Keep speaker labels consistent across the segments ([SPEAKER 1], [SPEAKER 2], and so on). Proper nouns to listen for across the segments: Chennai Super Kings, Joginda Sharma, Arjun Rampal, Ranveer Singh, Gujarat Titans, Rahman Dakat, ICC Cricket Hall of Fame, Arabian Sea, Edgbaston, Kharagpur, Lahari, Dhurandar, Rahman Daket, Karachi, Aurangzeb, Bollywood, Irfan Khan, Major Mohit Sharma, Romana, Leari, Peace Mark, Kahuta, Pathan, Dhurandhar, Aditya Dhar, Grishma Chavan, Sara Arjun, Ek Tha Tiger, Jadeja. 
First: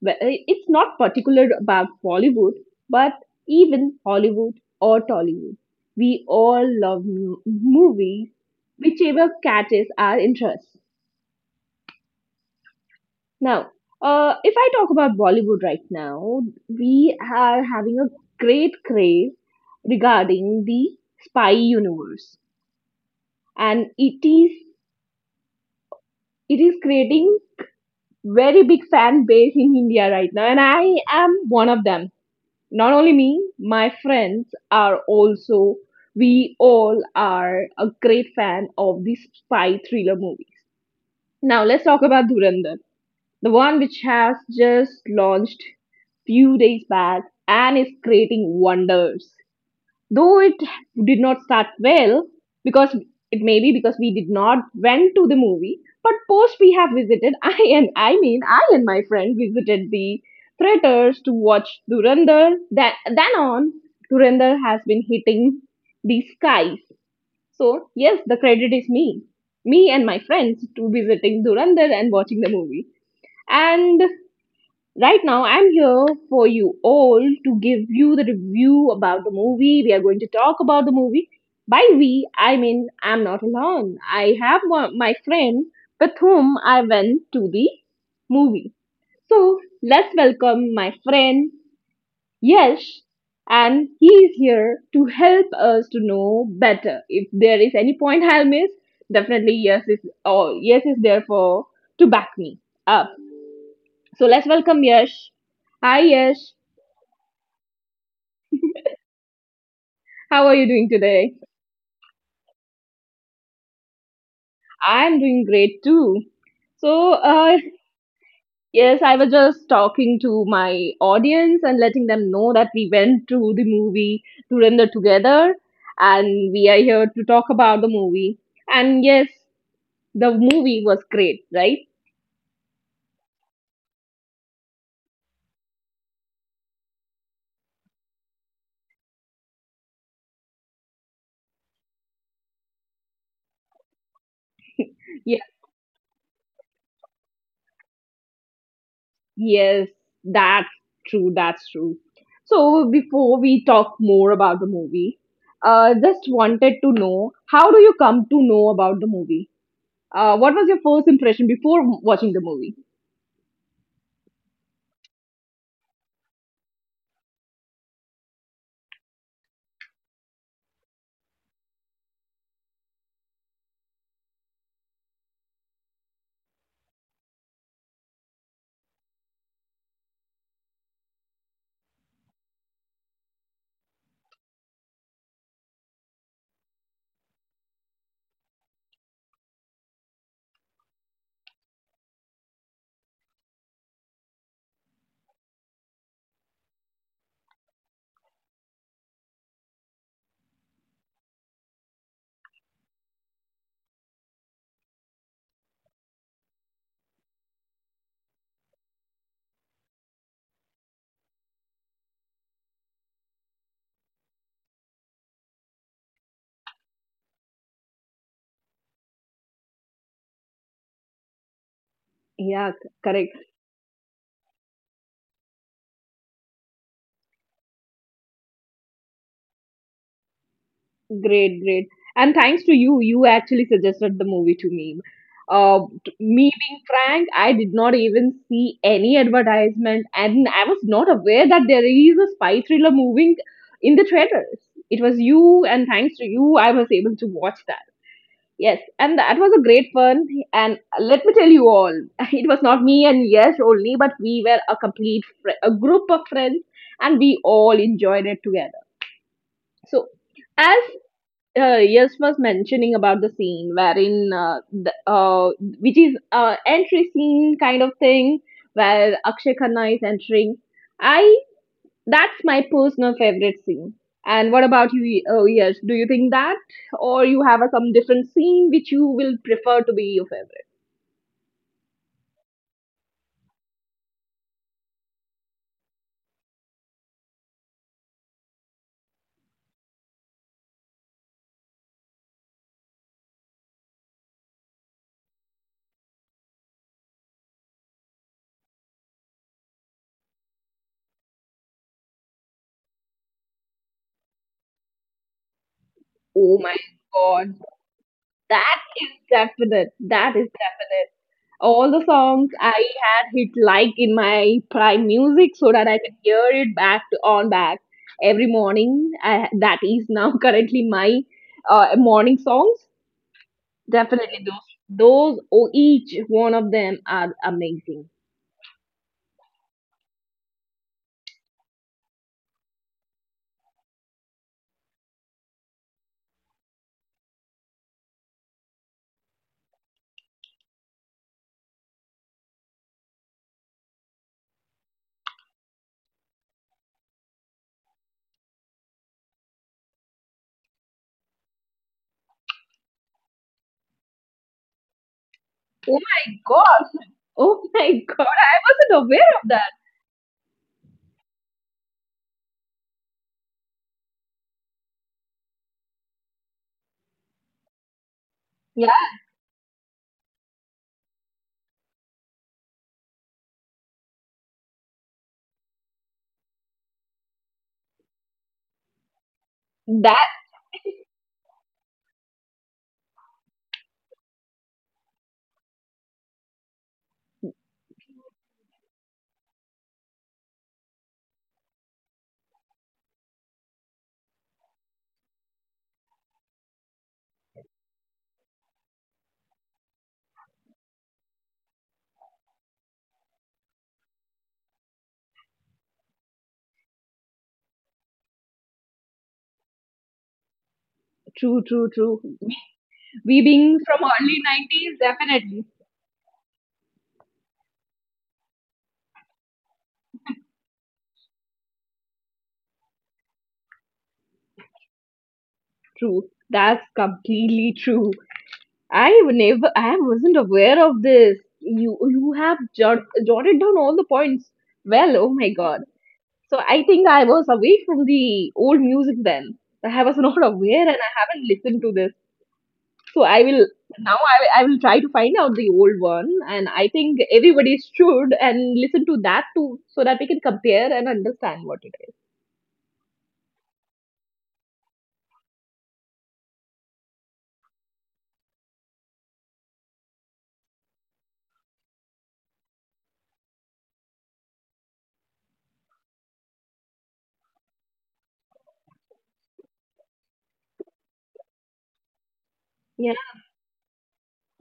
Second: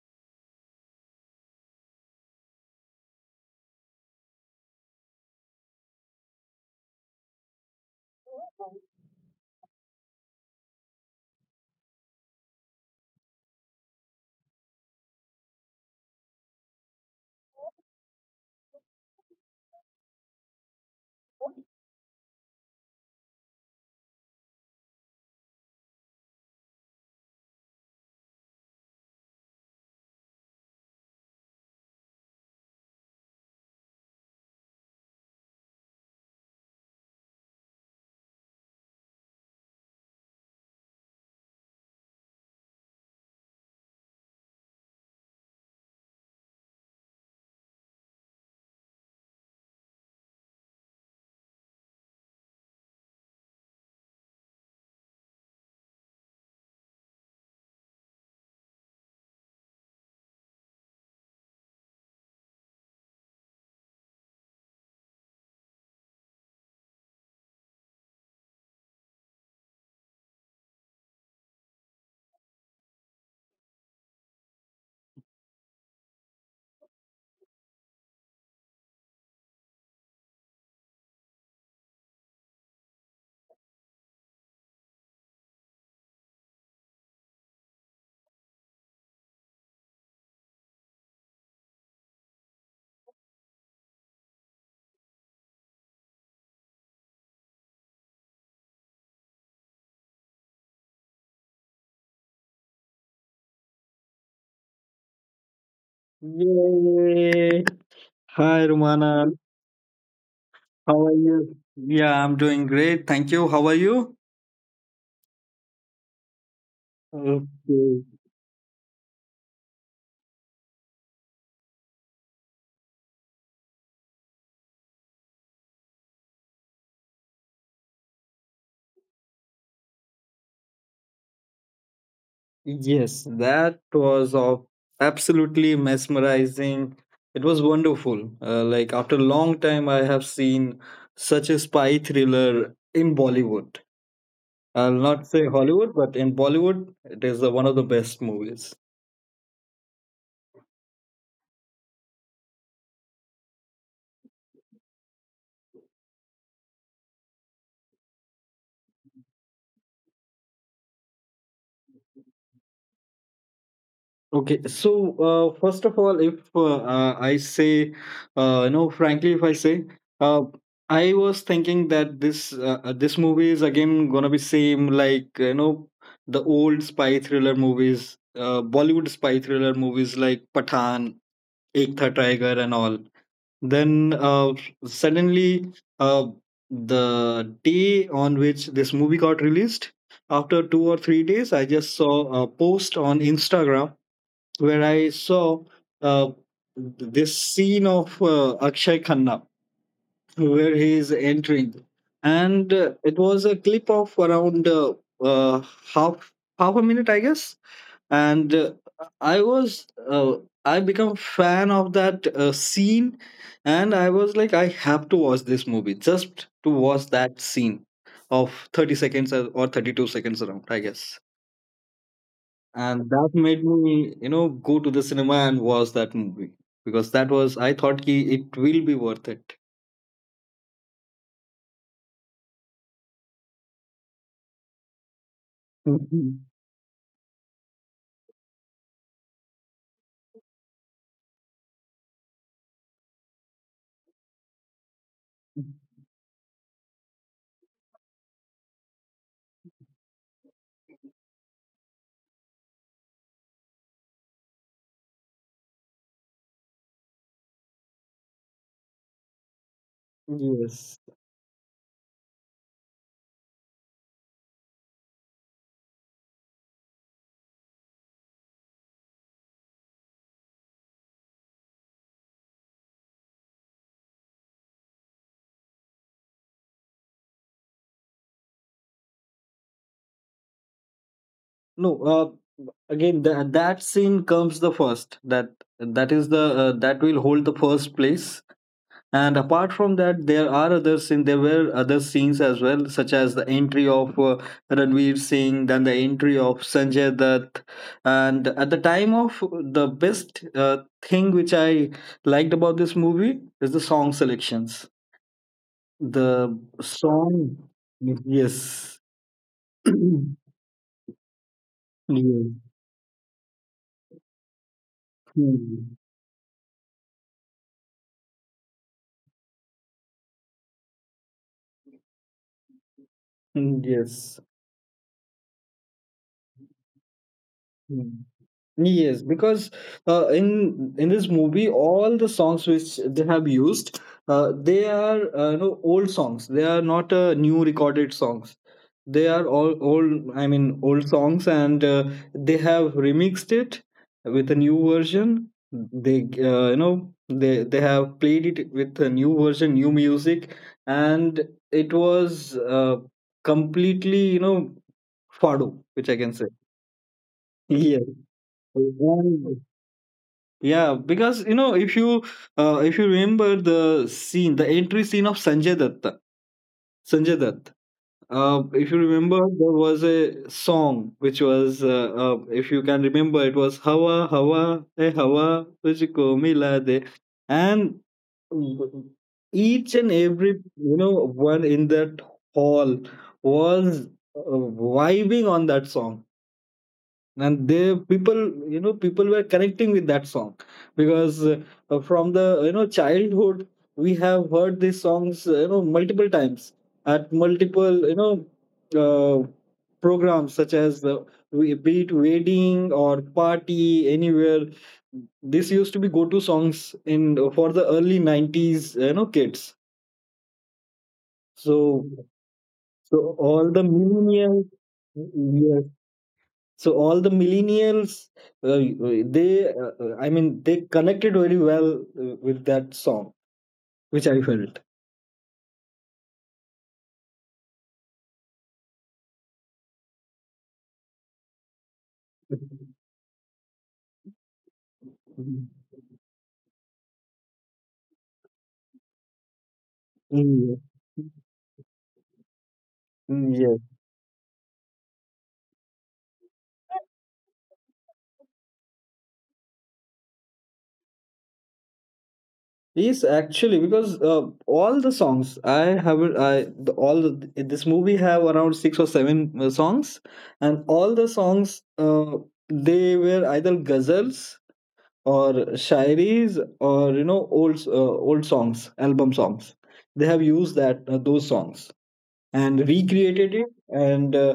[SPEAKER 1] Well, it's not particular about Bollywood, but even Hollywood or Tollywood. We all love movies, whichever catches our interest. Now, if I talk about Bollywood right now, we are having a great craze regarding the spy universe, and it is creating very big fan base in India right now, and I am one of them. Not only me, my friends are also, we all are a great fan of these spy thriller movies. Now, let's talk about Dhurandhar, the one which has just launched few days back and is creating wonders though it did not start well because it may be because we did not went to the movie but post we have visited I mean I and my friend visited the theaters to watch durandar. That then on, durandar has been hitting the skies. So yes, the credit is me and my friends to visiting durandar and watching the movie. And right now, I'm here for you all to give you the review about the movie. We are going to talk about the movie. By we, I mean I'm not alone. I have my friend with whom I went to the movie. So let's welcome my friend Yash, and he is here to help us to know better. If there is any point I'll miss, definitely Yash is, or Yash is there for to back me up. So let's welcome Yash. Hi, Yash.
[SPEAKER 2] Yay! Hi, Romana.
[SPEAKER 1] How are you doing
[SPEAKER 2] How are
[SPEAKER 1] today?
[SPEAKER 2] you? Yeah, I'm doing great. Thank you. How are you?
[SPEAKER 1] I'm doing great too. So,
[SPEAKER 2] Okay.
[SPEAKER 1] yes, I was just talking to my audience and letting them know that we went to the movie Durandar together and we are here to talk about the movie. And yes, the movie was great, right?
[SPEAKER 2] Yes, that was of absolutely mesmerizing. It was wonderful. Like after a long time, I have seen such a spy thriller in Bollywood. I'll not
[SPEAKER 1] Yeah.
[SPEAKER 2] say Hollywood, but in Bollywood, it is one of the best movies.
[SPEAKER 1] Yes, that's true. That's true. So before we talk more about the movie, just wanted to know how do you come to know about the movie? What was your first impression before watching the movie?
[SPEAKER 2] Okay, so first of all, if I say, frankly, if I say, uh, I was thinking that this movie is again gonna be same like the old spy thriller movies, Bollywood spy thriller movies like Pathan, Ek Tha Tiger, and all. Then suddenly, uh, the day on which this movie got released, after 2 or 3 days, I just saw a post on Instagram where I saw uh, this scene of Akshay Khanna where he is entering, and it was a clip of around uh, half half a minute, I guess. And I was uh, I become fan of that scene, and I was like, I have to watch this movie just to watch that scene of 30 seconds or 32 seconds around, I guess.
[SPEAKER 1] Yeah,
[SPEAKER 2] And
[SPEAKER 1] correct.
[SPEAKER 2] that made me go to the cinema and watch that movie, because that was, I thought ki it will be worth it.
[SPEAKER 1] Great, great. And thanks to you, you actually suggested the movie to me. Me
[SPEAKER 2] Mhm.
[SPEAKER 1] being frank, I did not even see any advertisement, and I was not aware that there is a spy thriller moving in the trailers. It was you, and thanks to you, I was able to watch that. Yes, and that was a great fun. And let me tell you all, it was not me and Yash only, but we were a complete a group of friends, and we all enjoyed it together. So, as
[SPEAKER 2] Yes.
[SPEAKER 1] yes was mentioning about the scene wherein which is entry scene kind of thing where Akshay Khanna is entering. I That's my personal favorite scene. And what about you? Oh yes, do you think that, or you have some different scene which you will prefer to be your favorite?
[SPEAKER 2] No, again, that scene comes the first. That will hold the first place. And apart from that, there are other scenes. There were other scenes as well, such as the entry of Ranveer Singh, then the entry of Sanjay Dutt. And at the time of the best thing which I liked about this movie is the song selections.
[SPEAKER 1] Oh
[SPEAKER 2] The
[SPEAKER 1] my god,
[SPEAKER 2] song,
[SPEAKER 1] that's
[SPEAKER 2] yes.
[SPEAKER 1] definite. That is definite. All the songs I
[SPEAKER 2] Yes.
[SPEAKER 1] had hit like in my prime music so that I
[SPEAKER 2] Hmm.
[SPEAKER 1] can hear it back to, on back every morning. That is now currently my morning songs. Definitely
[SPEAKER 2] Yes.
[SPEAKER 1] those. Those, oh, each one of them are amazing.
[SPEAKER 2] Hmm. Yes, because in this movie, all the songs which they have used, they are old songs. They are not new recorded songs. They are all old. I mean, old songs, and they have remixed it with a new version. They you know they have played it with a new version, new music, and it was completely fado,
[SPEAKER 1] Oh
[SPEAKER 2] which I
[SPEAKER 1] my
[SPEAKER 2] can say.
[SPEAKER 1] god! Oh my
[SPEAKER 2] Yes,
[SPEAKER 1] god! I wasn't aware of that.
[SPEAKER 2] yeah, because, if you remember the scene, the entry scene of Sanjay Datta, Sanjay Dutt.
[SPEAKER 1] Yeah,
[SPEAKER 2] If you remember, there was a song which was, if you can remember, it was "Hawa Hawa Hey Hawa Tujhko Mila De," and each and
[SPEAKER 1] that
[SPEAKER 2] every one in that hall was vibing on that song, and they people, people were connecting with that song because, from the childhood, we have heard these songs multiple times at multiple uh, programs such as the, be it wedding or party anywhere. This used to be go-to songs in for the early 90s, kids.
[SPEAKER 1] true,
[SPEAKER 2] so
[SPEAKER 1] true, true.
[SPEAKER 2] so
[SPEAKER 1] We
[SPEAKER 2] all
[SPEAKER 1] being
[SPEAKER 2] the
[SPEAKER 1] from early
[SPEAKER 2] millennials,
[SPEAKER 1] nineties, definitely
[SPEAKER 2] yes. So all the millennials, uh, I mean, they connected very well with that song, which I felt.
[SPEAKER 1] true. That's completely true. I would never. I wasn't aware of this. You have jotted down all the points. Well, oh my
[SPEAKER 2] Mhm.
[SPEAKER 1] god. So I think I was away from the old music then. I was not
[SPEAKER 2] Mm,
[SPEAKER 1] aware,
[SPEAKER 2] yeah.
[SPEAKER 1] and I haven't listened to this. So I
[SPEAKER 2] Mm,
[SPEAKER 1] will
[SPEAKER 2] yes.
[SPEAKER 1] now. I will try to find out the old one, and I think everybody should and listen to that too, so that we can compare and understand what it is.
[SPEAKER 2] Yes, actually, because, all the songs I have, I the, all the, this movie have around six or seven songs, and all the songs, they were either ghazals or shairis or old songs, album songs. They have used that those songs, and
[SPEAKER 1] Yeah.
[SPEAKER 2] recreated it. And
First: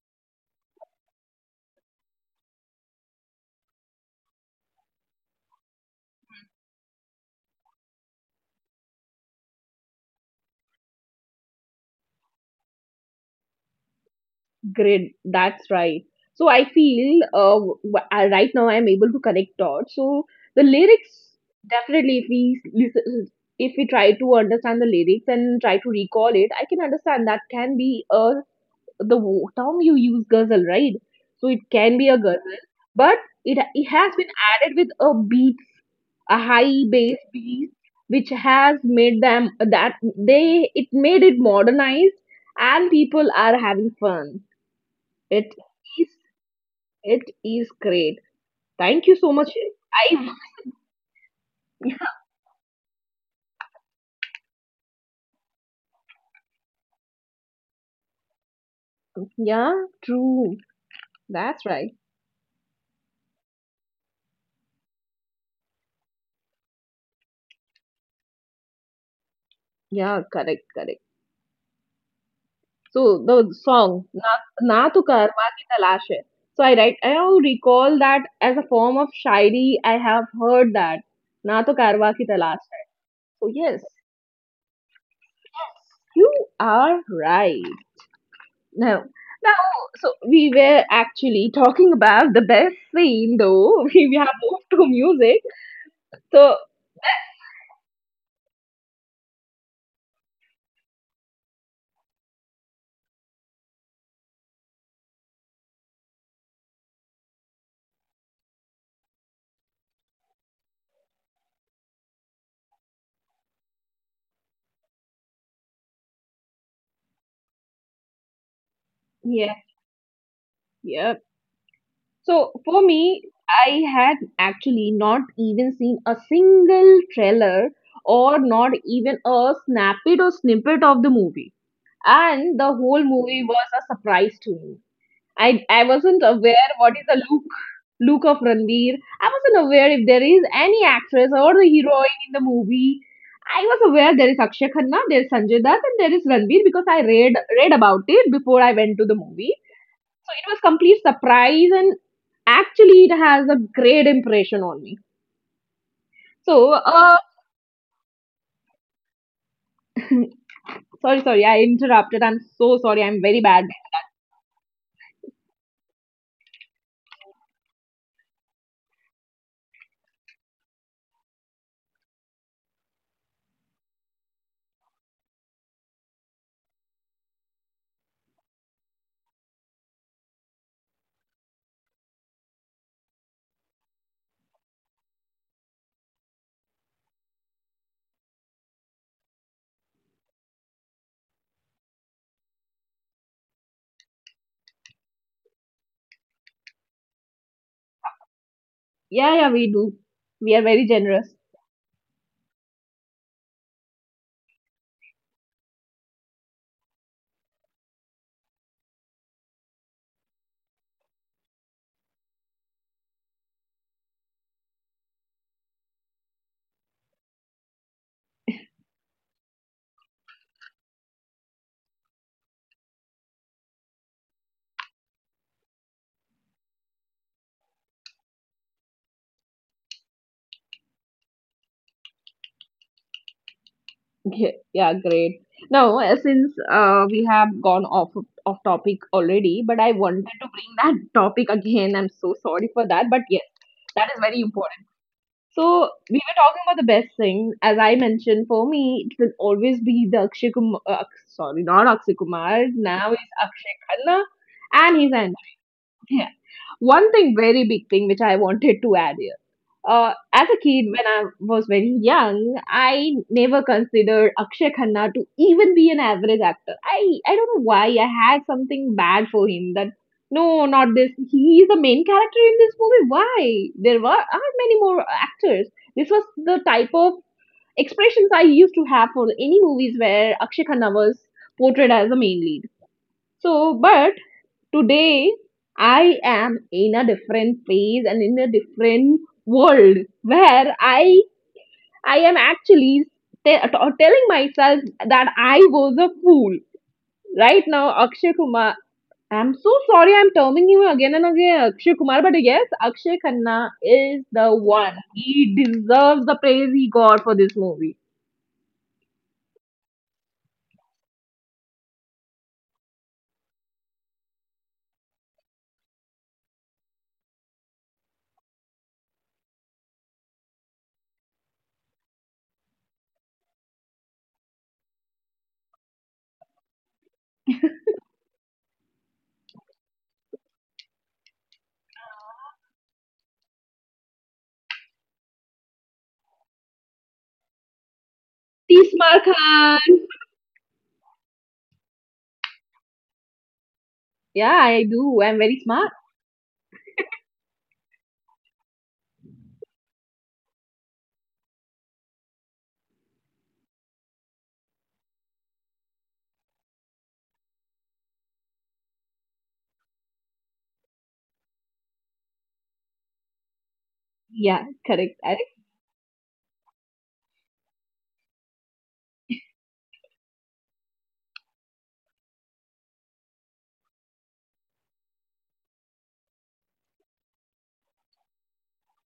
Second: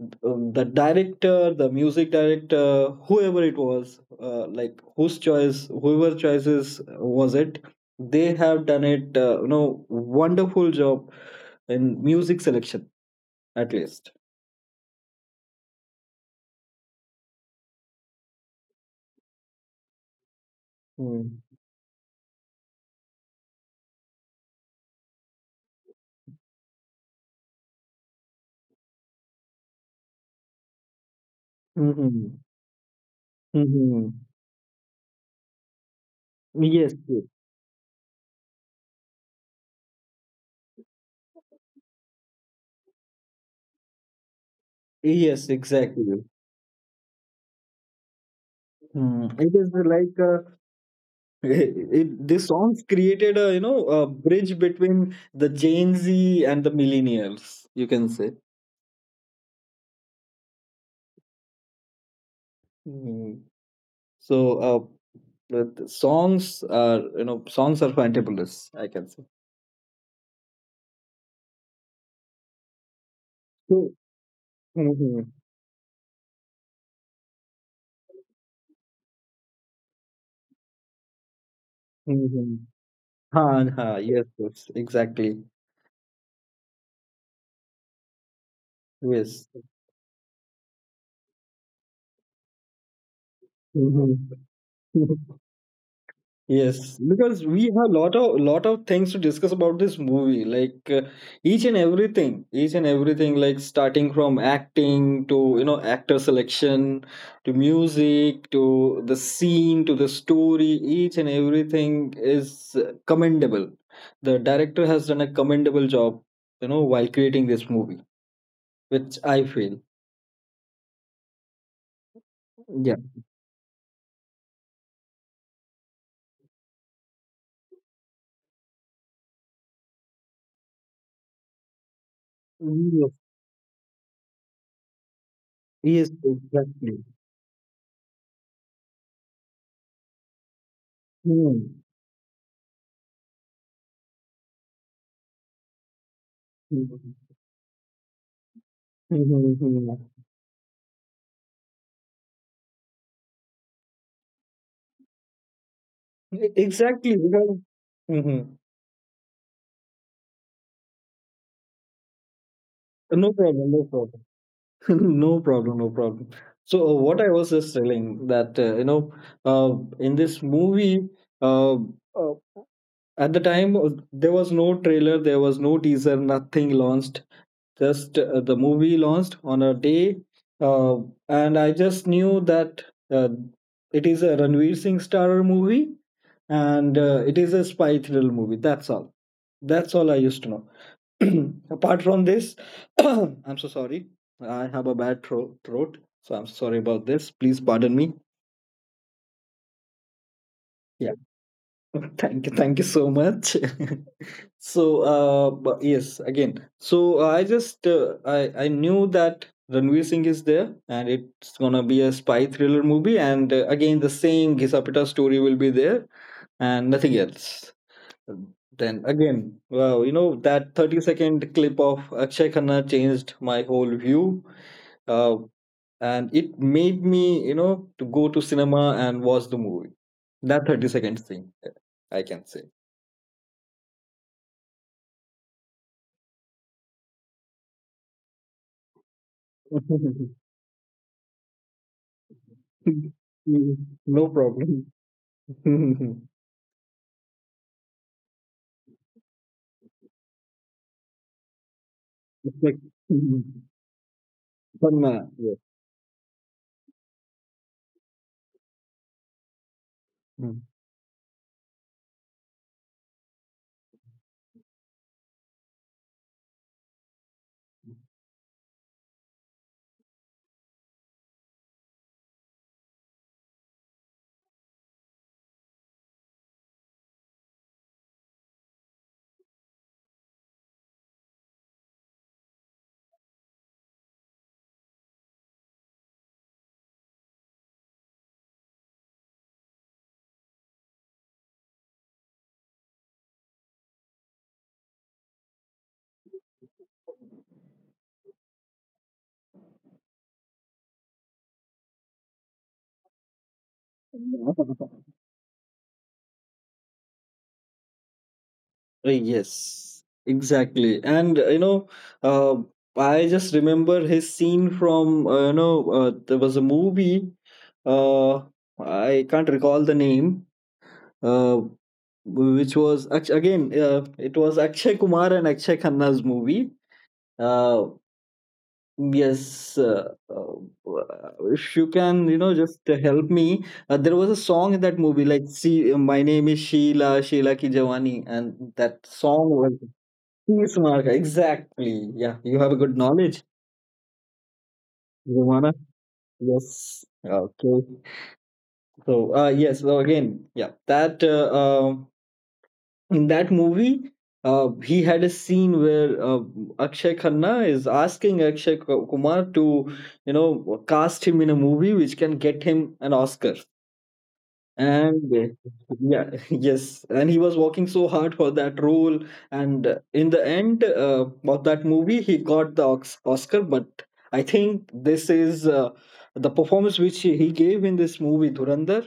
[SPEAKER 2] the director, the music director, whoever it was, like whose choice, whoever choices was it, they have done it. Wonderful job in music selection, at least.
[SPEAKER 1] Great, that's right. So I feel right now I'm able to connect dots. So the lyrics
[SPEAKER 2] Mm.
[SPEAKER 1] definitely, if we listen, if we try to understand the lyrics and try to recall it, I can understand that can be term you use, guzzle, right? So it can be a
[SPEAKER 2] Hmm,
[SPEAKER 1] guzzle, but it
[SPEAKER 2] hmm.
[SPEAKER 1] has been added with a beat, a high
[SPEAKER 2] Yes,
[SPEAKER 1] bass
[SPEAKER 2] yes.
[SPEAKER 1] beat, which has made them that they it made it modernized, and people are having fun.
[SPEAKER 2] Yes,
[SPEAKER 1] It is
[SPEAKER 2] exactly.
[SPEAKER 1] it is great. Thank you
[SPEAKER 2] Hmm.
[SPEAKER 1] so much.
[SPEAKER 2] It is like,
[SPEAKER 1] I
[SPEAKER 2] this songs created a you know a bridge between the gen z and the millennials, you can say.
[SPEAKER 1] Yeah, true. That's right.
[SPEAKER 2] Mm. So, but songs are fantabulous, I can say.
[SPEAKER 1] Yeah, correct, correct. So the
[SPEAKER 2] So,
[SPEAKER 1] song Na Na Tu
[SPEAKER 2] hmm,
[SPEAKER 1] Kar ki Talash Hai. So I write. I now recall that as a form of shairi. I have heard that Na Tu Kar ki
[SPEAKER 2] hmm.
[SPEAKER 1] Talash Hai.
[SPEAKER 2] Ha.
[SPEAKER 1] So yes,
[SPEAKER 2] Ha, yes, yes, exactly.
[SPEAKER 1] you are right. Now,
[SPEAKER 2] Yes.
[SPEAKER 1] now, so we were actually talking about the best scene, though.
[SPEAKER 2] Hmm.
[SPEAKER 1] We have moved to music. So,
[SPEAKER 2] Yes, because we have lot of things to discuss about this movie, like, each and everything, like starting from acting to, actor selection, to music, to the scene, to the story. Each and everything is commendable. The director has done a commendable job, while creating this movie, which I
[SPEAKER 1] yeah,
[SPEAKER 2] feel.
[SPEAKER 1] yeah. So for
[SPEAKER 2] Yeah.
[SPEAKER 1] me, I had actually not even seen a single trailer or not even a snippet or snippet of the movie. And the whole
[SPEAKER 2] Yes,
[SPEAKER 1] movie was a surprise to me. I
[SPEAKER 2] yes,
[SPEAKER 1] wasn't aware what
[SPEAKER 2] exactly.
[SPEAKER 1] is the look of Ranveer. I wasn't aware if there is any actress or the
[SPEAKER 2] Hmm.
[SPEAKER 1] heroine in the movie. I was aware there is Akshay Khanna, there is Sanjay Dutt, and there is Ranveer because I
[SPEAKER 2] Hmm.
[SPEAKER 1] read about it before I went to the
[SPEAKER 2] Hmm,
[SPEAKER 1] movie.
[SPEAKER 2] hmm, hmm.
[SPEAKER 1] So it was complete surprise, and actually it has a great impression on me. So
[SPEAKER 2] Exactly, because, hmm.
[SPEAKER 1] sorry, sorry, I interrupted. I'm so sorry. I'm
[SPEAKER 2] No
[SPEAKER 1] very bad.
[SPEAKER 2] problem, no problem. No problem, no problem. So, what I was just telling that, uh, in this movie, uh, uh, at the time, there was no trailer, there was no teaser, nothing launched. Just the movie launched on a day, uh, and I just knew that, uh, it is a Ranveer Singh starrer movie, and it is a spy thriller movie. That's all. That's all I used to know. Apart from this, I'm so sorry. I have a bad throat, so I'm sorry about this. Please pardon me.
[SPEAKER 1] Yeah, yeah, we do. We are very
[SPEAKER 2] Yeah.
[SPEAKER 1] generous.
[SPEAKER 2] Thank you. Thank you so much. So, but yes, again. So I just I knew that Ranveer Singh is there, and it's gonna be a spy thriller movie, and, again, the same Ghisa Pitta story will be there, and nothing else. Then again, wow, that 30-second clip of Akshay Khanna changed my whole view, uh, and it made me, to go to cinema and watch the movie, that 30 seconds thing, I can say.
[SPEAKER 1] Yeah, yeah, great. Now, since we have gone off topic already, but I wanted to bring that topic again. I'm so sorry for that, but yes, that is
[SPEAKER 2] No
[SPEAKER 1] very important.
[SPEAKER 2] problem.
[SPEAKER 1] So
[SPEAKER 2] It's
[SPEAKER 1] we were talking about the best thing. As I mentioned, for me, it will always be the Akshay Kumar. Sorry, not Akshay Kumar.
[SPEAKER 2] like
[SPEAKER 1] Now it's Akshay Khanna, and he's
[SPEAKER 2] Tanna,
[SPEAKER 1] an
[SPEAKER 2] yes.
[SPEAKER 1] yeah. One thing, very big thing, which I wanted to add here. As a
[SPEAKER 2] Mm.
[SPEAKER 1] kid, when I was very young, I never considered Akshay Khanna to even be an average actor. I don't know why I had something bad for him that no, not this. He is the main character in this movie. Why? There were aren't many more actors. This was the type of expressions I used to have for any movies where Akshay Khanna was portrayed as a main lead. So, but today, I am in a different phase and in a different world where I am actually telling myself that I was a fool. Right now, Akshay Kumar. I'm so sorry I'm terming him again and again Akshay Kumar, but yes, Akshay Khanna is the
[SPEAKER 2] Uh,
[SPEAKER 1] one. He deserves the praise he got for this movie.
[SPEAKER 2] Yes, exactly. And, uh, I just remember his scene from, there was a movie. Uh, I can't recall the name, uh, which was, again, it was Akshay Kumar and Akshay Khanna's movie. Uh, yes, if you can, just help me. There was a song in that movie like "See, my name is Sheila, Sheila Ki Jawani," and
[SPEAKER 1] T
[SPEAKER 2] that
[SPEAKER 1] Smart
[SPEAKER 2] song was
[SPEAKER 1] Khan.
[SPEAKER 2] "Peace Mark." Exactly. Yeah, you have a good knowledge,
[SPEAKER 1] Yeah, I do. I'm very
[SPEAKER 2] Romana.
[SPEAKER 1] smart.
[SPEAKER 2] Yes. Okay. So, yes. So again, yeah, that. In that movie, he had a scene where, Akshay Khanna is asking Akshay Kumar to, cast him in a movie which can get him an Oscar.
[SPEAKER 1] Yeah, correct,
[SPEAKER 2] And,
[SPEAKER 1] correct.
[SPEAKER 2] yeah, yes, and he was working so hard for that role. And, in the end, of that movie, he got the Oscar. But I think this is, the performance which he gave in this movie, Dhurandhar,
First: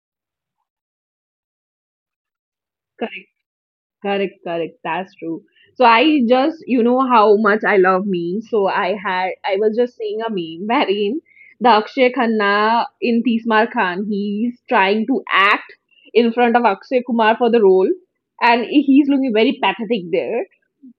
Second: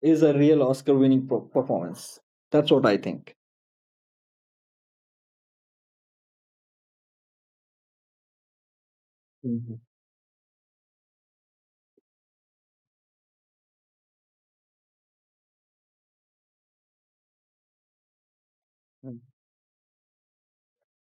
[SPEAKER 2] is a real Oscar winning performance. That's what I think.
[SPEAKER 1] Correct, correct. That's true. So I just, you know, how much I love memes. So I was just seeing a meme wherein the Akshay Khanna in Tismar Khan, he's trying to act in front of Akshay Kumar for the role, and he's
[SPEAKER 2] Mm.
[SPEAKER 1] looking very pathetic there.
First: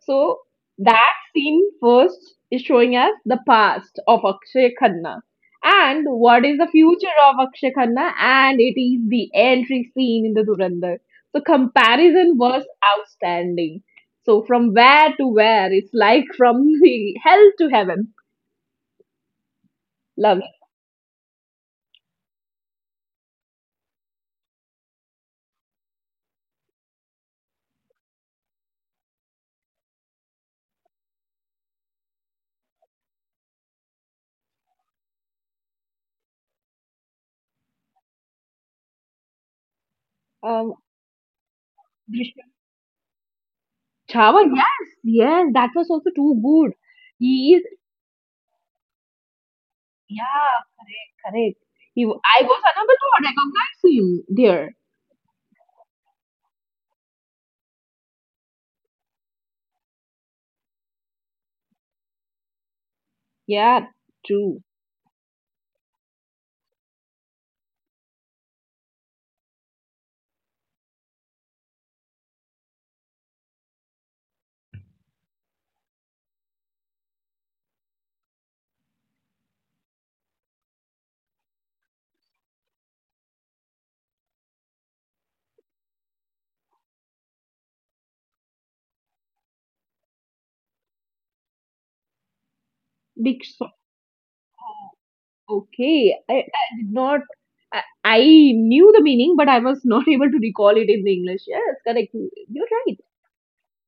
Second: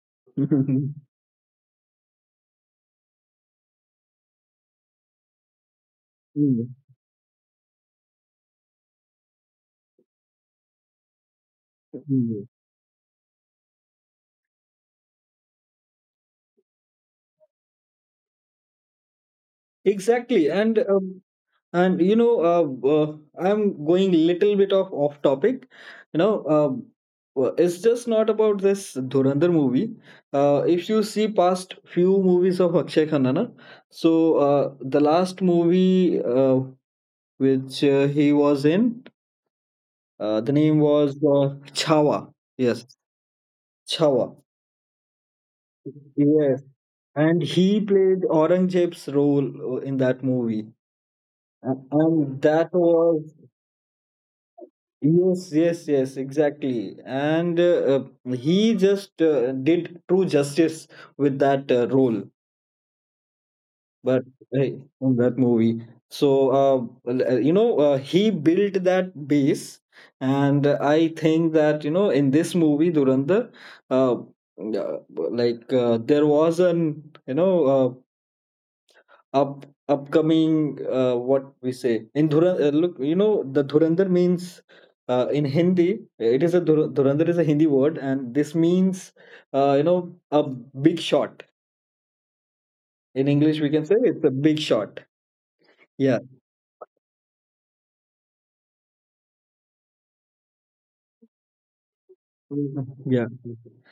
[SPEAKER 1] So that scene first is showing us the past of Akshay Khanna. And what is the
[SPEAKER 2] Mm.
[SPEAKER 1] future of Akshay Khanna? And it is the entry scene in the Durandar. So comparison
[SPEAKER 2] Mm.
[SPEAKER 1] was outstanding. So from where to where? It's like from the hell to heaven. Love
[SPEAKER 2] Exactly.
[SPEAKER 1] it.
[SPEAKER 2] And, and I'm going little bit off topic. you know um, well, it's just not about this Dhurandhar movie. If you see past few movies of Akshay Khanna, na, so, the last movie, which, he was in, the
[SPEAKER 1] Um,
[SPEAKER 2] name was, Chhawa.
[SPEAKER 1] Grishma
[SPEAKER 2] Yes, Chhawa.
[SPEAKER 1] Chavan, yes, yes, that was also too
[SPEAKER 2] Yes,
[SPEAKER 1] good.
[SPEAKER 2] and
[SPEAKER 1] He is,
[SPEAKER 2] he played Aurangzeb's role in that
[SPEAKER 1] yeah,
[SPEAKER 2] movie.
[SPEAKER 1] correct, correct. He,
[SPEAKER 2] And
[SPEAKER 1] I was
[SPEAKER 2] that
[SPEAKER 1] unable to
[SPEAKER 2] was,
[SPEAKER 1] recognize him there.
[SPEAKER 2] yes, yes, yes, exactly. And, he just did true justice with that role,
[SPEAKER 1] Yeah,
[SPEAKER 2] but
[SPEAKER 1] true.
[SPEAKER 2] in that movie. So, uh, he built that base, and I think that, in this movie, Durandar, uh, uh, like, there was an, uh, up upcoming what we say in Dhura, look, the Dhurandar means, in Hindi it is a, Dhurandar is a Hindi word, and this means, a big shot. In
[SPEAKER 1] Big
[SPEAKER 2] English we
[SPEAKER 1] so
[SPEAKER 2] can say it's a big shot. Yeah.
[SPEAKER 1] okay. I did not I knew the meaning, but I was not able to recall it in the English. Yes, correct. You're
[SPEAKER 2] Mhm.
[SPEAKER 1] right.
[SPEAKER 2] Yeah.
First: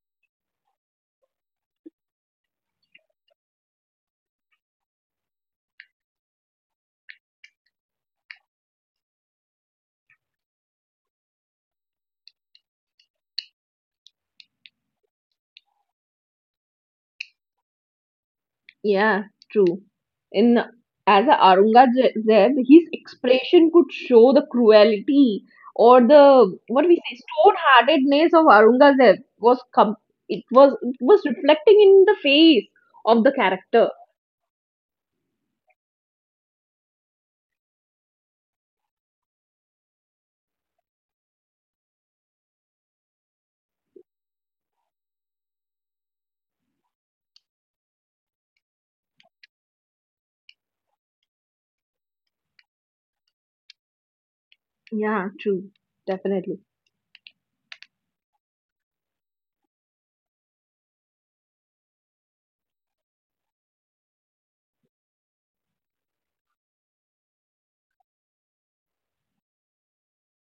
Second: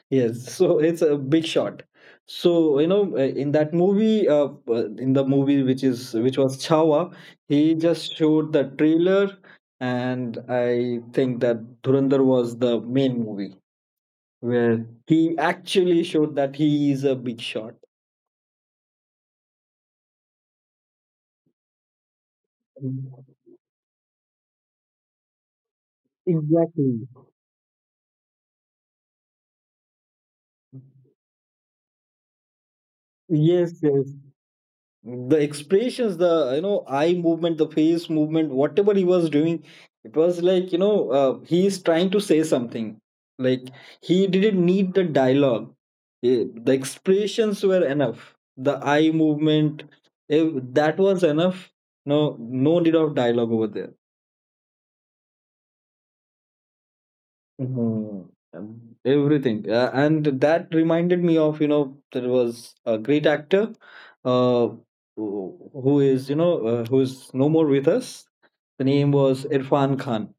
[SPEAKER 2] Yes. So it's a big shot. So, in that movie, in the movie which was Chawa, he just showed the trailer, and I think that Dhurandhar was the main movie where he actually showed that he is a big shot.
[SPEAKER 1] Yeah, true. In As a Aurangzeb, his expression could show the cruelty or the what we
[SPEAKER 2] Exactly.
[SPEAKER 1] say stone-heartedness of Aurangzeb was it was reflecting in the face of the
[SPEAKER 2] Yes,
[SPEAKER 1] character.
[SPEAKER 2] yes. The expressions, the eye movement, the face movement, whatever he was doing, it was like, he is trying to say something, like, he didn't need the dialogue. Eh, the expressions were enough, the eye movement, if, that was enough, no, no need of dialogue over there.
[SPEAKER 1] Yeah, true. Definitely.
[SPEAKER 2] Mhm. Everything, and that reminded me of, there was a great actor, uh, who is no more with us. The name was Irfan Khan.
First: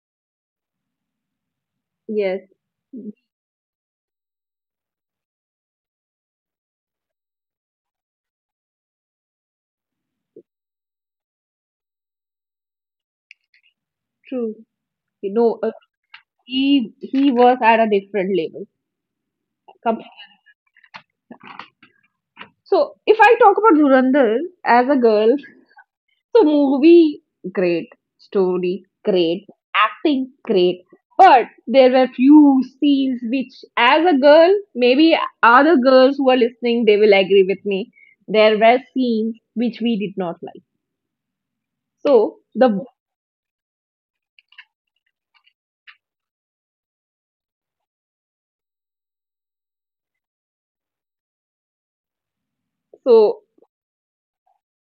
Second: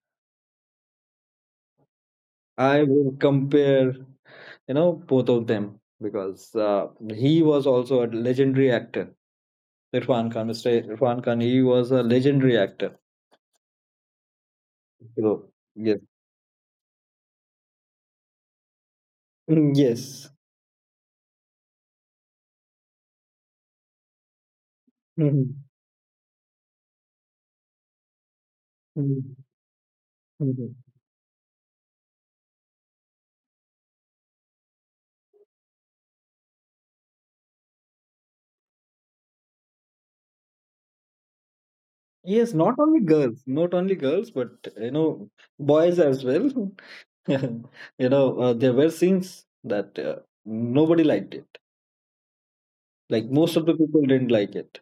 [SPEAKER 1] Yes,
[SPEAKER 2] I will compare, both of them, because, he was also a legendary actor. Irfan Khan, Mr. Irfan Khan, he was a legendary actor.
[SPEAKER 1] true. You
[SPEAKER 2] So,
[SPEAKER 1] know,
[SPEAKER 2] yes.
[SPEAKER 1] he was at a different level.
[SPEAKER 2] Mm, yes.
[SPEAKER 1] So if I talk about Dhurandhar as a girl,
[SPEAKER 2] Mhm.
[SPEAKER 1] so movie great, story
[SPEAKER 2] Mhm.
[SPEAKER 1] great, acting
[SPEAKER 2] Mhm.
[SPEAKER 1] great, but there were few scenes which, as a girl, maybe other girls who are listening, they will agree with me. There were scenes which we did not like. So
[SPEAKER 2] Yes, not
[SPEAKER 1] the
[SPEAKER 2] only girls, not only girls, but, boys as well. There were scenes that, nobody liked it. Like
[SPEAKER 1] so
[SPEAKER 2] most of the people didn't like it.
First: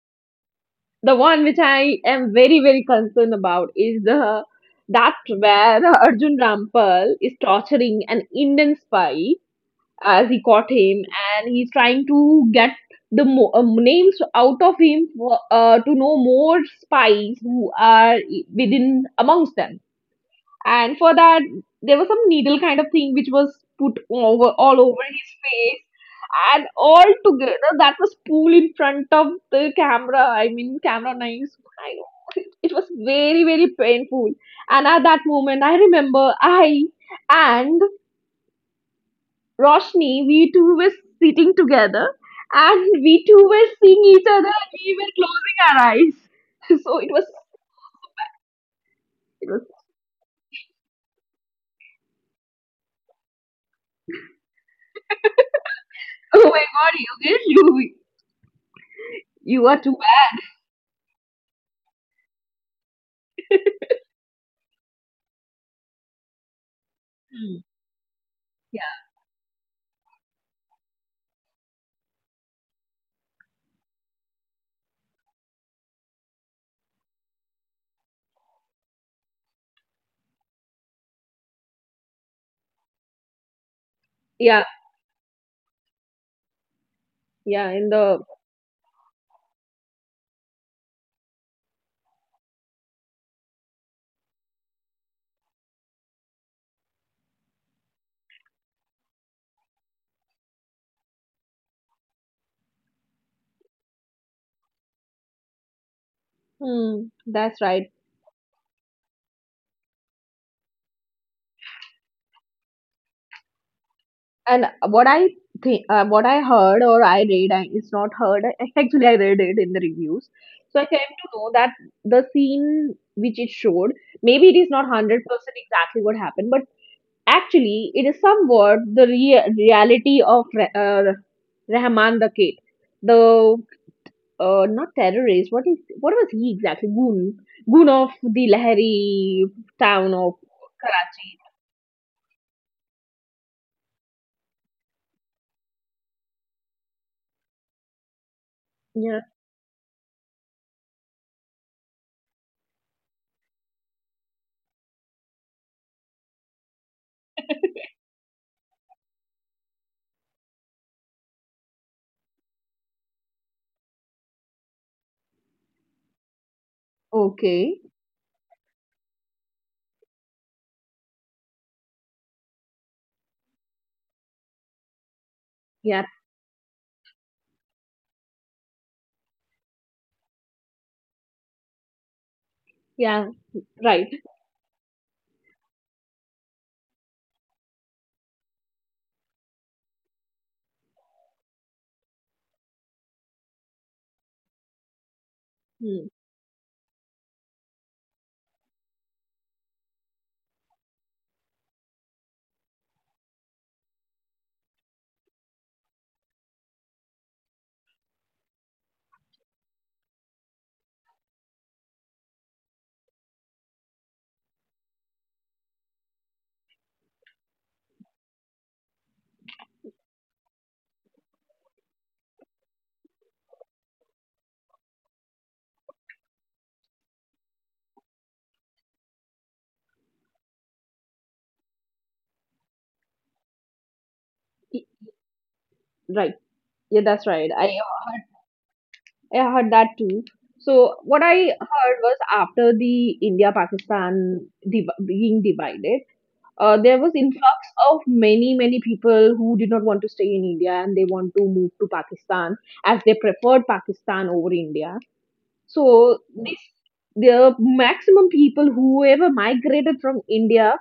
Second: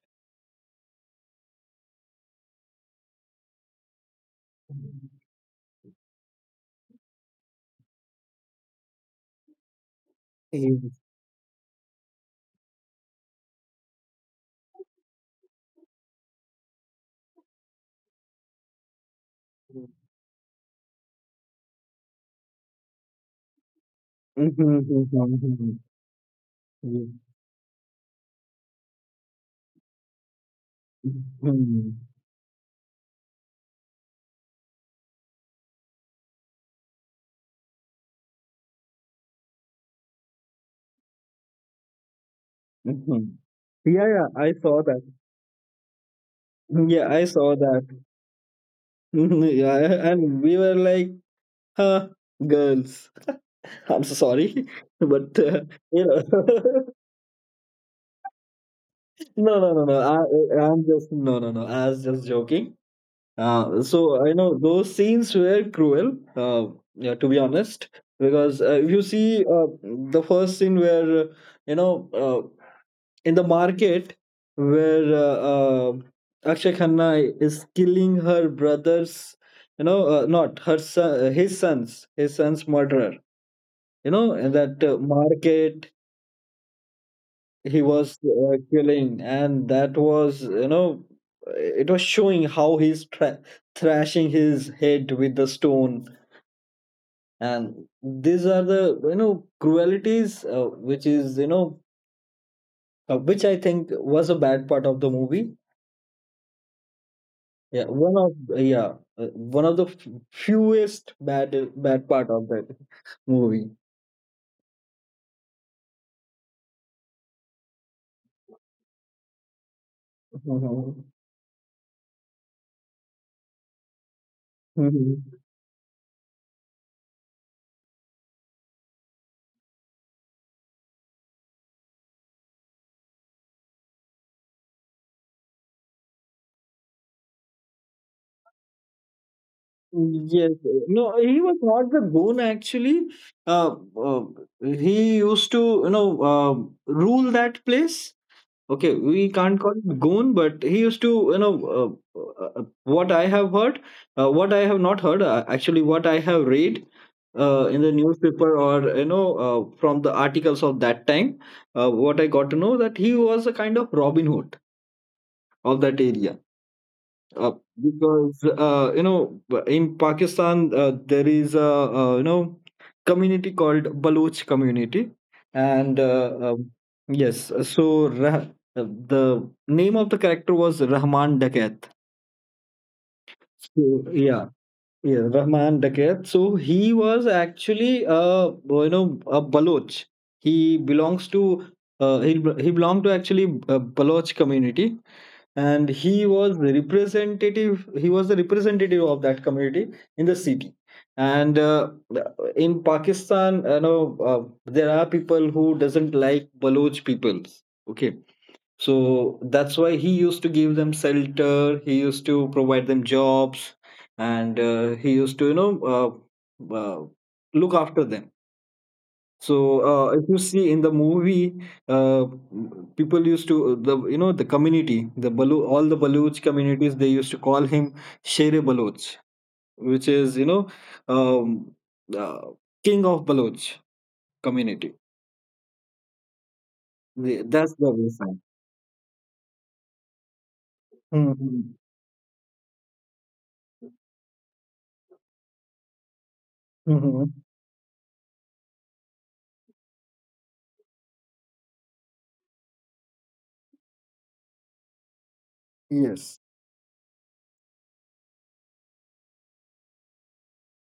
[SPEAKER 1] the one which I am very very concerned about is the that where Arjun Rampal is torturing an Indian spy as he caught
[SPEAKER 2] Yes.
[SPEAKER 1] him, and he's trying to get names out of him for, to know more spies who are within, amongst them. And for that, there was some needle kind of thing which was put over
[SPEAKER 2] Mhm,
[SPEAKER 1] all over
[SPEAKER 2] mhm,
[SPEAKER 1] his
[SPEAKER 2] mhm,
[SPEAKER 1] face, and all together that was pulled in front of the camera. I mean, camera knives. I
[SPEAKER 2] mhm,
[SPEAKER 1] know it was very very painful. And at that moment, I remember I and Roshni, we two were sitting together, and
[SPEAKER 2] mhm,
[SPEAKER 1] we
[SPEAKER 2] mhm.
[SPEAKER 1] two were seeing
[SPEAKER 2] Yeah,
[SPEAKER 1] each
[SPEAKER 2] yeah,
[SPEAKER 1] other,
[SPEAKER 2] I
[SPEAKER 1] and
[SPEAKER 2] saw
[SPEAKER 1] we
[SPEAKER 2] that.
[SPEAKER 1] were closing our eyes. So
[SPEAKER 2] Yeah, I saw that.
[SPEAKER 1] it
[SPEAKER 2] Mhm,
[SPEAKER 1] was
[SPEAKER 2] yeah, and we were like, huh, girls. I'm so sorry, but you
[SPEAKER 1] oh my
[SPEAKER 2] know,
[SPEAKER 1] god, Yogesh, you,
[SPEAKER 2] no,
[SPEAKER 1] you
[SPEAKER 2] no,
[SPEAKER 1] are
[SPEAKER 2] no,
[SPEAKER 1] too
[SPEAKER 2] no.
[SPEAKER 1] bad.
[SPEAKER 2] I'm just no. I was just joking. So I know those scenes were cruel. Yeah, to be
[SPEAKER 1] Hmm.
[SPEAKER 2] honest, because
[SPEAKER 1] Yeah,
[SPEAKER 2] if you see the first scene where you know uh, in the market where Akshay Khanna is killing her brothers, not her son, his sons, his son's murderer. You know, in
[SPEAKER 1] yeah,
[SPEAKER 2] that market
[SPEAKER 1] yeah.
[SPEAKER 2] he
[SPEAKER 1] In the,
[SPEAKER 2] was killing, and that was, you know, it was showing how thrashing his head with the stone, and these are the, you know, cruelties which is, you know, which I think was a bad part of the movie.
[SPEAKER 1] hmm, that's
[SPEAKER 2] Yeah,
[SPEAKER 1] right.
[SPEAKER 2] yeah, uh, one of the fewest bad bad part of that movie.
[SPEAKER 1] And what I think, what I heard or I read, I, it's not heard, actually, I read it in the reviews. So I
[SPEAKER 2] Mhm.
[SPEAKER 1] came to know that the scene which it showed, maybe it is not
[SPEAKER 2] Mhm.
[SPEAKER 1] 100% exactly what happened, but actually, it is somewhat the reality of Rahman the Kid, the not terrorist. What is what was he exactly? Goon, goon of the Lahari town of
[SPEAKER 2] Yes, no,
[SPEAKER 1] Karachi.
[SPEAKER 2] he was not the goon actually. Uh, uh, he used to, you know, rule that place. Okay,
[SPEAKER 1] Yeah.
[SPEAKER 2] we can't call it goon, but he used to, you know, what I have heard, what I have not heard, actually, what I have read in the newspaper or, you know, from the articles of that time, what I got to know that he was a kind of Robin Hood of that area uh,
[SPEAKER 1] Okay.
[SPEAKER 2] because, you know, in Pakistan there is a, you know, community called Baloch community, and
[SPEAKER 1] Yeah.
[SPEAKER 2] yes, uh, the name of the character was Rahman Dakat.
[SPEAKER 1] Yeah.
[SPEAKER 2] So
[SPEAKER 1] Right.
[SPEAKER 2] yeah, yeah, Rahman Dakir. So he was actually, uh, you know, a Baloch. He belongs to uh, he he belonged to actually a Baloch community, and
[SPEAKER 1] Hmm.
[SPEAKER 2] he was the representative. He was the representative of that community in the city. And in Pakistan, you know, there are people who doesn't like Baloch peoples. Okay, so that's why he used to give them shelter, he used to provide them jobs, and he used to, you know, look after them. So if you see in the movie, uh, people used to the you know the community, all the Baloch communities, they used to call him Shere Baloch, which is, you know, um, uh, King of Baloch
[SPEAKER 1] Y-
[SPEAKER 2] community.
[SPEAKER 1] Right. Yeah, that's right.
[SPEAKER 2] That's the reason.
[SPEAKER 1] I heard that too. So what I
[SPEAKER 2] Hmm.
[SPEAKER 1] heard was, after the India Pakistan being divided, there was
[SPEAKER 2] Hmm.
[SPEAKER 1] influx of many many people who did not want to stay in india and they want to move to pakistan as they preferred pakistan over india. So
[SPEAKER 2] Yes.
[SPEAKER 1] this the maximum people whoever migrated from india,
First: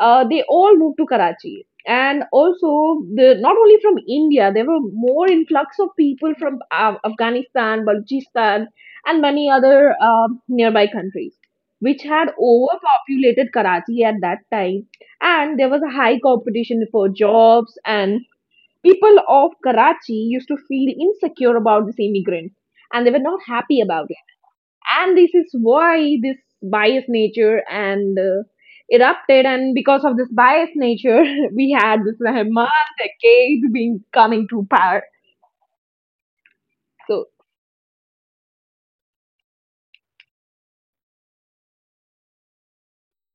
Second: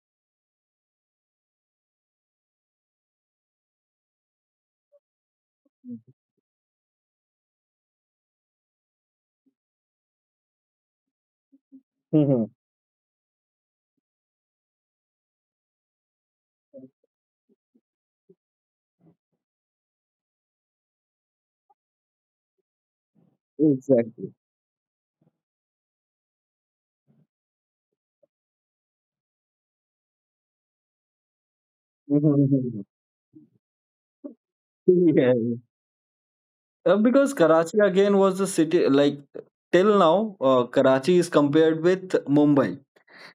[SPEAKER 1] they all moved to Karachi. And also, the, not only from India, there were more influx of people from Afghanistan, Balochistan, and many other nearby countries, which had overpopulated Karachi at that time. And there was a high competition for jobs, and people of Karachi used to feel insecure about this immigrant, and they were not happy about it.
[SPEAKER 2] Exactly.
[SPEAKER 1] And this is why this bias nature and erupted, and because of this bias nature we had this Rahman
[SPEAKER 2] Mhm.
[SPEAKER 1] decade being coming to power.
[SPEAKER 2] Yeah, yeah.
[SPEAKER 1] So
[SPEAKER 2] Because Karachi again was the city, like till now, Karachi is compared with Mumbai.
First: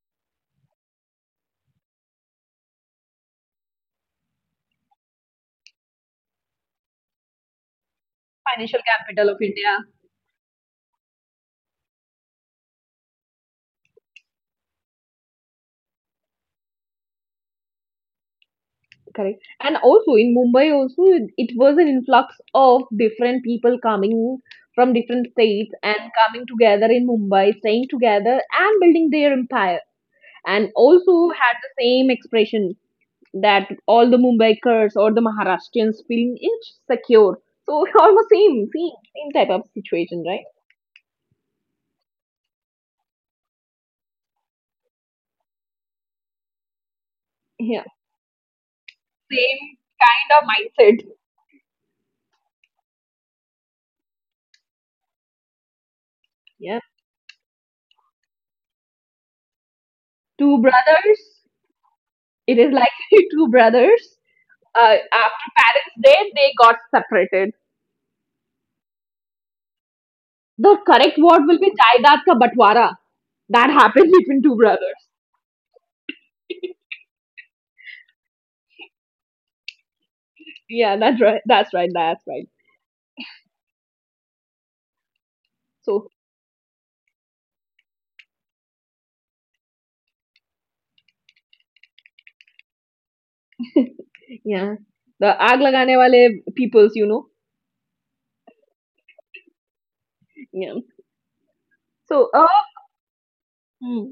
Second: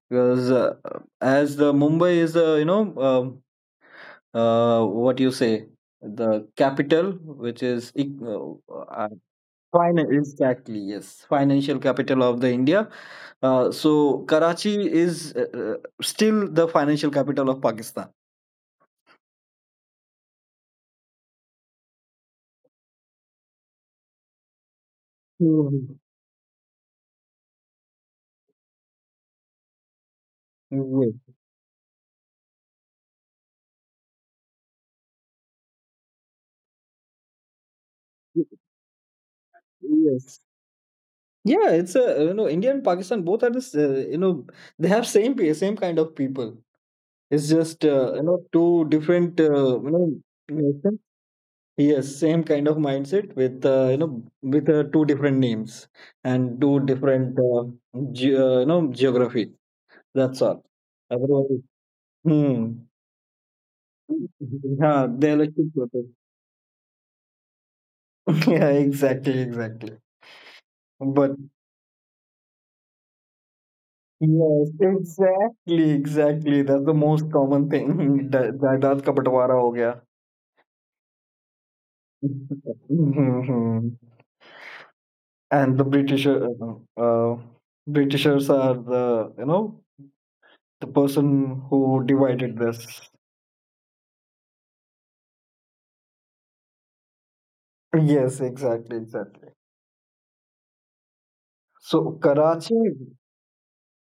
[SPEAKER 2] Because as the Mumbai is the, you know, what you say, the capital,
[SPEAKER 1] financial capital of india.
[SPEAKER 2] finance, exactly, yes, financial capital of the India. So Karachi is, still the financial capital of Pakistan.
[SPEAKER 1] Correct. And also in mumbai also it was an influx of different people coming from different states
[SPEAKER 2] Mhm.
[SPEAKER 1] and coming together in mumbai staying together and building their empire, and also had the same expression that all the Mumbaikars or the Maharashtrians feeling insecure. So almost
[SPEAKER 2] Yes.
[SPEAKER 1] same, same, same type of situation,
[SPEAKER 2] Yes.
[SPEAKER 1] right?
[SPEAKER 2] Yeah, it's a, you know, India and Pakistan both are this, you know, they have same kind of people. It's
[SPEAKER 1] Yeah,
[SPEAKER 2] just, you know, two different,
[SPEAKER 1] same
[SPEAKER 2] you know,
[SPEAKER 1] kind of
[SPEAKER 2] nations.
[SPEAKER 1] mindset.
[SPEAKER 2] Yes, same kind of mindset with, you know, with, two different names and
[SPEAKER 1] Yeah.
[SPEAKER 2] two different, you know, geography. That's
[SPEAKER 1] Two
[SPEAKER 2] all.
[SPEAKER 1] brothers.
[SPEAKER 2] Otherwise,
[SPEAKER 1] It is
[SPEAKER 2] hmm.
[SPEAKER 1] likely two brothers.
[SPEAKER 2] Yeah, they're
[SPEAKER 1] After
[SPEAKER 2] like two
[SPEAKER 1] parents'
[SPEAKER 2] people.
[SPEAKER 1] death, they got separated.
[SPEAKER 2] Yeah, exactly, exactly.
[SPEAKER 1] The correct
[SPEAKER 2] But
[SPEAKER 1] word will be Jaidat ka Batwara. That happened between two
[SPEAKER 2] yes,
[SPEAKER 1] brothers.
[SPEAKER 2] exactly, exactly. That's the most common thing. Jaidad ka बंटवारा हो गया.
[SPEAKER 1] Yeah, that's right. That's right. That's right.
[SPEAKER 2] Mhm. And the
[SPEAKER 1] So
[SPEAKER 2] Britisher, uh, uh, Britishers are the, you know, the person who divided this.
[SPEAKER 1] yeah, the aag lagane wale peoples, you know.
[SPEAKER 2] Yes, exactly, exactly.
[SPEAKER 1] Yeah.
[SPEAKER 2] So
[SPEAKER 1] So
[SPEAKER 2] Karachi.
[SPEAKER 1] hmm,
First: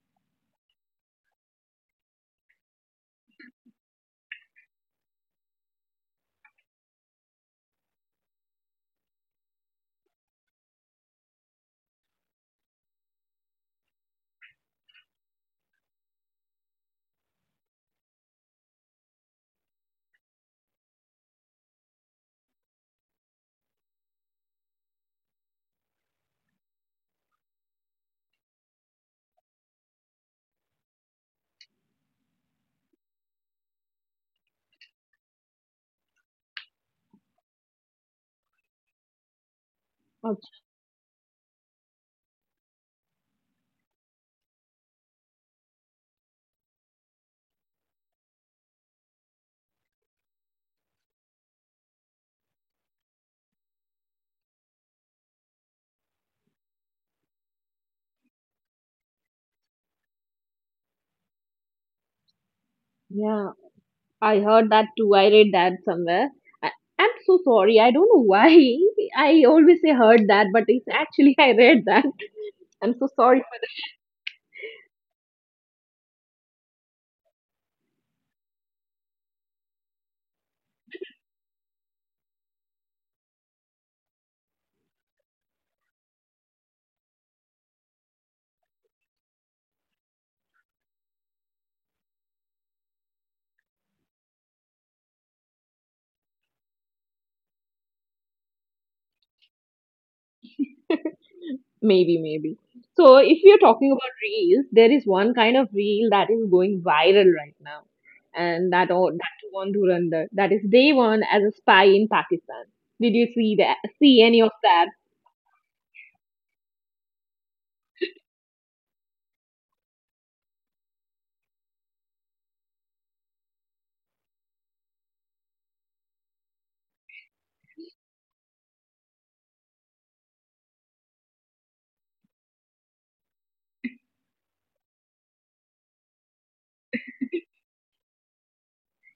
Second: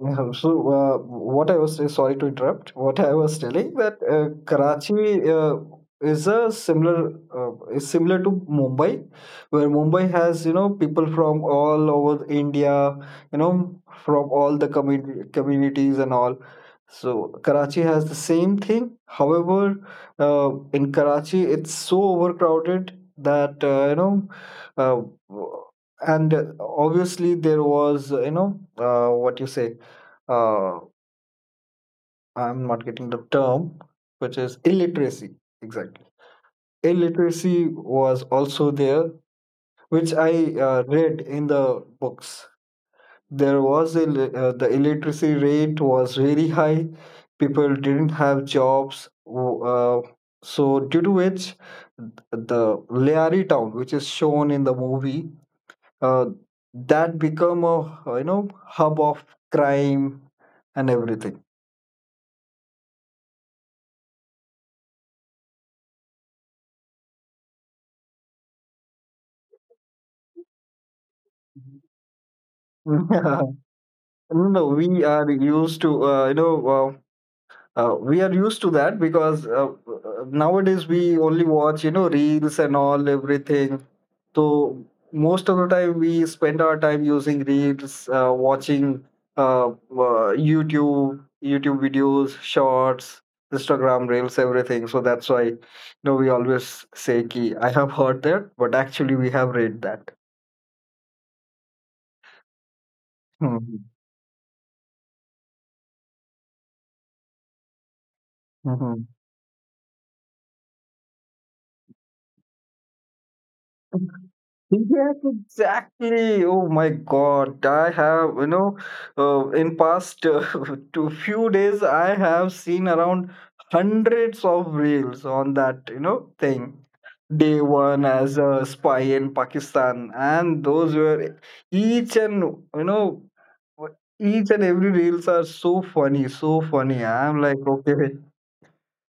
[SPEAKER 2] Yeah, so, what I was sorry to interrupt, what I was telling that Karachi, is similar to Mumbai, where Mumbai has, you know, people from all over India, you know, from all the community communities and all. So Karachi has the same thing. However, in Karachi, it's so overcrowded that, you know uh, and obviously there was, you know, what you say, uh, I'm not getting the term, which is illiteracy. Exactly. Illiteracy was also there, which I,
[SPEAKER 1] okay,
[SPEAKER 2] read in the books. There was a, the illiteracy rate was very high. People didn't have jobs. w- Uh, so due to which the Leari town, which is shown in the movie, uh, that become a, you know, hub of crime and everything.
[SPEAKER 1] yeah. I heard that too. I read that somewhere. I, I'm so sorry. I don't know why. I always say heard that, but it's actually I read that. I'm so sorry.
[SPEAKER 2] No, no, we are used to, you know, we are used to that because, nowadays we only watch, you know, reels and all, everything. So most of the time we spend our time using reels, watching, YouTube, YouTube videos, shorts, Instagram reels, everything. So that's why, you know, we always say, ki, I have heard that, but actually we have read that.
[SPEAKER 1] For maybe, maybe. So if we are
[SPEAKER 2] Hmm.
[SPEAKER 1] talking about reels, there is one kind of reel that is going viral right now, and that
[SPEAKER 2] Hmm.
[SPEAKER 1] all that too on Dhurandhar. That is day one as a spy in Pakistan. Did you see that?
[SPEAKER 2] Hmm.
[SPEAKER 1] See any of that?
[SPEAKER 2] Yes, exactly. Oh my God. I have, you know, in past, two few days, I have seen around hundreds of reels on that, you know, thing. Day one as a spy in Pakistan, and those were each and, you know, each and every reels are so funny, so funny. I'm like, okay,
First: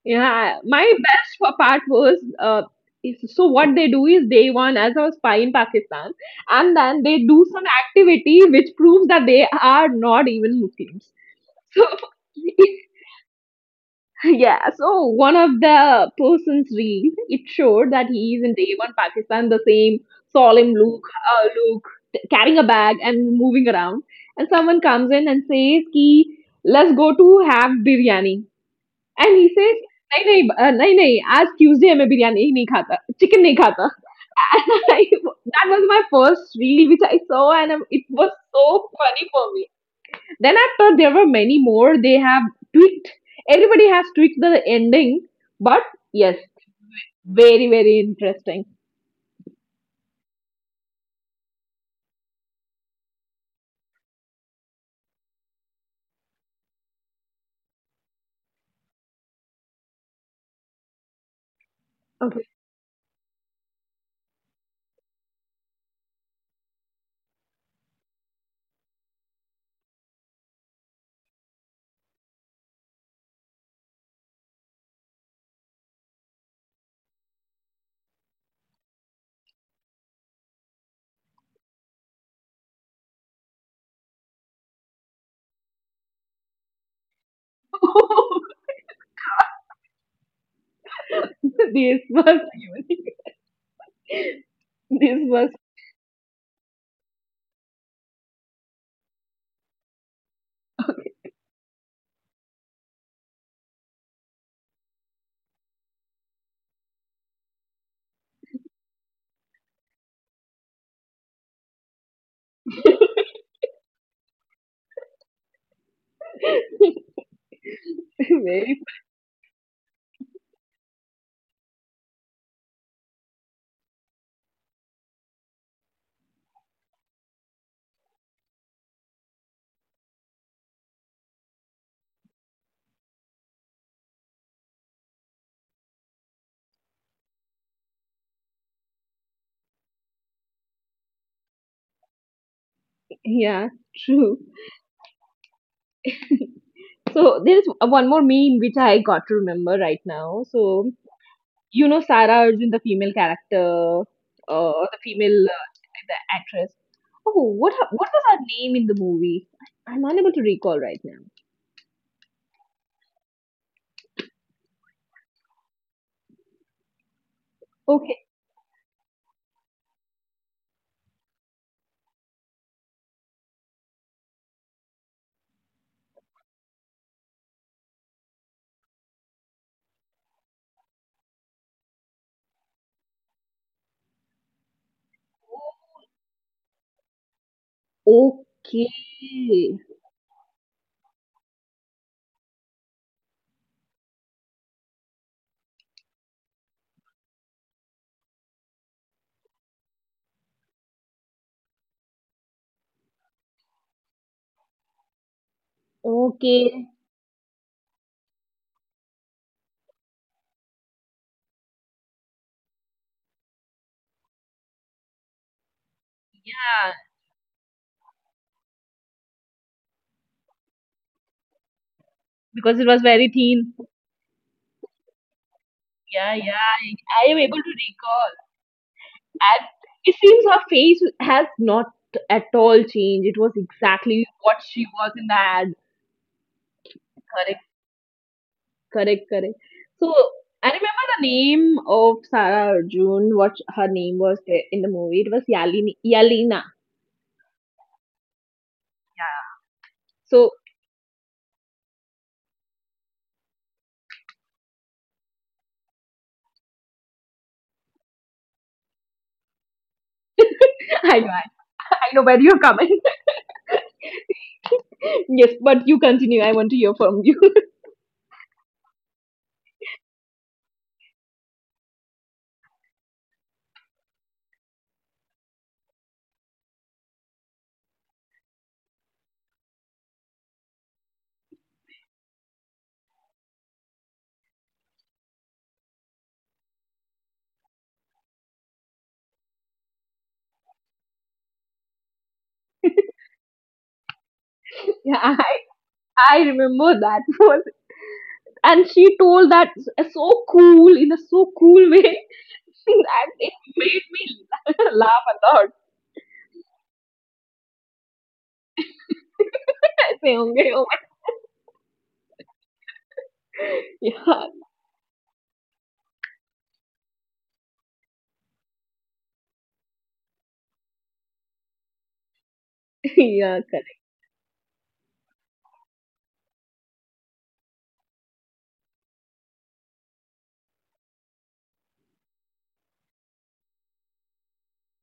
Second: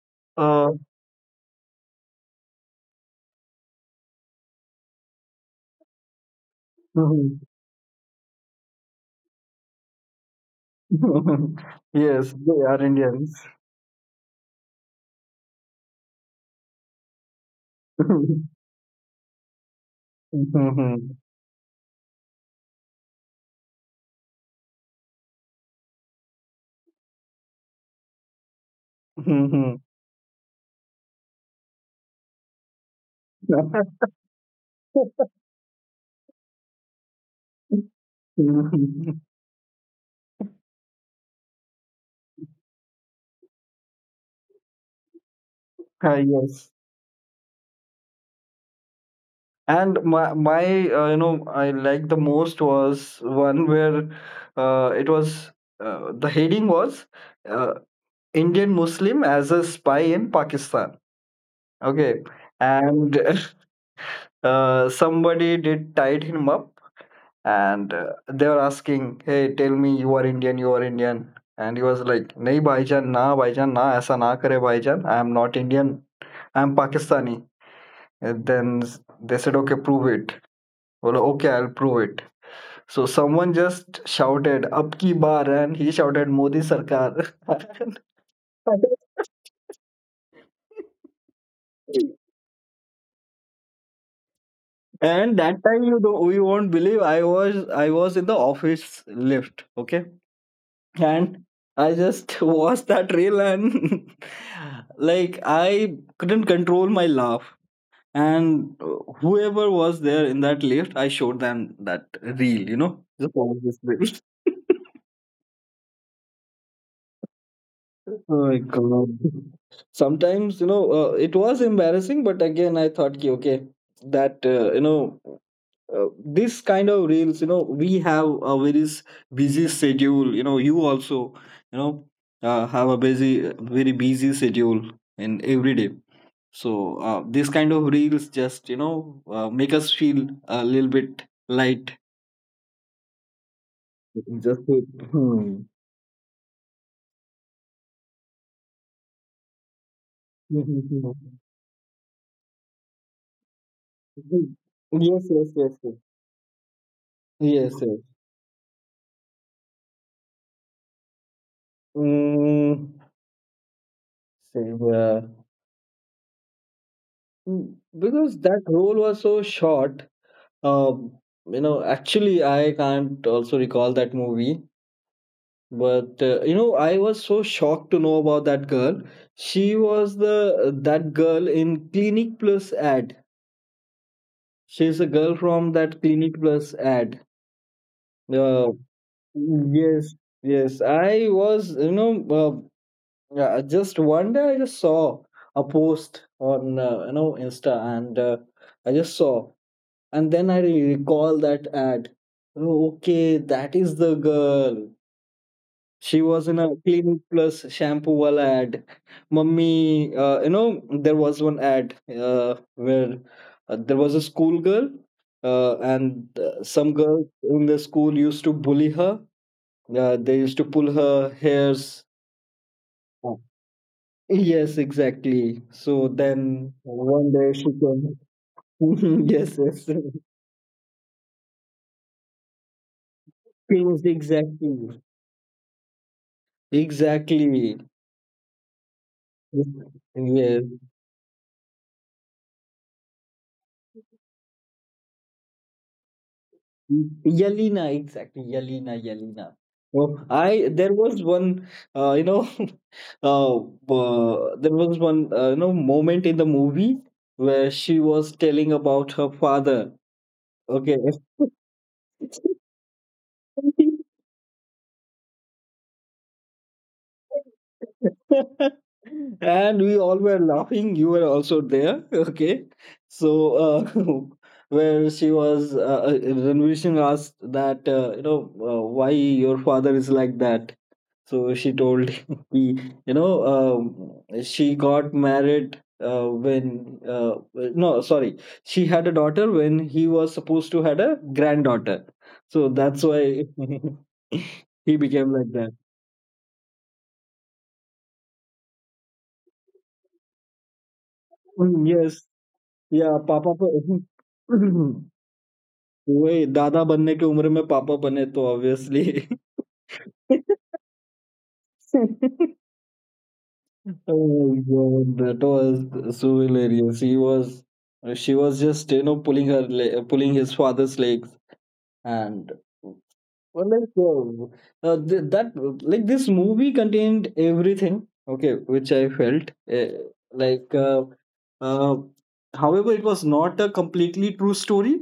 [SPEAKER 1] Yeah,
[SPEAKER 2] uh,
[SPEAKER 1] my best part was so what they do is day one as a spy in Pakistan, and then they do some activity which proves that they are not even Muslims. So
[SPEAKER 2] yes, they are Indians.
[SPEAKER 1] yeah, so one of the persons read it showed that he is in day one Pakistan, the same solemn look, look, carrying a bag and moving around, and someone comes in and says, "Ki let's go to have biryani." And he
[SPEAKER 2] Mhm.
[SPEAKER 1] Says नहीं नहीं अ, नहीं नहीं आज Tuesday है मैं बिरयानी नहीं खाता chicken नहीं खाता. That was my first reel which I saw, and it was so
[SPEAKER 2] Mhm.
[SPEAKER 1] funny for me. Then after there were many more. They have tweaked. Everybody has tweaked the ending, but
[SPEAKER 2] Ah,
[SPEAKER 1] yes,
[SPEAKER 2] yes.
[SPEAKER 1] very very interesting.
[SPEAKER 2] And my you know, I liked the most was one where, it was the heading was, uh, Indian Muslim as a spy in Pakistan. Okay,
[SPEAKER 1] Okay.
[SPEAKER 2] and somebody did tied him up, and they were asking, "Hey, tell me you are Indian, you are Indian." And he was like, "नहीं Bhaijan, na, ऐसा na kare Bhaijan. I am not Indian. I am Pakistani." And then they said, okay, prove it. Well, okay, I'll prove it. So someone just shouted, up ki bar, and he shouted, Modi Sarkar.
[SPEAKER 1] this was this
[SPEAKER 2] And
[SPEAKER 1] was
[SPEAKER 2] that time, you don't, you won't believe, I was in the office lift, okay, and I just watched that reel and like I couldn't control my laugh. And whoever was there in that lift, I showed them that reel, you know. Just watch this reel. Oh my
[SPEAKER 1] very
[SPEAKER 2] God. Sometimes, you know, it was embarrassing, but again, I thought, "Ki, okay, that, you know, uh, this kind of reels, you know, we have a very busy schedule. You know, you also, you know, have a busy, very busy schedule in every day. So, this kind of reels just, you know, make us feel a little bit light.
[SPEAKER 1] yeah true.
[SPEAKER 2] Just, hmm.
[SPEAKER 1] So there is one more meme which I got to remember right now.
[SPEAKER 2] Yes,
[SPEAKER 1] So you know Sara Arjun, the female character, or the
[SPEAKER 2] yes,
[SPEAKER 1] female
[SPEAKER 2] yes, yes. Yes,
[SPEAKER 1] the actress. Oh, what
[SPEAKER 2] yes.
[SPEAKER 1] what was her name in the movie? I'm unable to recall right now.
[SPEAKER 2] Mm, same, yeah. Mm,
[SPEAKER 1] Okay,
[SPEAKER 2] because that role was so short. Um, you know, actually, I can't also recall that movie. But, you know, I was so shocked to know about that girl. She was the That girl in Clinic Plus ad. She's a girl from that Clinic Plus ad. Uh,
[SPEAKER 1] okay,
[SPEAKER 2] yes, yes. I was, you know, yeah, I just one day I just saw a post on, you know, Insta, and, I just saw, and then recall that ad. Oh, okay, that is the girl. She was in a
[SPEAKER 1] okay.
[SPEAKER 2] Clinic Plus shampoo wala ad. Mummy, you know, there was one ad where, there was a school girl, and
[SPEAKER 1] Yeah,
[SPEAKER 2] some girls in the school used to bully her. They used to pull her hairs
[SPEAKER 1] because it was very
[SPEAKER 2] uh,
[SPEAKER 1] thin.
[SPEAKER 2] yes, exactly. So
[SPEAKER 1] Yeah, yeah.
[SPEAKER 2] then one
[SPEAKER 1] I am
[SPEAKER 2] day
[SPEAKER 1] able
[SPEAKER 2] she
[SPEAKER 1] to
[SPEAKER 2] can.
[SPEAKER 1] recall,
[SPEAKER 2] Yes,
[SPEAKER 1] and
[SPEAKER 2] yes.
[SPEAKER 1] it seems her face has not at all changed. It was
[SPEAKER 2] Yes,
[SPEAKER 1] exactly what she
[SPEAKER 2] exactly.
[SPEAKER 1] was in the ad. Her
[SPEAKER 2] Exactly.
[SPEAKER 1] correct, correct. So
[SPEAKER 2] Yes.
[SPEAKER 1] I remember the name of Sarah Arjun, what her name was there in the movie. It was Yalini, Yalina.
[SPEAKER 2] Yelena, exactly. Yelena, Yelena. Oh,
[SPEAKER 1] So
[SPEAKER 2] I there was one, you know, there was one, you know, moment in the movie where she was telling about her father. Okay.
[SPEAKER 1] I know where you're coming. Yes, but you continue. I want to hear from you.
[SPEAKER 2] And we all were laughing, you were also there. Okay, so, uh, where she was, Ranveer Singh asked that, you know, why your father is like that. So she told him, he you know, she got married, when no sorry, she had a daughter when he was supposed to had a granddaughter, so that's why he
[SPEAKER 1] Yeah,
[SPEAKER 2] became like that.
[SPEAKER 1] I remember that was, and she told that so cool in a so
[SPEAKER 2] Mm,
[SPEAKER 1] cool way
[SPEAKER 2] yes. या
[SPEAKER 1] that
[SPEAKER 2] पापा
[SPEAKER 1] it
[SPEAKER 2] तो
[SPEAKER 1] made me laugh a lot.
[SPEAKER 2] वही दादा बनने की उम्र में पापा बने तो obviously.
[SPEAKER 1] I say, okay, oh my, yeah,
[SPEAKER 2] Oh my God, that was so hilarious. She was just, you know, pulling her le pulling his father's legs, and
[SPEAKER 1] yeah,
[SPEAKER 2] well, like, th that, like, this movie contained everything. Okay, which I felt, uh, like, uh, uh, however, it was not a completely true story.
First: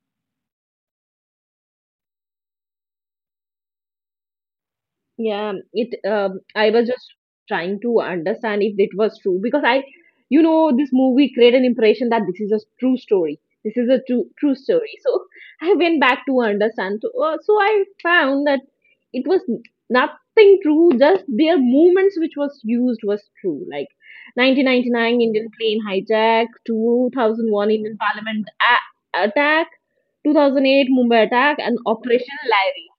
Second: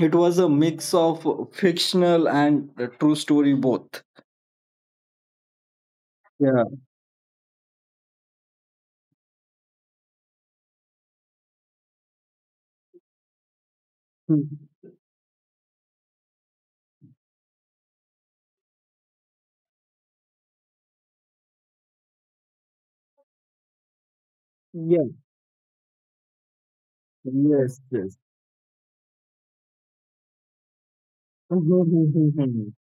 [SPEAKER 2] It was a mix of fictional and a true story, both.
[SPEAKER 1] yeah, it
[SPEAKER 2] Yeah.
[SPEAKER 1] I was just trying to understand if it was true because I you know this movie created an impression that this is a true story. This is a true
[SPEAKER 2] Hmm.
[SPEAKER 1] true story. So I went back to understand. So, so I found that it was nothing true, just their movements which was used was true. Like
[SPEAKER 2] Yes,
[SPEAKER 1] 1999 Indian plane hijack, 2001
[SPEAKER 2] yes,
[SPEAKER 1] Indian
[SPEAKER 2] yes.
[SPEAKER 1] Parliament attack, 2008 Mumbai attack, and Operation Larry.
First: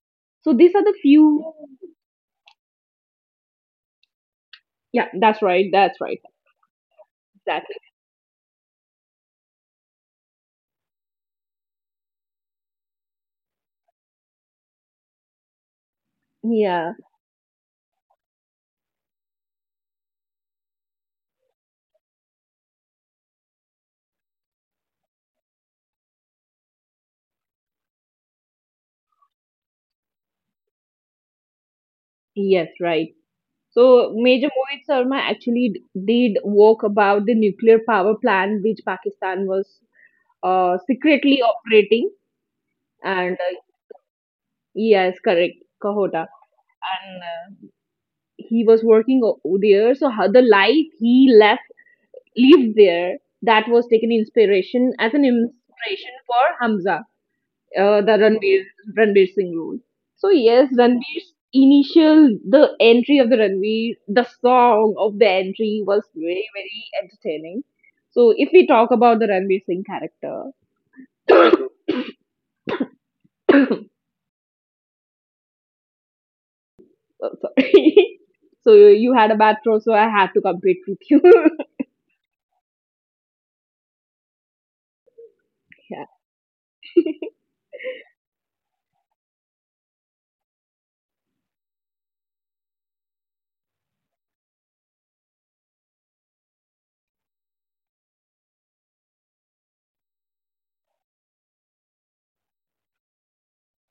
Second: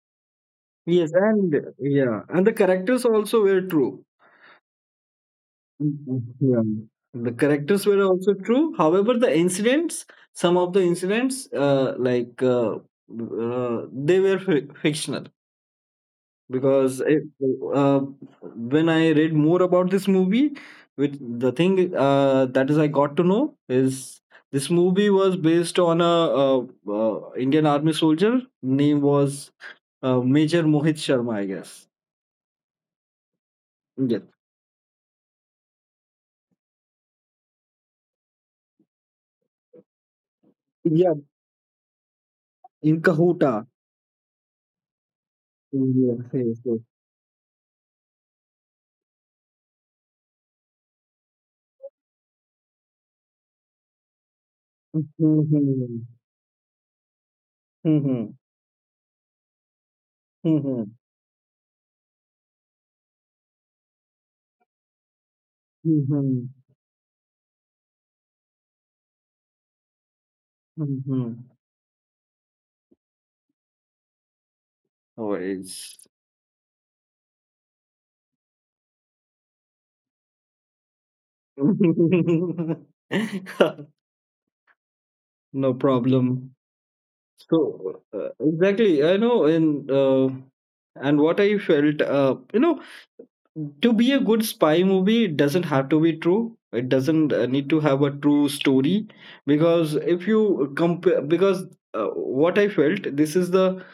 [SPEAKER 1] So these are the
[SPEAKER 2] Yes, and
[SPEAKER 1] few.
[SPEAKER 2] yeah, and the characters also were true.
[SPEAKER 1] Yeah, that's right. That's right.
[SPEAKER 2] Mhm. Yeah. The
[SPEAKER 1] Exactly.
[SPEAKER 2] characters were also true. However, the incidents, some of the incidents, they were fictional.
[SPEAKER 1] Yeah.
[SPEAKER 2] Because it, uh, when I read more about this movie, which the thing that is I got to know is this movie was based on a, Indian army soldier. Name was, Major Mohit Sharma, I guess.
[SPEAKER 1] Yes, right. So
[SPEAKER 2] Yeah,
[SPEAKER 1] Major Mohit Sharma actually did work about the nuclear power plant which Pakistan was
[SPEAKER 2] yeah,
[SPEAKER 1] secretly operating,
[SPEAKER 2] in
[SPEAKER 1] and
[SPEAKER 2] Kahuta.
[SPEAKER 1] yes, correct,
[SPEAKER 2] Yes,
[SPEAKER 1] Kahota,
[SPEAKER 2] yes, yes.
[SPEAKER 1] and he was working there. So how the life he left lived there, that was taken inspiration as an
[SPEAKER 2] Mm-hmm.
[SPEAKER 1] inspiration for Hamza. Uh, the
[SPEAKER 2] Mm-hmm.
[SPEAKER 1] Ranveer Singh role. So yes,
[SPEAKER 2] Mm-hmm.
[SPEAKER 1] Ranveer's initial the entry of the Ranveer, the song of the entry was
[SPEAKER 2] Mm-hmm.
[SPEAKER 1] very very entertaining. So if we talk about the Ranveer Singh character,
[SPEAKER 2] Mm-hmm.
[SPEAKER 1] oh,
[SPEAKER 2] Oh, it's
[SPEAKER 1] sorry. So you had a bad throw, so I had to compete with you.
[SPEAKER 2] no
[SPEAKER 1] Yeah,
[SPEAKER 2] problem. So exactly, I know, and what I felt, to be a good spy movie, it doesn't have to be true. It doesn't need to have a true story because if you compare, because what I felt,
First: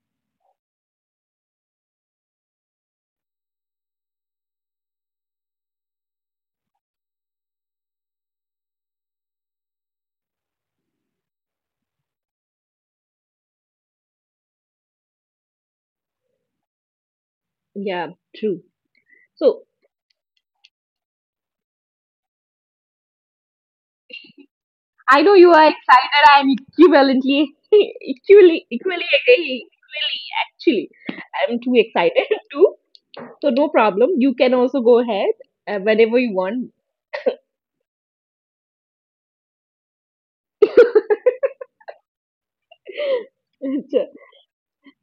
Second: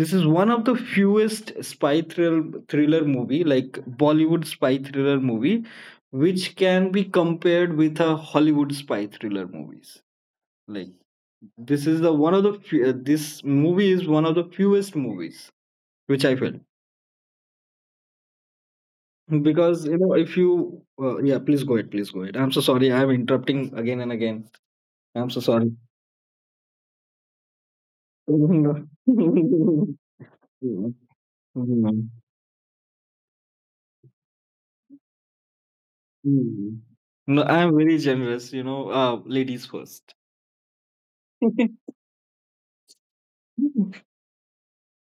[SPEAKER 2] this is one of the fewest spy thriller movie, like Bollywood spy thriller movie, which can be compared with a Hollywood spy thriller movies. Like this is the one of the few, this movie is one of the fewest movies which I felt
[SPEAKER 1] yeah, true. So
[SPEAKER 2] because you know if you yeah, please go ahead, please go ahead, I'm so sorry, I'm interrupting again and again.
[SPEAKER 1] I
[SPEAKER 2] I'm
[SPEAKER 1] know
[SPEAKER 2] so
[SPEAKER 1] you are
[SPEAKER 2] sorry.
[SPEAKER 1] excited. I'm equivalently, equally,
[SPEAKER 2] No,
[SPEAKER 1] equally, equally, actually, I'm too excited too. So no problem. You can also go ahead whenever you want.
[SPEAKER 2] I'm very generous, you know. Ladies first.
[SPEAKER 1] Sure.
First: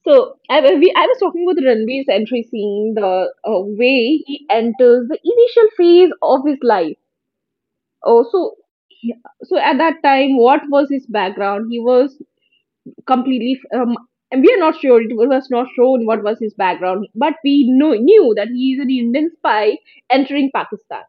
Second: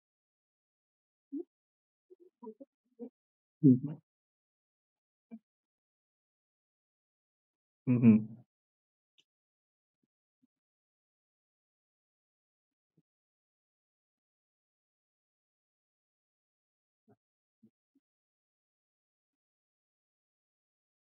[SPEAKER 1] So I was talking about Ranveer's entry scene, the way he enters the initial phase of his life. Oh,
[SPEAKER 2] Mhm.
[SPEAKER 1] so he- so at that time, what was his background? He was completely. And we are not sure. It was not shown what was his background, but we know, knew that he is an Indian spy entering Pakistan.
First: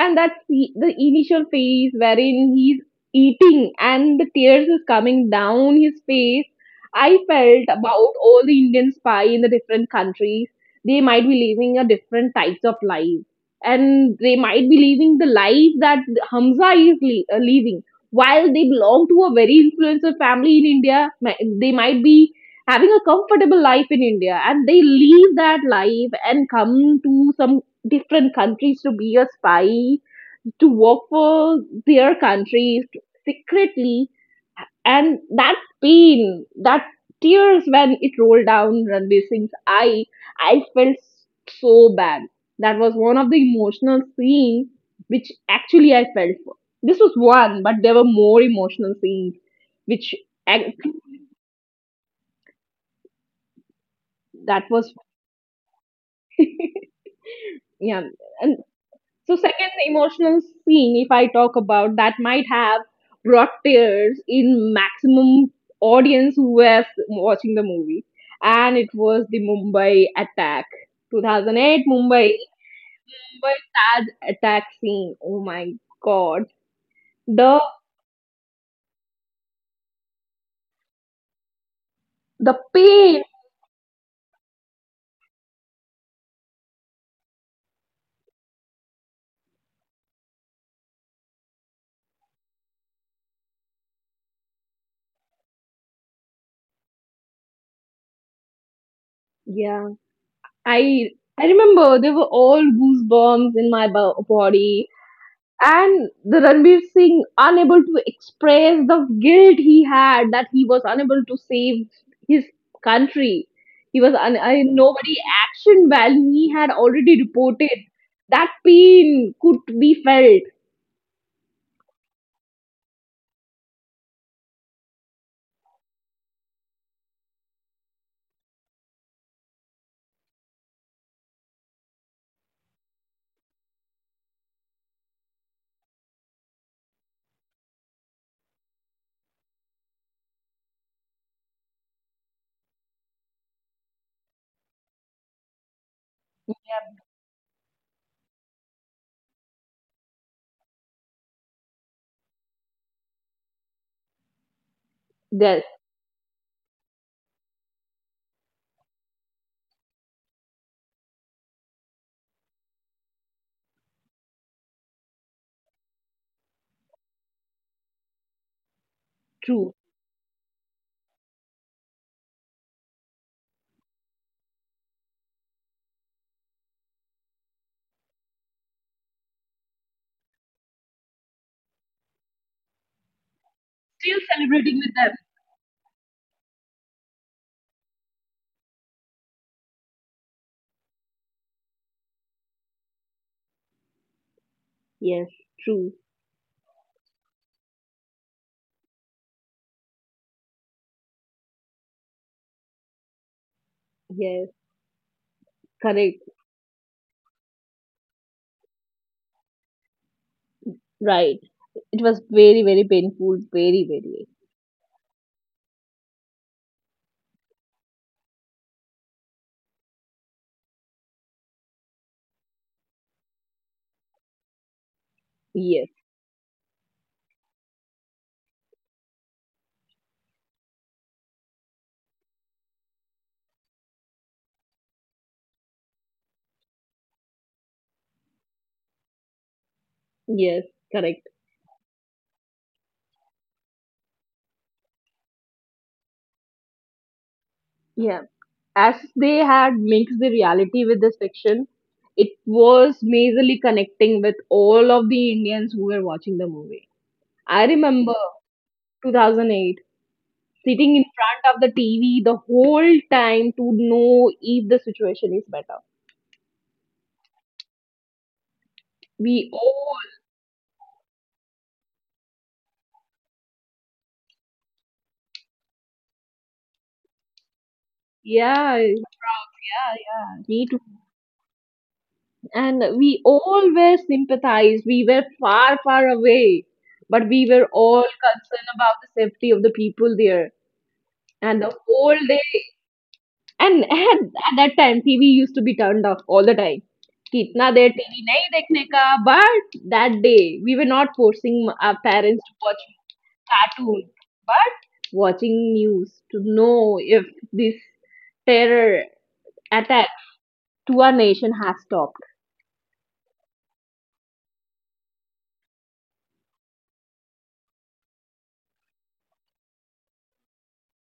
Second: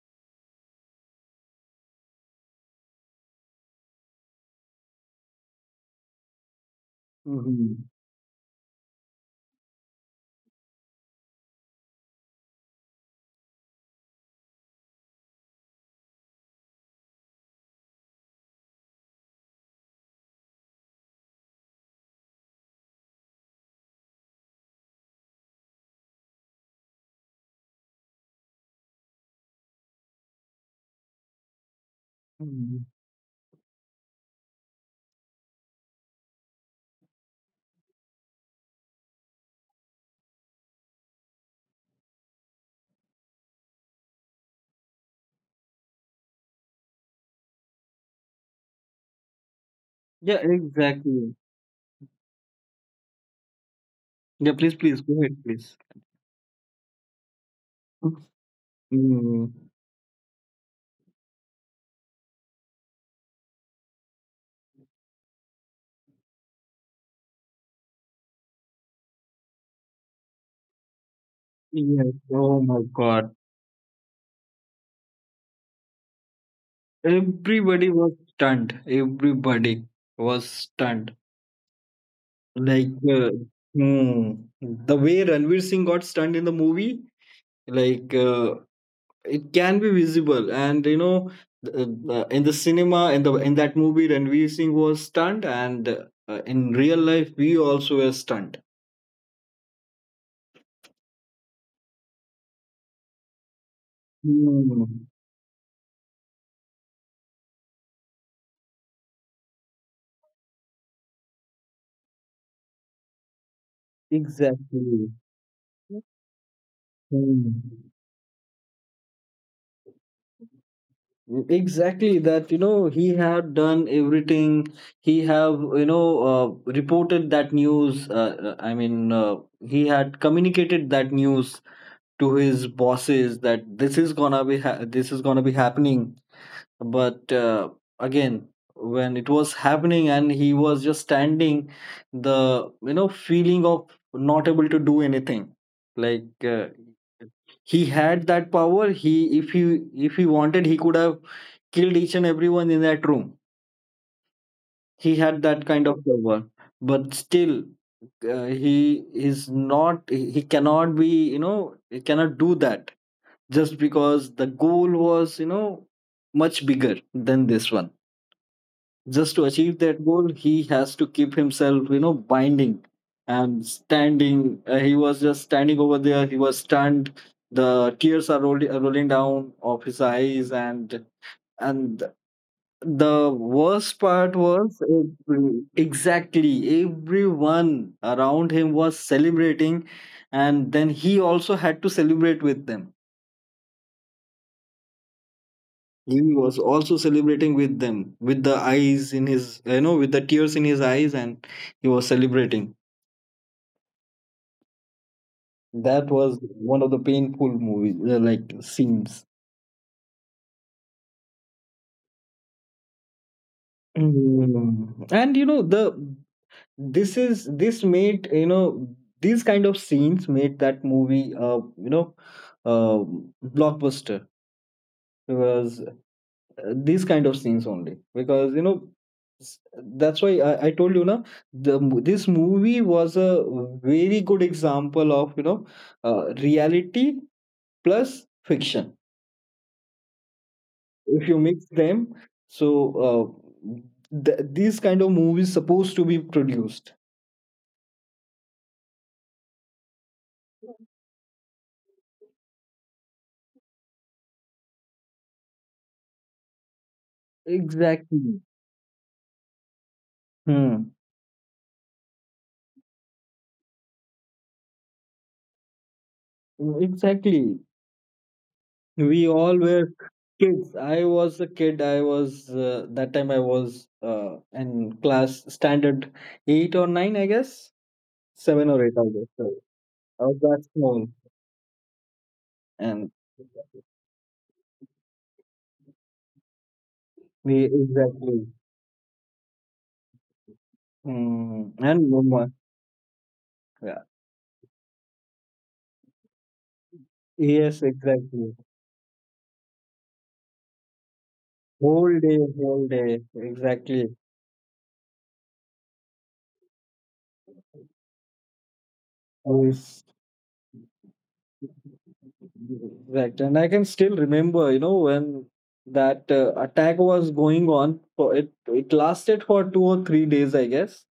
[SPEAKER 1] And that's the initial phase wherein he's eating and the tears is coming down his face. I felt
[SPEAKER 2] Mhm.
[SPEAKER 1] about all the indian spy in the different countries, they might be living a different types of life, and they might be living the life that hamza is living while they belong to a very influential family in india. They might be having a comfortable life in india, and they leave that life and come to some different countries to be a spy, to work for their countries
[SPEAKER 2] Mhm.
[SPEAKER 1] secretly. And that pain, that tears when it rolled down Ranveer Singh's eye, I felt so bad. That was one of the emotional scenes which actually I felt for. This was one, but there were more emotional scenes which
[SPEAKER 2] Yeah,
[SPEAKER 1] ac-
[SPEAKER 2] exactly. Yeah,
[SPEAKER 1] that
[SPEAKER 2] please,
[SPEAKER 1] was
[SPEAKER 2] please go ahead, please.
[SPEAKER 1] yeah. And so,
[SPEAKER 2] Mm.
[SPEAKER 1] second emotional scene, if I talk about that, might have brought tears in maximum audience who was watching the movie, and it was the Mumbai attack, 2008
[SPEAKER 2] Yes. Oh my God.
[SPEAKER 1] Mumbai Taj attack scene. Oh my God, the
[SPEAKER 2] Everybody was stunned. Everybody was stunned.
[SPEAKER 1] the
[SPEAKER 2] Like,
[SPEAKER 1] pain.
[SPEAKER 2] uh, hmm, the way Ranveer Singh got stunned in the movie, like, uh, it can be visible. And, you know, th- in the cinema, in, the, in that movie, Ranveer Singh was stunned. And in real life, we also were stunned.
[SPEAKER 1] Yeah, I I remember there were all goosebumps in my body,
[SPEAKER 2] Hmm,
[SPEAKER 1] and the Ranveer Singh unable to express the guilt he had that he was unable to save his country. He was I,
[SPEAKER 2] exactly.
[SPEAKER 1] nobody action while he had already
[SPEAKER 2] Hmm.
[SPEAKER 1] reported, that pain could be felt.
[SPEAKER 2] Exactly that, you know, he had done everything. He have, you know, reported that news, I mean, he had communicated that news to his bosses that this is gonna be this is gonna be happening, but again, when it was happening and he was just standing, the, you know, feeling of not able to do anything, like uh, he had that power. He if he if he wanted, he could have killed each and everyone in that room. He had that
[SPEAKER 1] Yes,
[SPEAKER 2] kind of power, but still, he cannot be, you know, he cannot do that just because the goal was, you know, much bigger than this one. Just to
[SPEAKER 1] true.
[SPEAKER 2] achieve that goal, he has to keep himself, you know, binding and standing. He was just standing over there. He was stunned. The tears are rolling down of his eyes. And the worst
[SPEAKER 1] Still
[SPEAKER 2] part
[SPEAKER 1] celebrating
[SPEAKER 2] was
[SPEAKER 1] with them.
[SPEAKER 2] exactly everyone around him was celebrating, and then he also had to celebrate with them.
[SPEAKER 1] Yes, true.
[SPEAKER 2] He was also celebrating with them with the eyes in his you know with the tears in his eyes, and he was celebrating.
[SPEAKER 1] Yes,
[SPEAKER 2] That
[SPEAKER 1] correct.
[SPEAKER 2] was one of the painful movies like scenes.
[SPEAKER 1] Right. It was very very painful. Very very.
[SPEAKER 2] Mm. And you know the this is this made, you know, these kind of scenes made that movie, uh blockbuster because
[SPEAKER 1] Yes.
[SPEAKER 2] these kind of scenes only, because you know s- that's why I told you na, this movie was a very good example of, you know, reality plus fiction.
[SPEAKER 1] Yes.
[SPEAKER 2] If
[SPEAKER 1] Correct.
[SPEAKER 2] you mix them, so uh, these kind of movies supposed to be produced.
[SPEAKER 1] Yeah. As they had mixed the reality with this fiction, it was majorly connecting with all of the Indians who were watching the movie. I remember
[SPEAKER 2] Exactly.
[SPEAKER 1] 2008,
[SPEAKER 2] Hmm.
[SPEAKER 1] sitting in front of the TV the whole time to know if the situation is better.
[SPEAKER 2] Exactly. We
[SPEAKER 1] We
[SPEAKER 2] all were
[SPEAKER 1] all,
[SPEAKER 2] kids. I was a kid. I was that time I was in class standard eight or nine, I guess. Seven
[SPEAKER 1] yeah, proud,
[SPEAKER 2] or eight, I guess. So
[SPEAKER 1] yeah,
[SPEAKER 2] I was
[SPEAKER 1] yeah,
[SPEAKER 2] that
[SPEAKER 1] me too.
[SPEAKER 2] small,
[SPEAKER 1] And
[SPEAKER 2] and
[SPEAKER 1] we all were sympathized. We were far, far away, but we
[SPEAKER 2] we
[SPEAKER 1] were all
[SPEAKER 2] exactly.
[SPEAKER 1] concerned about the safety of the people there. And
[SPEAKER 2] Mm,
[SPEAKER 1] the
[SPEAKER 2] and
[SPEAKER 1] whole
[SPEAKER 2] one more.
[SPEAKER 1] day. And
[SPEAKER 2] Yeah.
[SPEAKER 1] at that time, TV used to be turned off all the time. कि इतना
[SPEAKER 2] Yes,
[SPEAKER 1] देर TV नहीं
[SPEAKER 2] exactly.
[SPEAKER 1] देखने का but that day we were not forcing our parents to watch
[SPEAKER 2] Whole day,
[SPEAKER 1] cartoon,
[SPEAKER 2] exactly.
[SPEAKER 1] but watching news to know if this terror
[SPEAKER 2] Yes.
[SPEAKER 1] attack to our nation has stopped.
[SPEAKER 2] Exactly. And I can still remember, you know, when that attack was going on. It lasted for 2 or 3 days, I guess.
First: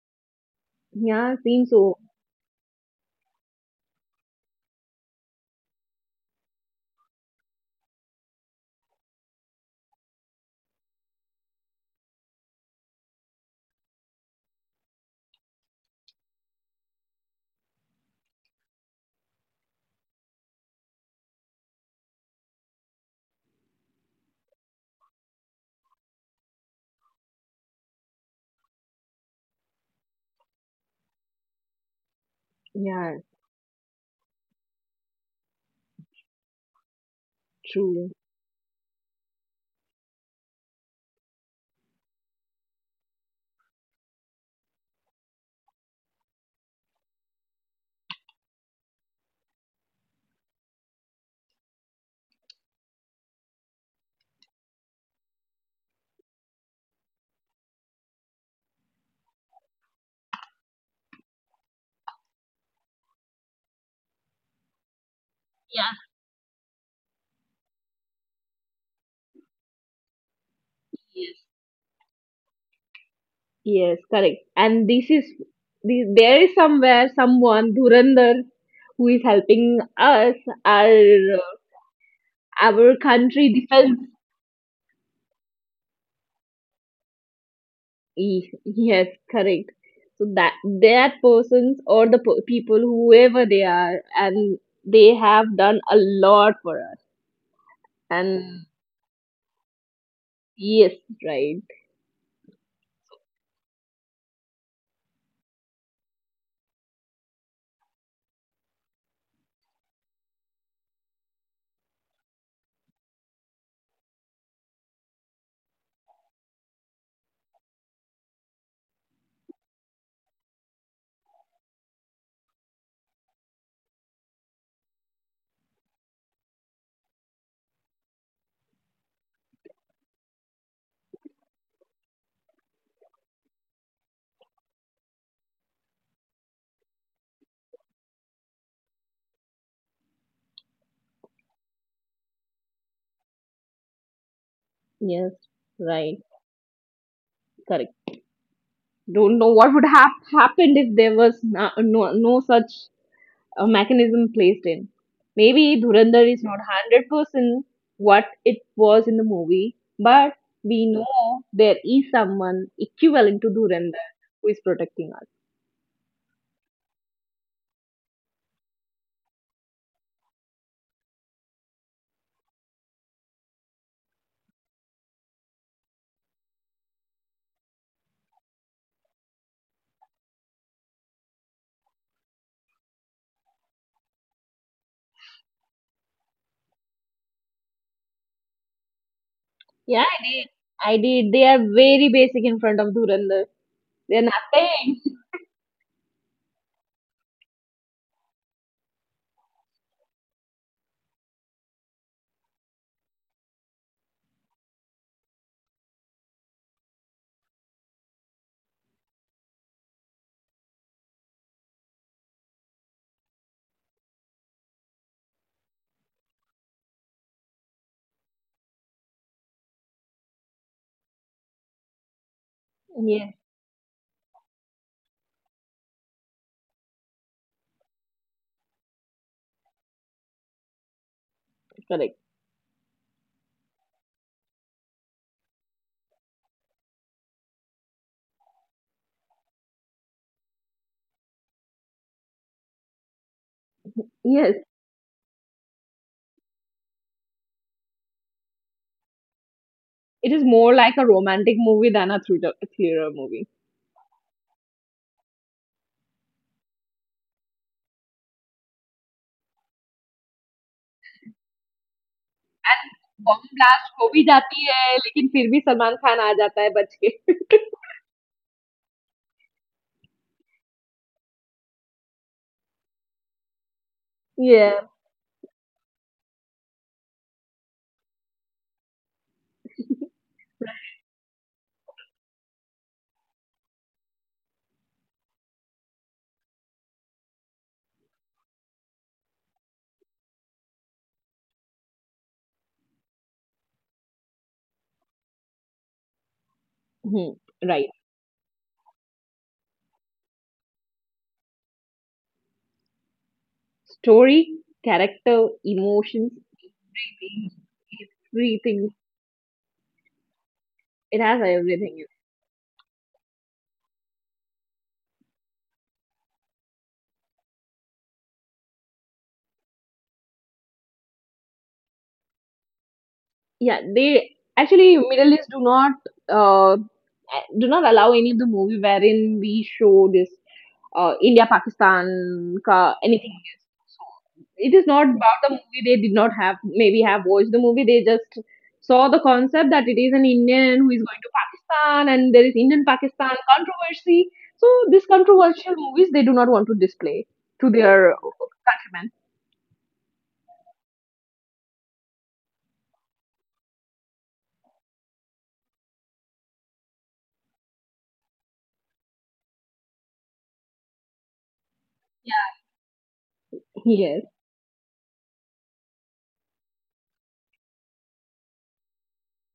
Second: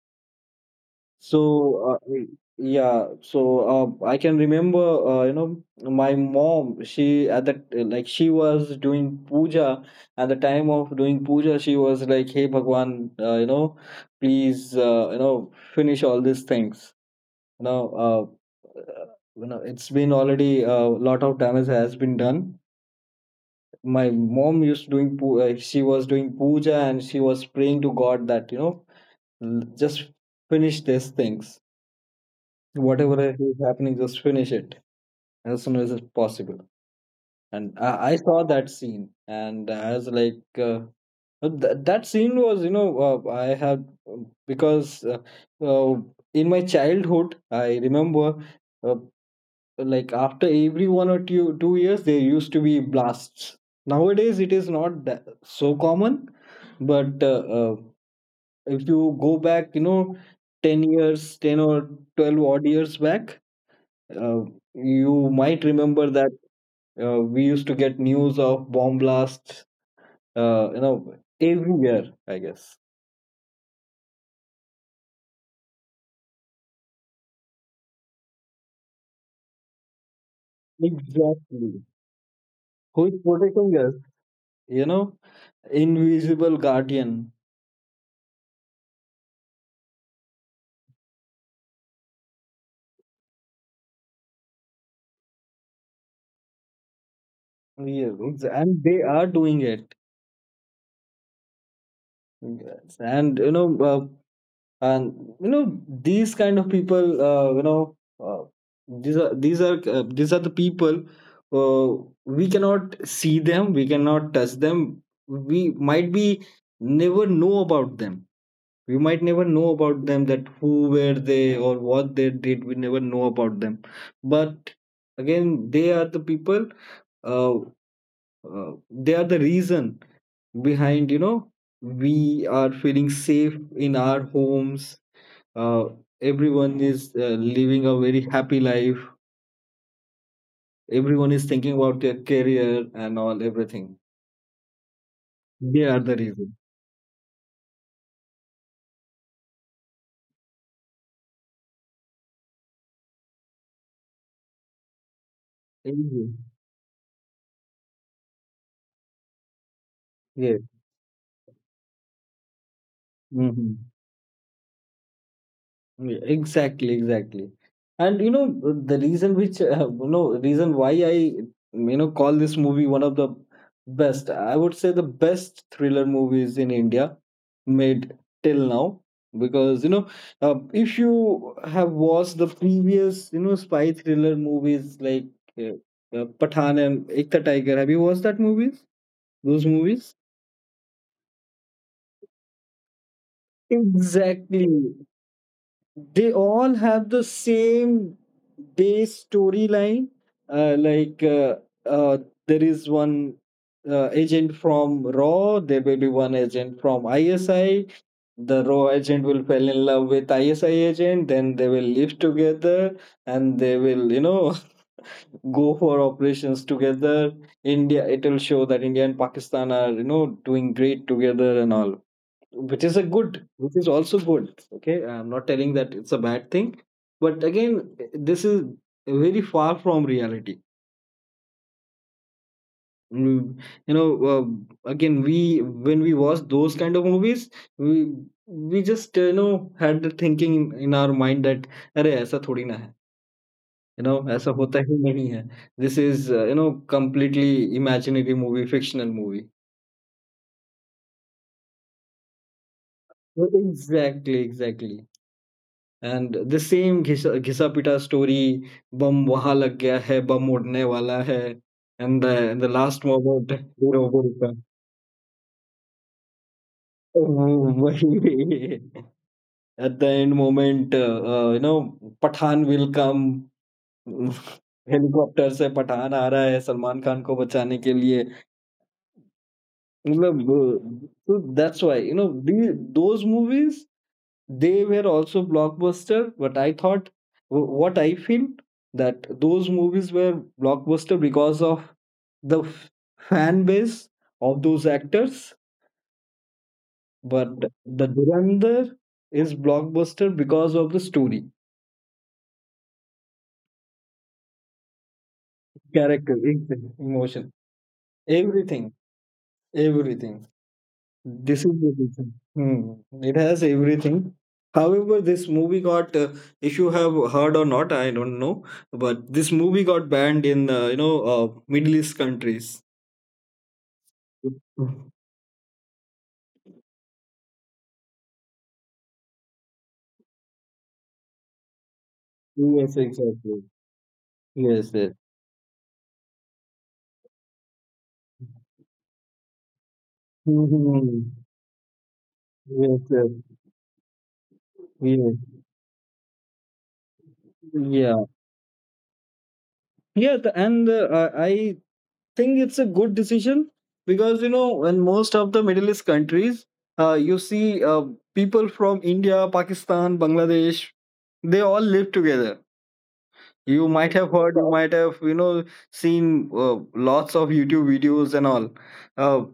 [SPEAKER 1] Yeah, seems
[SPEAKER 2] So,
[SPEAKER 1] so.
[SPEAKER 2] yeah, so I can remember, you know, my mom, she at that, like, she was doing puja. At the time of doing puja, she was like, Hey, Bhagwan, you know, please, you know, finish all these things. You know, uh, uh, you know, it's been already a lot of damage has been done. My mom used doing, she was doing puja and she was praying to God that, you know, just finish these things,
[SPEAKER 1] Yeah,
[SPEAKER 2] whatever is happening. Just finish it as soon as it's possible. And
[SPEAKER 1] true.
[SPEAKER 2] I saw that scene, and I was like, that scene was, you know, I had because uh, in my childhood, I remember uh, like after every one or two years, there used to be blasts. Nowadays, it is not that so common, but if you go back, you know, 10 years, 10 or 12 odd years back, uh, you might
[SPEAKER 1] Yeah.
[SPEAKER 2] remember that we used to get news of bomb blasts, you know,
[SPEAKER 1] Yes,
[SPEAKER 2] everywhere. I guess.
[SPEAKER 1] yes, correct. And this is, this, there is somewhere someone dhurandhar who is helping us our
[SPEAKER 2] Exactly.
[SPEAKER 1] our
[SPEAKER 2] Who is
[SPEAKER 1] country
[SPEAKER 2] protecting us?
[SPEAKER 1] defends.
[SPEAKER 2] You know, invisible guardian.
[SPEAKER 1] Yes, correct. So that that persons or the po- people whoever they are, and they have done a lot for us.
[SPEAKER 2] Yeah,
[SPEAKER 1] And
[SPEAKER 2] and they are doing it.
[SPEAKER 1] yes, right.
[SPEAKER 2] Yes. And you know these kind of people, you know uh, these are these are these are the people, uh, we cannot see them, we cannot touch them, we might be never know about them, we might never know about them, that who were they or what they did. We never know about them, but again, they are the people. uh, they are the reason behind, you know, we are feeling safe in our homes. uh, Everyone is living a very happy life. Everyone is thinking about their career and all, everything.
[SPEAKER 1] Yes,
[SPEAKER 2] They are the
[SPEAKER 1] right,
[SPEAKER 2] reason.
[SPEAKER 1] correct. Don't know what would have happened if there was no, no, no such a mechanism placed in. Maybe Dhurandhar
[SPEAKER 2] Mhm.
[SPEAKER 1] is not 100% what it was in the movie, but
[SPEAKER 2] Yes.
[SPEAKER 1] we know there is someone equivalent to
[SPEAKER 2] Hmm.
[SPEAKER 1] Dhurandhar who is protecting us.
[SPEAKER 2] Yeah, exactly, exactly. And you know the reason which you know reason why I, you know, call this movie one of the best. I would say the best thriller movies in India made till now. Because you know if you have watched the previous, you know, spy thriller movies like uh, Pathan and Ek Tha Tiger, have you watched that movies? Those
[SPEAKER 1] Yeah,
[SPEAKER 2] movies?
[SPEAKER 1] I did. I did. They are very basic in front of Dhurandhar. They're nothing.
[SPEAKER 2] Exactly. They all have the same base storyline. uh, like uh, uh, there is one agent from RAW, there will be one agent from ISI. The RAW agent will fall in love with ISI agent, then they will live together, and they will, you know, go for operations together. India, it will show that India and Pakistan are, you know, doing great together and all, which is a good,
[SPEAKER 1] Yes,
[SPEAKER 2] which is also good, okay. I'm not telling that it's a bad thing, but again, this is very far from reality.
[SPEAKER 1] correct.
[SPEAKER 2] Mm, you know, again, we when we watch those kind of movies, we we just you know had the thinking in our mind that अरे ऐसा थोड़ी ना है, you know, ऐसा
[SPEAKER 1] Yes,
[SPEAKER 2] होता ही नहीं है. This is, you know, completely imaginary movie, fictional movie.
[SPEAKER 1] it is more like a romantic movie than a thriller movie.
[SPEAKER 2] Exactly, exactly. And the same घिसा घिसा पिटा स्टोरी, बम वहाँ लग गया है, बम उड़ने वाला है, and the last
[SPEAKER 1] bomb
[SPEAKER 2] moment,
[SPEAKER 1] blast हो भी
[SPEAKER 2] रोबोट का
[SPEAKER 1] जाती है लेकिन फिर भी सलमान खान आ जाता है बच के
[SPEAKER 2] वही. At the end moment, you know, Pathaan will come.
[SPEAKER 1] ये
[SPEAKER 2] हेलीकॉप्टर से पठान आ रहा है सलमान खान को बचाने के लिए. मतलब that's why you know those movies, they were also blockbuster, but I thought what I feel that those movies were blockbuster because of the fan base of those actors, but
[SPEAKER 1] right.
[SPEAKER 2] the Durandar is blockbuster because of the story,
[SPEAKER 1] Story, character, emotions,
[SPEAKER 2] character exactly, emotion, everything,
[SPEAKER 1] everything.
[SPEAKER 2] everything.
[SPEAKER 1] It has
[SPEAKER 2] This is the
[SPEAKER 1] everything. In it.
[SPEAKER 2] reason. Hmm. It has everything. However, this movie got, if you have heard or not, I don't know, but this movie got banned in, you know, Middle East countries.
[SPEAKER 1] Yeah, they actually Middle East uh, do not allow any of the movie wherein we show this India Pakistan ka
[SPEAKER 2] Yes,
[SPEAKER 1] anything.
[SPEAKER 2] exactly.
[SPEAKER 1] It is
[SPEAKER 2] Yes,
[SPEAKER 1] not
[SPEAKER 2] yes.
[SPEAKER 1] about the movie. They did not have maybe have watched the movie. They just saw the concept that it is an Indian who is going to
[SPEAKER 2] Mhm.
[SPEAKER 1] Pakistan and there is Indian
[SPEAKER 2] Yes, yes.
[SPEAKER 1] Pakistan controversy. So these
[SPEAKER 2] Yes.
[SPEAKER 1] controversial movies they do not want to display to their
[SPEAKER 2] Yeah.
[SPEAKER 1] countrymen.
[SPEAKER 2] Yeah, and uh, I think it's a good decision because you know in most of the Middle East countries, you see people from India, Pakistan, Bangladesh, they all live together. You might
[SPEAKER 1] Yes,
[SPEAKER 2] have heard, you might have, you know, seen uh, lots of YouTube videos and all, uh,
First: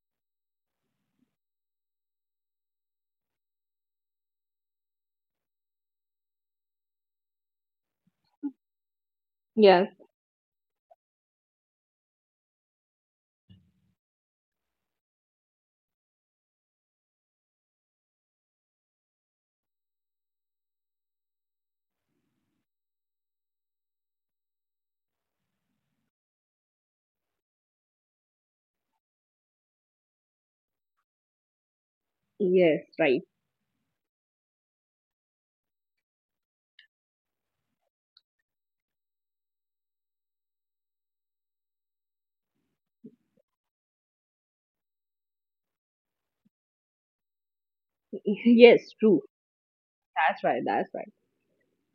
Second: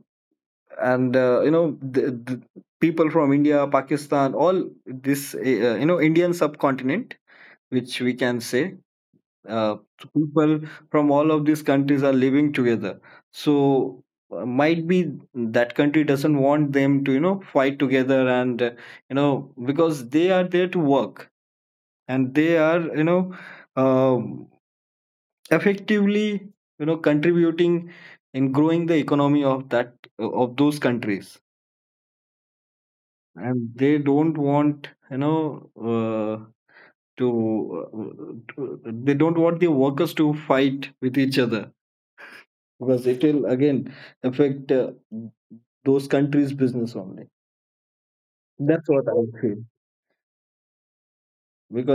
[SPEAKER 2] and you know, the, the people from India, Pakistan, all this, you know, Indian subcontinent, which we can say, uh,
[SPEAKER 1] yes,
[SPEAKER 2] people from all of these countries are living together. So might be that country doesn't want them to, you know, fight together, and you know, because they are there to work, and they are, you know, um, effectively, you know, contributing in growing the economy of that, of those countries.
[SPEAKER 1] yes, right.
[SPEAKER 2] And they don't want, you know, to, to they don't want the workers to fight with each other because it will again affect those countries' business only. That's
[SPEAKER 1] Yes,
[SPEAKER 2] what
[SPEAKER 1] true.
[SPEAKER 2] I feel.
[SPEAKER 1] That's right, that's right.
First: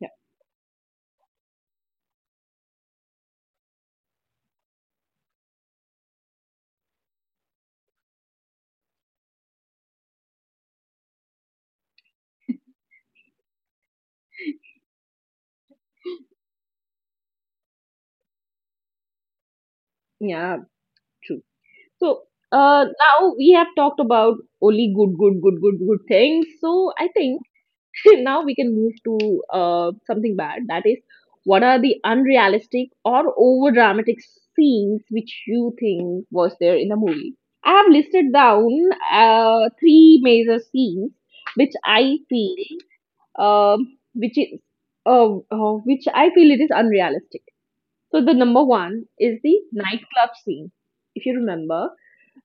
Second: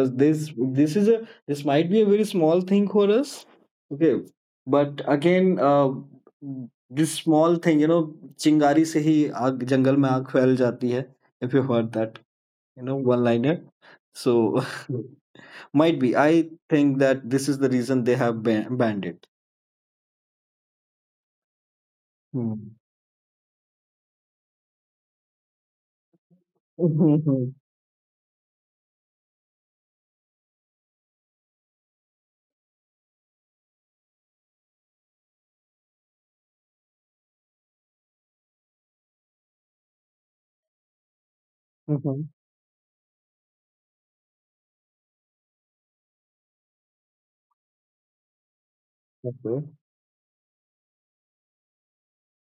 [SPEAKER 1] Yeah,
[SPEAKER 2] this might be a very small thing for us, okay. But again, this small thing, you know, चिंगारी से ही आग जंगल में आग फैल जाती है. If you heard that, you know, one liner. So might be. I think that this is the reason they have banned it.
[SPEAKER 1] yeah, true. So,
[SPEAKER 2] Hmm.
[SPEAKER 1] now we have talked about only good things. So, I
[SPEAKER 2] Mhm,
[SPEAKER 1] think
[SPEAKER 2] mhm,
[SPEAKER 1] now we can move to something bad. That is, what are the unrealistic or over dramatic scenes which you think was there in the movie? I have listed down three major scenes which I
[SPEAKER 2] mhm.
[SPEAKER 1] feel which is which I feel it is unrealistic. So the number one is the
[SPEAKER 2] Okay.
[SPEAKER 1] nightclub scene. If you remember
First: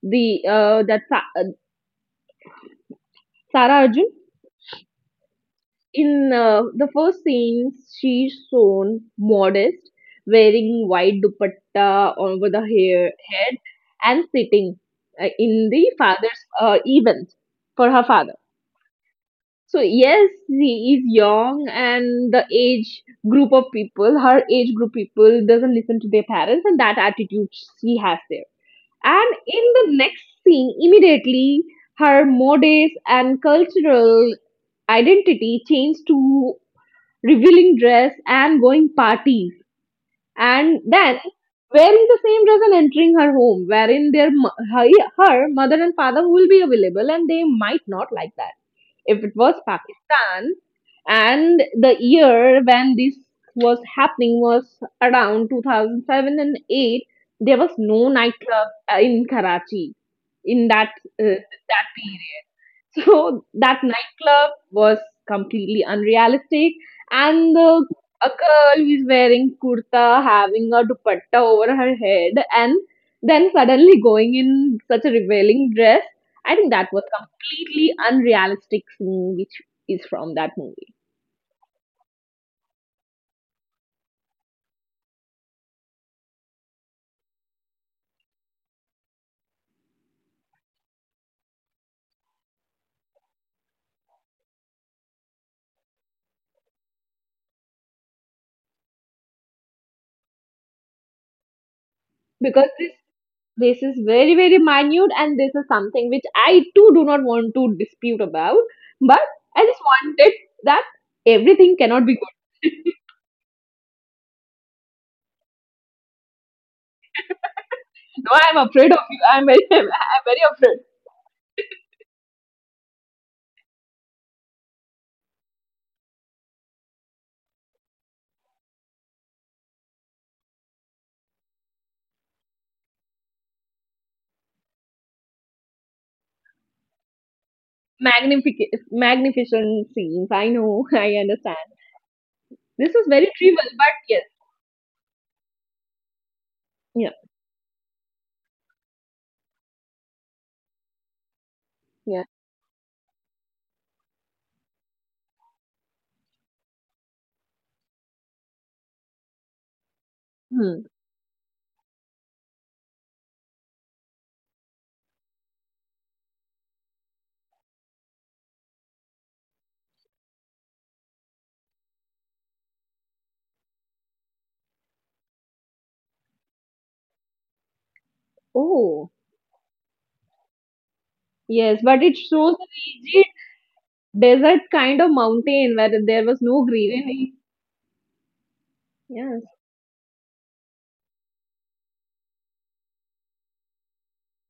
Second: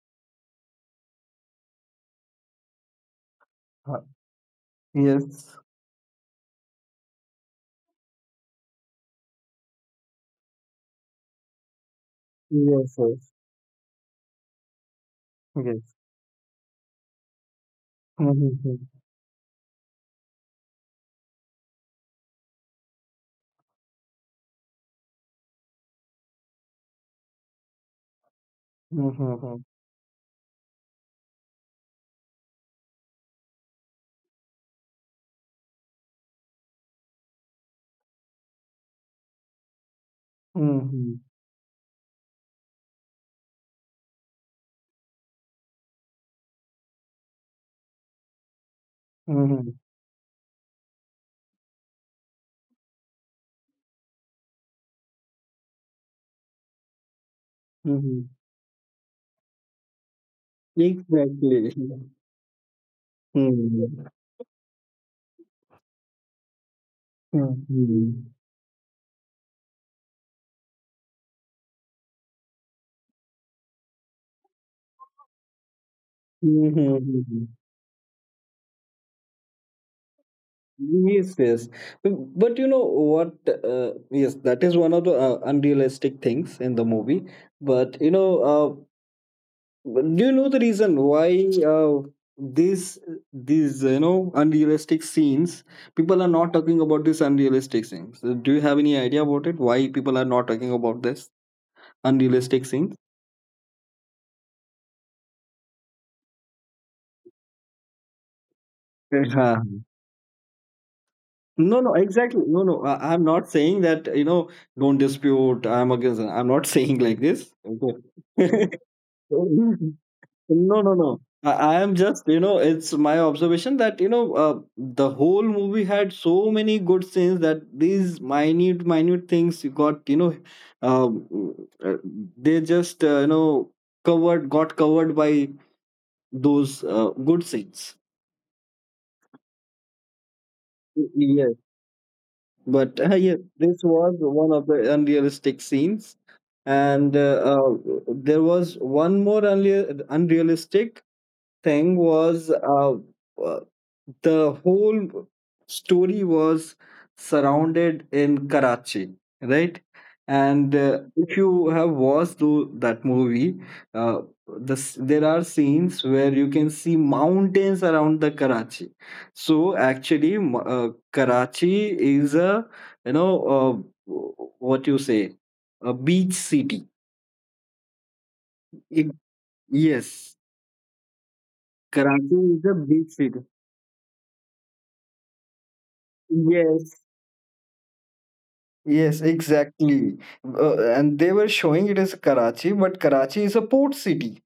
[SPEAKER 1] the that Sara
[SPEAKER 2] Uh,
[SPEAKER 1] Arjun
[SPEAKER 2] yes.
[SPEAKER 1] in the first scene, she's shown modest, wearing white dupatta over the
[SPEAKER 2] Yes, yes,
[SPEAKER 1] hair
[SPEAKER 2] yes.
[SPEAKER 1] head, and sitting in
[SPEAKER 2] Mm-hmm.
[SPEAKER 1] the father's event for her father.
[SPEAKER 2] Mm-hmm.
[SPEAKER 1] So yes, she is young and the age group of people, her age group people doesn't listen to their parents and that attitude she has there. And
[SPEAKER 2] Mm-hmm.
[SPEAKER 1] in the next scene, immediately her modest and cultural identity change to revealing dress and going parties. And then wearing the same dress and entering her home, wherein their her mother and father will be available and they might not like that if it was
[SPEAKER 2] Mm-hmm.
[SPEAKER 1] Pakistan. And the year when this was happening was around 2007 and 8. There was no
[SPEAKER 2] Mm-hmm.
[SPEAKER 1] nightclub in Karachi in uh,
[SPEAKER 2] Exactly.
[SPEAKER 1] that period. So that
[SPEAKER 2] Mm-hmm.
[SPEAKER 1] nightclub was completely unrealistic, and the,
[SPEAKER 2] Mm-hmm.
[SPEAKER 1] a girl is wearing kurta, having a dupatta over her head, and then suddenly going in such a revealing dress. I think that was
[SPEAKER 2] Mm-hmm.
[SPEAKER 1] completely unrealistic scene, which is from that movie
[SPEAKER 2] Yes, yes. But you know what? Yes, that is one of the unrealistic things in the movie. But you know, uh, do you know the reason why these these unrealistic scenes people are not talking about these unrealistic scenes? Do you have any idea about it why people are not talking about this unrealistic
[SPEAKER 1] because this
[SPEAKER 2] scenes?
[SPEAKER 1] this is very very minute, and this is something which I too do not want to dispute about, but
[SPEAKER 2] Yeah.
[SPEAKER 1] I just wanted that everything
[SPEAKER 2] No,
[SPEAKER 1] cannot be.
[SPEAKER 2] exactly. No, no, I'm not saying that you know don't dispute. I'm not saying like this,
[SPEAKER 1] No, I'm
[SPEAKER 2] okay?
[SPEAKER 1] afraid of you. I'm very, I'm very afraid.
[SPEAKER 2] No, no, no. I am just, you know, it's my observation that, the whole movie had so many good scenes that these minute, minute things you got, um, uh, they just, got covered by those good scenes.
[SPEAKER 1] Magnificent scenes. I know. I
[SPEAKER 2] Yes.
[SPEAKER 1] understand. This
[SPEAKER 2] But
[SPEAKER 1] is very
[SPEAKER 2] yeah,
[SPEAKER 1] trivial,
[SPEAKER 2] this
[SPEAKER 1] but
[SPEAKER 2] was
[SPEAKER 1] yes.
[SPEAKER 2] one of the unrealistic scenes.
[SPEAKER 1] Yeah.
[SPEAKER 2] And there was one more unrealistic thing
[SPEAKER 1] Yeah.
[SPEAKER 2] was uh, the whole story was surrounded in Karachi, right? And
[SPEAKER 1] Hmm.
[SPEAKER 2] if you have watched that movie, uh, there are scenes where you can see mountains around the Karachi. So actually, Karachi is a you know uh, w- what you say a beach city.
[SPEAKER 1] Oh,
[SPEAKER 2] It- yes,
[SPEAKER 1] yes. But it
[SPEAKER 2] Karachi
[SPEAKER 1] shows the
[SPEAKER 2] is a beach
[SPEAKER 1] rigid
[SPEAKER 2] city.
[SPEAKER 1] desert kind of mountain where there was no
[SPEAKER 2] Yes,
[SPEAKER 1] greenery.
[SPEAKER 2] Yes,
[SPEAKER 1] Yes.
[SPEAKER 2] exactly. And they were showing it as Karachi, but Karachi is a port city.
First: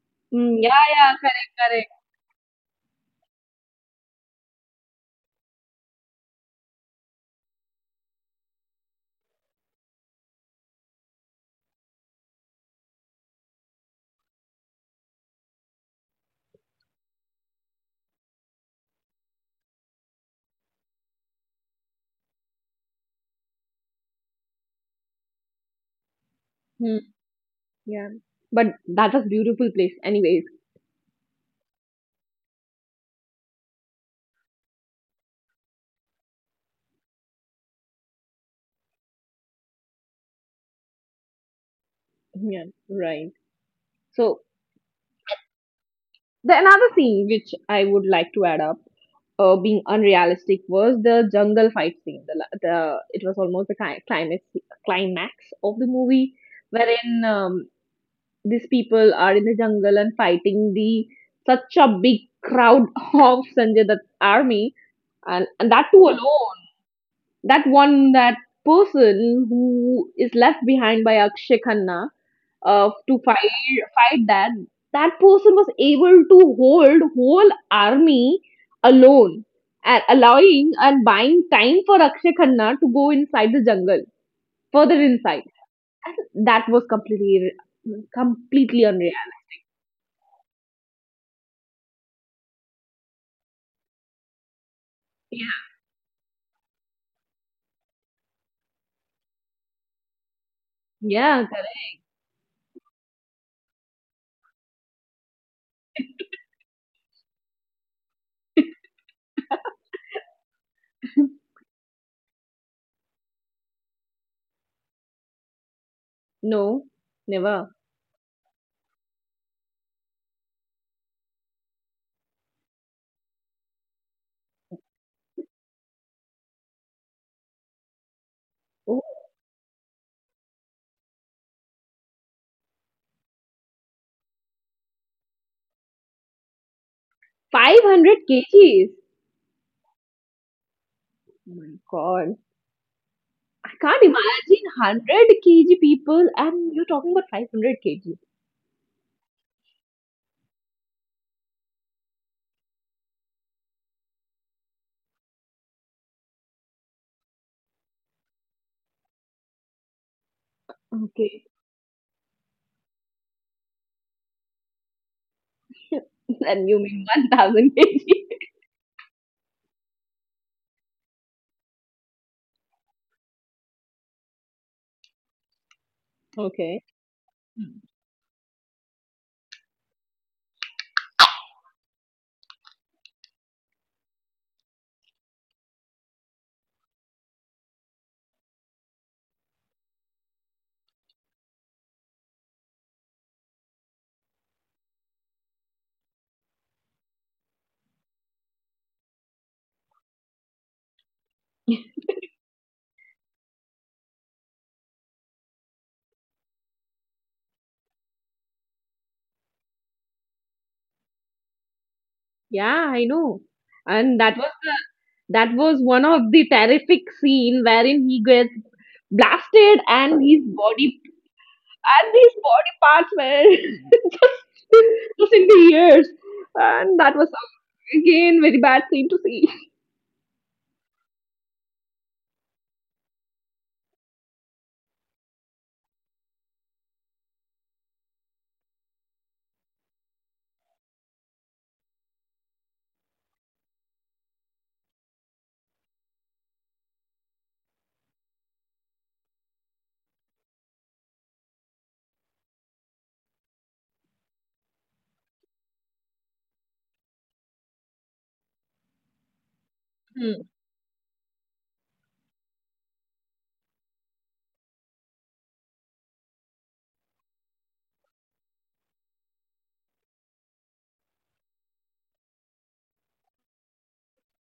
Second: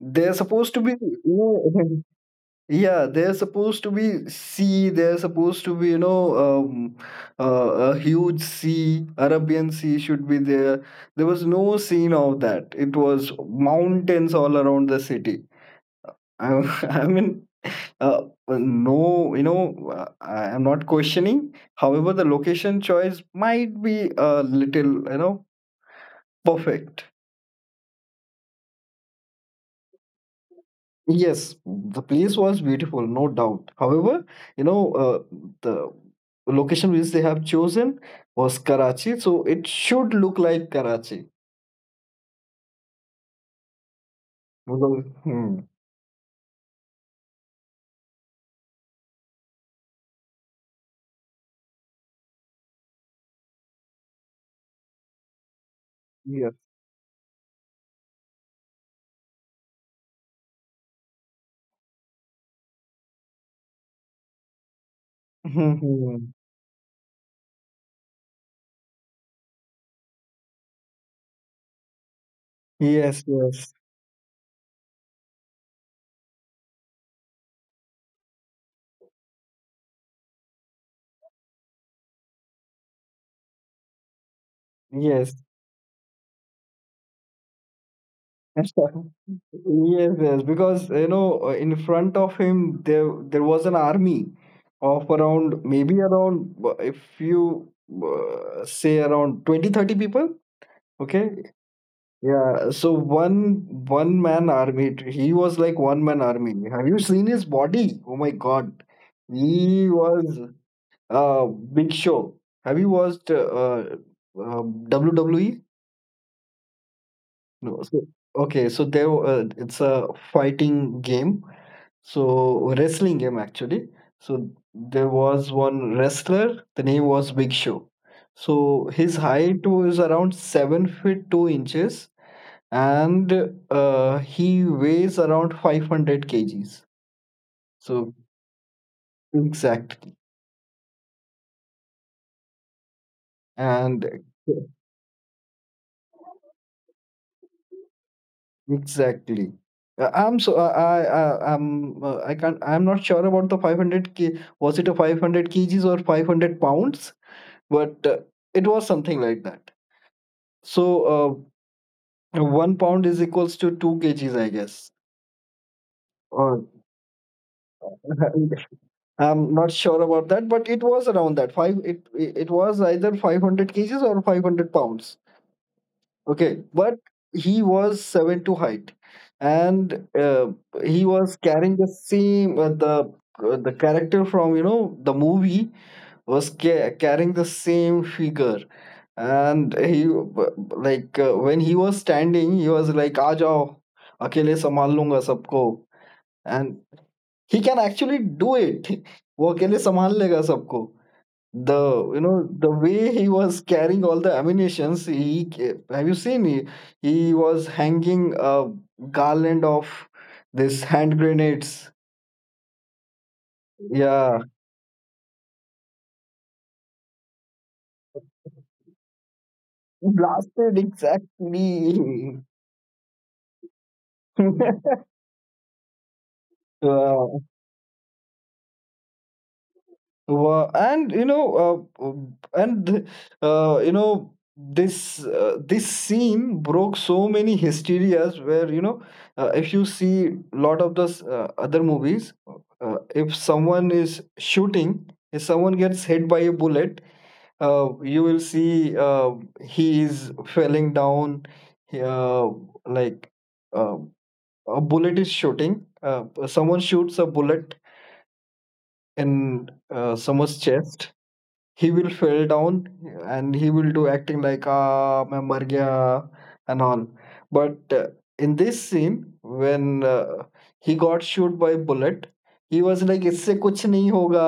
[SPEAKER 2] They're
[SPEAKER 1] Hmm. Yeah.
[SPEAKER 2] supposed to be,
[SPEAKER 1] Yeah. Correct. Correct.
[SPEAKER 2] yeah, they're supposed to be sea. They're supposed to be, a huge sea. Arabian Sea should be there. There was no scene of that. It was mountains all around the city. I, I mean, no, you know, I am not questioning. However, the location choice might be a little, you know,
[SPEAKER 1] Hmm.
[SPEAKER 2] perfect.
[SPEAKER 1] Yeah. But that was beautiful place. Anyways.
[SPEAKER 2] Yes, the place was beautiful, no doubt. However, you know, uh, the location which they have chosen was Karachi, so it should look like Karachi.
[SPEAKER 1] Yeah. Right. So
[SPEAKER 2] Although. Hmm.
[SPEAKER 1] the another thing which I would like to add up being unrealistic was the jungle fight scene. The, la- the It was almost the climax of the movie,
[SPEAKER 2] Yes.
[SPEAKER 1] wherein these people are in the jungle and fighting the such a big crowd of Sanjay Dutt's army, and that too
[SPEAKER 2] Hmm.
[SPEAKER 1] alone. That one that person who is left behind by Akshay Khanna to
[SPEAKER 2] Yes, yes, yes.
[SPEAKER 1] fight that person was able to hold whole army alone and allowing and buying time for Akshay Khanna to go inside the jungle further inside and that was completely unreal.
[SPEAKER 2] Yes, yes, because in front of him there was an army of around maybe around if you say around 20, 30 people, okay?
[SPEAKER 1] Yeah, correct.
[SPEAKER 2] Yeah, so one man army. He was like one man army. Have you seen his body? Oh my God, he was Big Show. Have you watched WWE?
[SPEAKER 1] No, never.
[SPEAKER 2] No. So, okay, so it's a fighting game. So wrestling game actually. So there was one wrestler. The name was Big Show. So
[SPEAKER 1] Oh,
[SPEAKER 2] his height was around 7 feet 2 inches, and he weighs around 500 kgs, so
[SPEAKER 1] 500 kgs, oh
[SPEAKER 2] exactly.
[SPEAKER 1] my god. I can't
[SPEAKER 2] and
[SPEAKER 1] imagine 100 kg people and you're talking about 500 kg.
[SPEAKER 2] exactly I'm so I- I'm I can't I'm not sure about the 500 k. Was it a 500 kgs or 500 pounds? But it was something like that. So uh,
[SPEAKER 1] Okay.
[SPEAKER 2] 1 pound is equals to two kgs, I guess. Or
[SPEAKER 1] And you mean 1,000 kg?
[SPEAKER 2] I'm not sure about that, but it was around that five. It was either 500 kgs or 500 pounds. Okay,
[SPEAKER 1] Okay.
[SPEAKER 2] but he was seven to height, and he was carrying the same the character from you know the movie was carrying the same figure, and he when he was standing, he was like, "आ जाओ, अकेले संभाल लूंगा सबको," and he can actually do it. वो अकेले संभाल लेगा सबको. The you know the way he was carrying all the ammunitions he have you seen he was hanging a garland of this hand grenades.
[SPEAKER 1] Yeah, I know. And
[SPEAKER 2] Yeah,
[SPEAKER 1] that was one of the terrific scene wherein he gets blasted
[SPEAKER 2] blasted
[SPEAKER 1] and
[SPEAKER 2] exactly.
[SPEAKER 1] his body parts were just just in the ears. And that was
[SPEAKER 2] yeah.
[SPEAKER 1] again very bad scene to see.
[SPEAKER 2] And you know and you know this scene broke so many hysterias where you know if you see lot of the other movies, if someone is shooting, if someone gets hit by a bullet, you will see he is falling down. He, like uh, a bullet is shooting, someone shoots a bullet in
[SPEAKER 1] Hmm.
[SPEAKER 2] someone's chest. He will fell down and he will do acting like ah मैं मर गया and all. But in this scene when he got shot by bullet, he was like इससे कुछ नहीं होगा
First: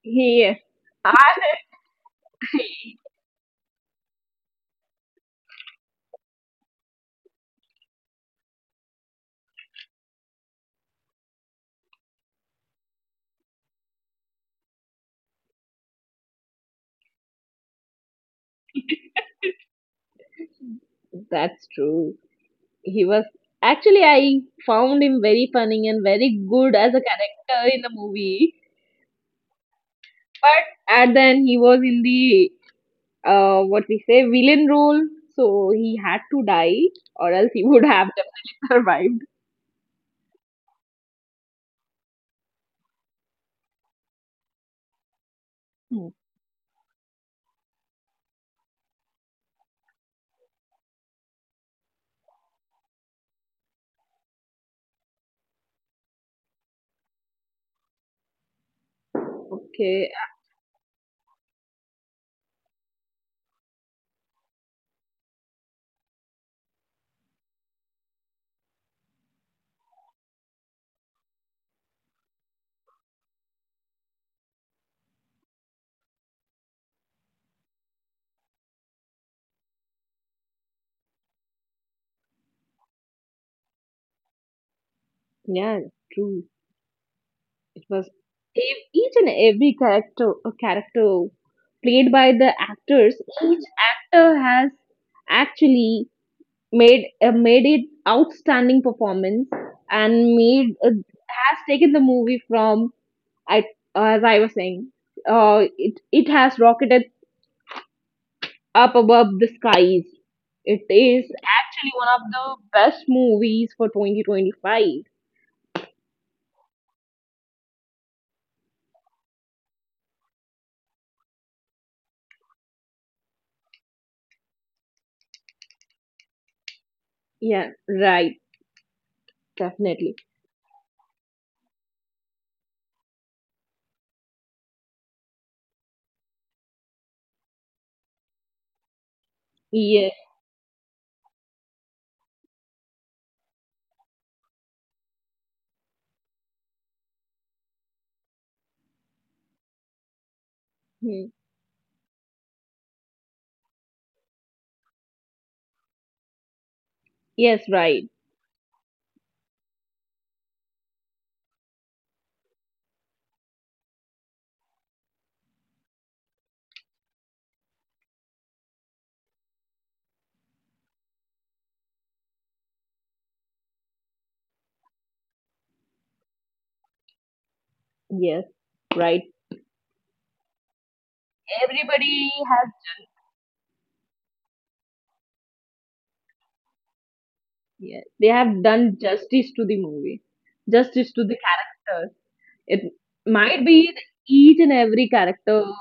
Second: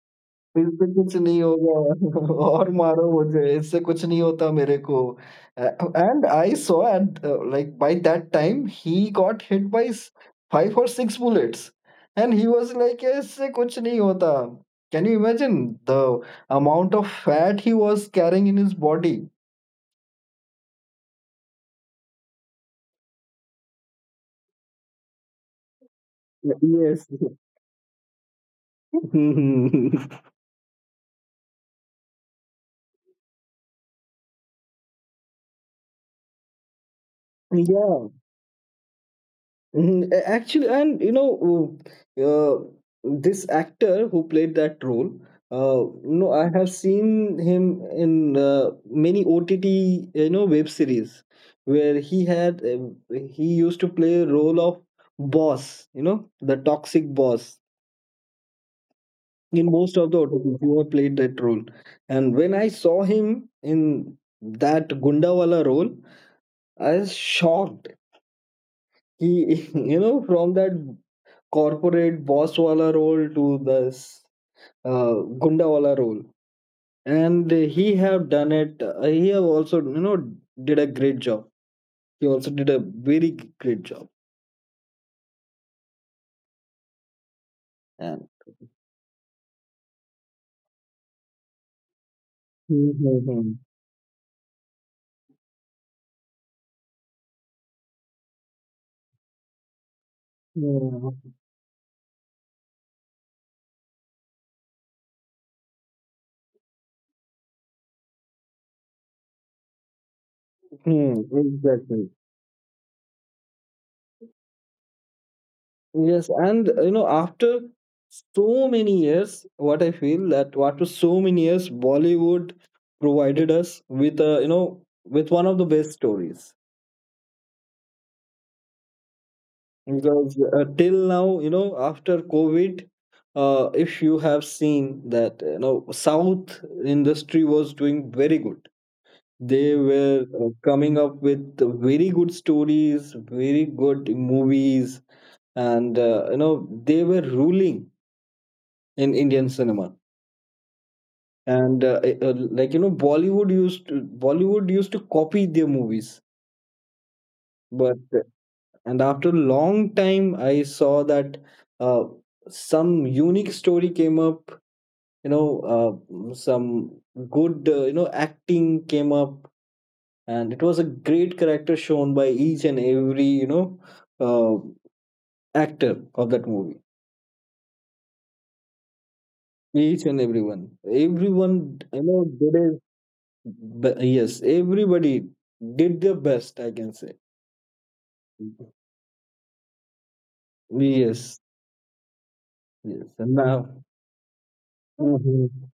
[SPEAKER 1] He and
[SPEAKER 2] बिल्कुल कुछ नहीं होगा और मारो मुझे इससे कुछ नहीं होता मेरे को. A and I saw at like by that time he got hit by 5 और 6 bullets and he was like इससे कुछ नहीं होता. Can you imagine the amount of fat he was carrying in his body.
[SPEAKER 1] that's true. He was actually I found him very funny and very good as a
[SPEAKER 2] yes.
[SPEAKER 1] character in the movie. But and then he was in the what we say, villain role. So he had to die, or else he would
[SPEAKER 2] yeah.
[SPEAKER 1] have definitely survived.
[SPEAKER 2] Mhm. Actually, and you know, this actor who played that role,
[SPEAKER 1] Hmm.
[SPEAKER 2] no, I have seen him in many OTT, you know, web series where he used to play a role of boss, you know, the toxic boss. In most
[SPEAKER 1] Okay,
[SPEAKER 2] of the OTTs, he had played that role, and when I saw him in that Gundawala role, I was shocked. He, you know, from that corporate boss wala role to this uh, gunda wala role, and he have done it. He have also you know did a great job. He also did a very great job.
[SPEAKER 1] yeah, true. It was
[SPEAKER 2] And
[SPEAKER 1] each and every character played by the actors.
[SPEAKER 2] Mhm.
[SPEAKER 1] Each actor has actually made it outstanding performance and made
[SPEAKER 2] Yeah.
[SPEAKER 1] has taken the movie from I as I was saying, it has rocketed Up Above the Skies. It
[SPEAKER 2] Hmm,
[SPEAKER 1] is actually one
[SPEAKER 2] exactly.
[SPEAKER 1] of the best movies for 2025.
[SPEAKER 2] Yes, and you know after so many years what I feel that after so many years Bollywood provided us with a you know with one of the best stories.
[SPEAKER 1] Yeah, right. Definitely.
[SPEAKER 2] Because till now, you know, after COVID, if you have seen that, you know, South industry was doing very good. They
[SPEAKER 1] Yes.
[SPEAKER 2] were coming up with very good stories, very good movies, and you know, they were ruling in Indian cinema.
[SPEAKER 1] Hmm.
[SPEAKER 2] And you know, Bollywood used to copy their movies,
[SPEAKER 1] Yes,
[SPEAKER 2] but
[SPEAKER 1] right.
[SPEAKER 2] and after a long time I saw that uh, some unique story came up, you know, some good acting came up, and it was a great character shown by each and every you know uh, actor of that movie.
[SPEAKER 1] Yes, right.
[SPEAKER 2] Each and everyone, everyone, you know,
[SPEAKER 1] Everybody
[SPEAKER 2] did
[SPEAKER 1] has,
[SPEAKER 2] his yes, everybody did their best, I can say.
[SPEAKER 1] yes, they have done justice to the movie, justice to the
[SPEAKER 2] Yes,
[SPEAKER 1] characters. It
[SPEAKER 2] yes, and
[SPEAKER 1] might
[SPEAKER 2] now
[SPEAKER 1] be that each and every character
[SPEAKER 2] Mhm.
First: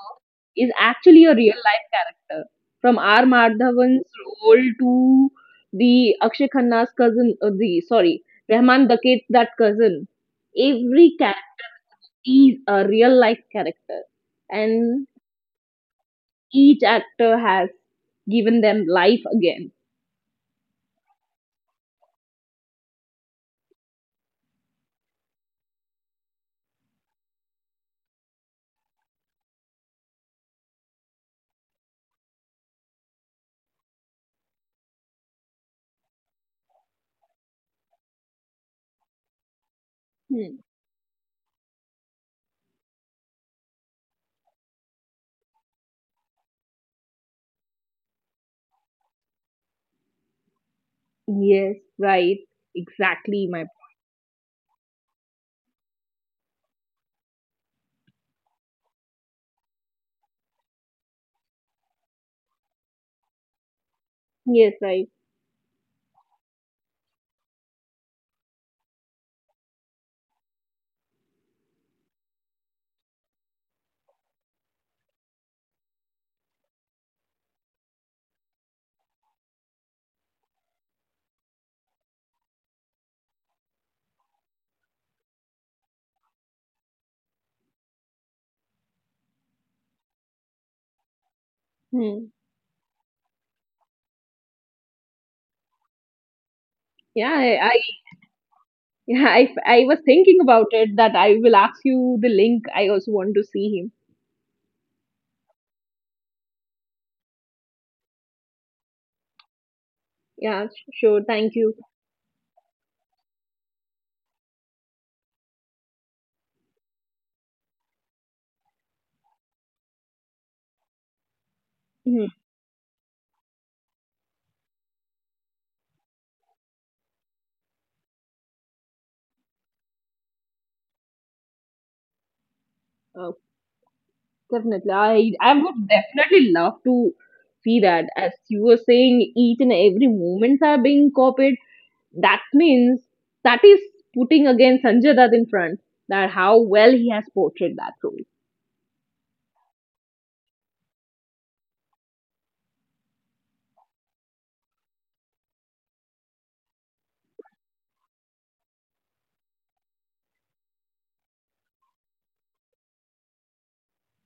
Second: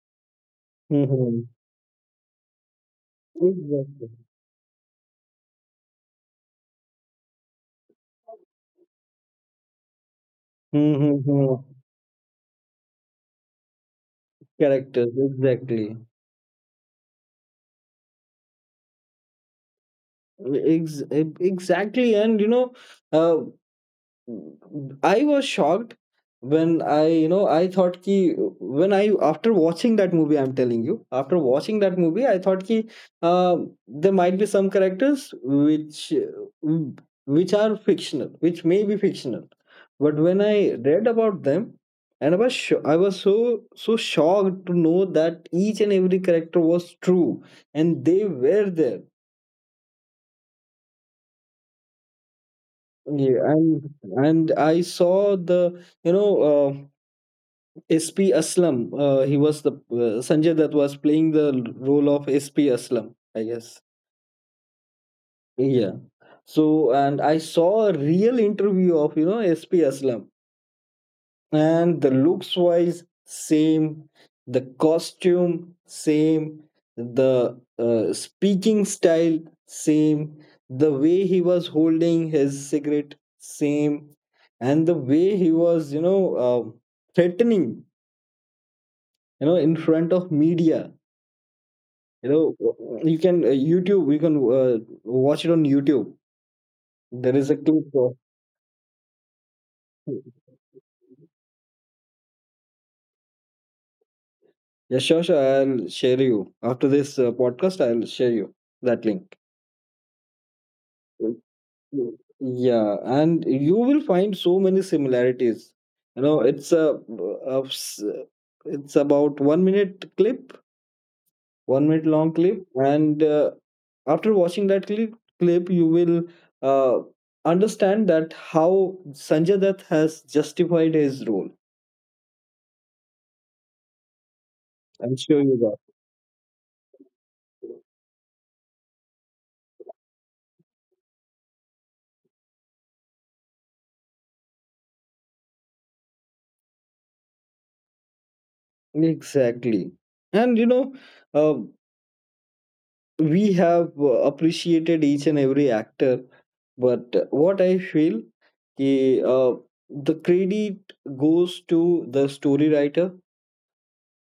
[SPEAKER 1] is actually a
[SPEAKER 2] Mhm.
[SPEAKER 1] real life character, from R. Madhavan's
[SPEAKER 2] Exactly.
[SPEAKER 1] role to the Akshay Khanna's cousin, the sorry, Rahman Daket's that cousin.
[SPEAKER 2] Hmm,
[SPEAKER 1] Every
[SPEAKER 2] hmm,
[SPEAKER 1] character
[SPEAKER 2] hmm.
[SPEAKER 1] is a real life character, and
[SPEAKER 2] Characters, exactly.
[SPEAKER 1] each actor has given them life again.
[SPEAKER 2] Exactly, and you know, uh, I was shocked when I, you know, I thought ki when I after watching that movie, I'm telling you, after watching that movie, I thought ki uh, there might be some characters which are fictional, which may be fictional, but when
[SPEAKER 1] Hmm.
[SPEAKER 2] I read about them, and I was sho I was so so shocked to know that each and every character was true, and they were there.
[SPEAKER 1] Yes, right, exactly,
[SPEAKER 2] Yeah,
[SPEAKER 1] my.
[SPEAKER 2] and I saw the you know uh, SP Aslam. He was the Sanjay that was playing the role of SP Aslam, I guess.
[SPEAKER 1] Yes, right.
[SPEAKER 2] Yeah. So, and I saw a real interview of, you know, SP Aslam, and the looks wise, same, the costume, same, the speaking style, same, the way he was holding his cigarette, same, and the way he was, threatening, you know, in front of media.
[SPEAKER 1] Hmm.
[SPEAKER 2] You know, you can YouTube. You can watch it on YouTube. There is a
[SPEAKER 1] Yeah, I,
[SPEAKER 2] clip of.
[SPEAKER 1] yeah, I was thinking about it that I will ask you the link. I also want to see him.
[SPEAKER 2] Yeah, sure, sure. I'll share you after this podcast. I'll share you that link.
[SPEAKER 1] Yeah, sure. Thank you.
[SPEAKER 2] Yeah, and you will find so many similarities. You know, it's a s- it's about 1 minute clip, 1 minute
[SPEAKER 1] Mhm.
[SPEAKER 2] long clip, and after watching that clip, you will uh, understand that how Sanjay Dutt has justified his role.
[SPEAKER 1] Oh, definitely.
[SPEAKER 2] I'm sure
[SPEAKER 1] I
[SPEAKER 2] you got
[SPEAKER 1] would definitely love to see that. As you were saying, each and every moments are being copied. That means that is putting again Sanjay Dutt in front. That how well he has portrayed that role.
[SPEAKER 2] it. Exactly. And you know, uh, we have appreciated each and every actor, but what I feel, कि, the credit goes to the story writer.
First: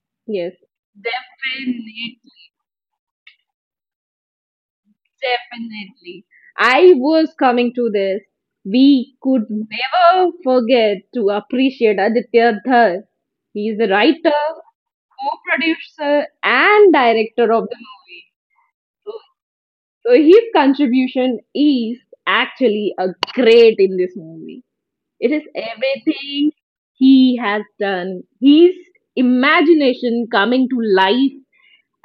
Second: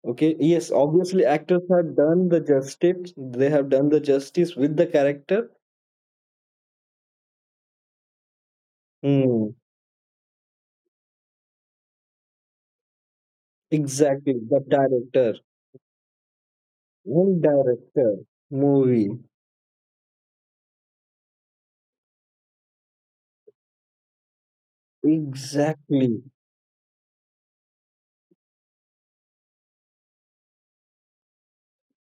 [SPEAKER 2] Okay,
[SPEAKER 1] Yes,
[SPEAKER 2] yes, obviously actors have
[SPEAKER 1] definitely.
[SPEAKER 2] done the justice. They have done the justice with the character.
[SPEAKER 1] Definitely. I was coming to this. We could
[SPEAKER 2] Hmm.
[SPEAKER 1] never forget to appreciate Aditya Dhar. He is a writer,
[SPEAKER 2] Exactly, the director,
[SPEAKER 1] co-producer, and
[SPEAKER 2] one
[SPEAKER 1] director of the
[SPEAKER 2] director,
[SPEAKER 1] movie.
[SPEAKER 2] movie.
[SPEAKER 1] So his contribution is actually a great in this movie. It is
[SPEAKER 2] Exactly,
[SPEAKER 1] everything he has done. His imagination coming to life,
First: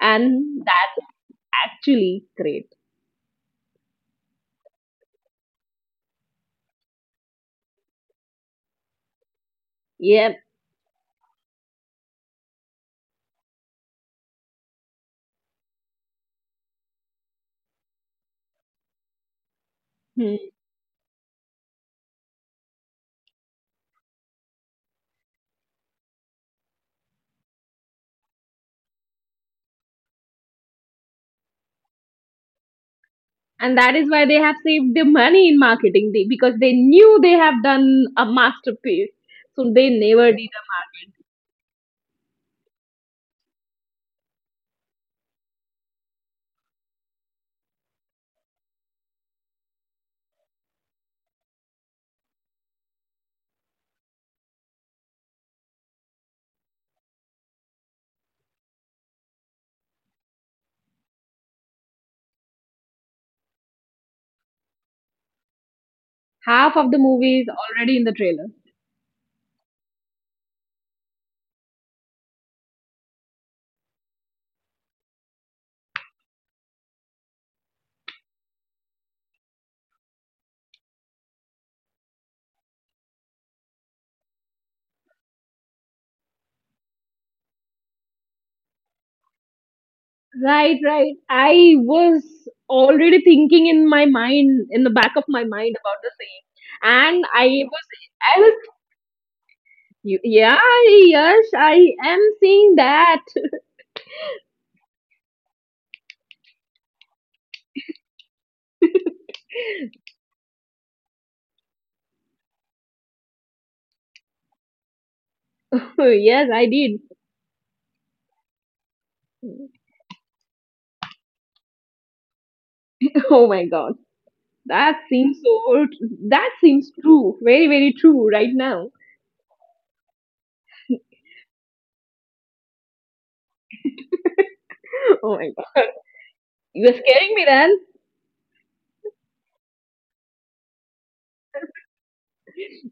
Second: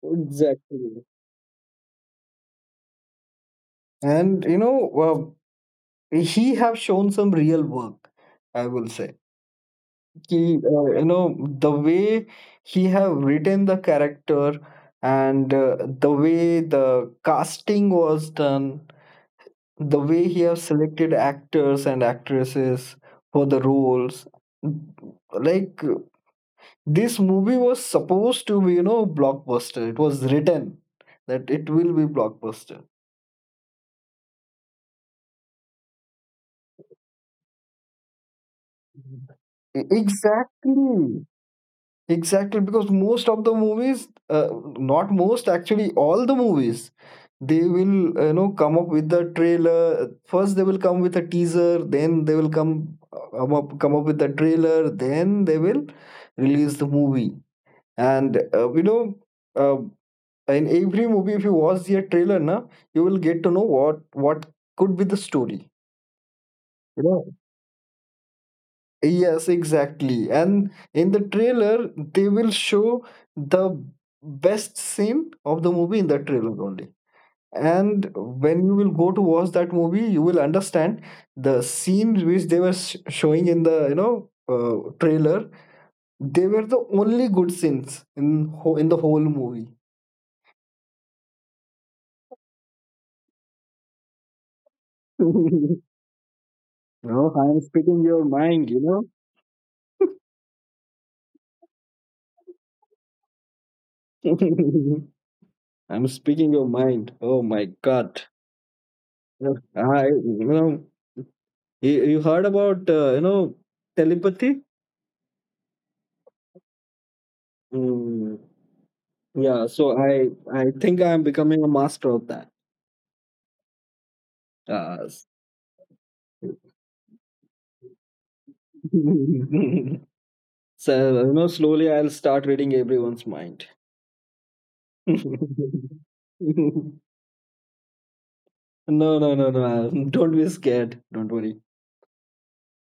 [SPEAKER 1] and
[SPEAKER 2] exactly.
[SPEAKER 1] that's actually great.
[SPEAKER 2] And you know, he have shown some real work, I will say.
[SPEAKER 1] Yep.
[SPEAKER 2] He you know the way he have written the character, and the way the casting was done, the way he have selected actors and actresses for the roles, like this movie was supposed to be you know blockbuster. It was written that it will be blockbuster.
[SPEAKER 1] And that is why they have saved their money in marketing they, because they knew they have done a masterpiece so they never did.
[SPEAKER 2] Exactly. Exactly, because most of the movies, not most, actually all the movies, they will you know come up with the trailer. First, they will come with a teaser. Then they will come up with the trailer. Then they will release the movie. And you know, uh, in every movie, if you watch the trailer, na, you will get to know what could be the story.
[SPEAKER 1] Half of the
[SPEAKER 2] You know,
[SPEAKER 1] movie is already in the trailer.
[SPEAKER 2] Yes, exactly. And in the trailer, they will show the best scene of the movie in the trailer only. And when you will go to watch that movie, you will understand the scenes which they were sh showing in the, you know, trailer. They were the only good scenes in ho in the whole movie.
[SPEAKER 1] Right, right, I was already thinking in my mind in the back of my
[SPEAKER 2] no,
[SPEAKER 1] mind about the same and i
[SPEAKER 2] I'm
[SPEAKER 1] was
[SPEAKER 2] speaking your
[SPEAKER 1] I was
[SPEAKER 2] mind, you
[SPEAKER 1] yeah, yes, I am seeing that.
[SPEAKER 2] know. I'm speaking your mind. Oh my God. I, you know. You heard about you know telepathy?
[SPEAKER 1] Yes, I did.
[SPEAKER 2] Mm, yeah, so I think I'm becoming a master of that.
[SPEAKER 1] Oh my god, that
[SPEAKER 2] Uh, s-
[SPEAKER 1] seems so that seems true, very very true right now.
[SPEAKER 2] so you know, slowly I'll start reading everyone's mind.
[SPEAKER 1] Oh my god, you are scaring me, Ran.
[SPEAKER 2] No, no, no, no. Don't be scared. Don't worry.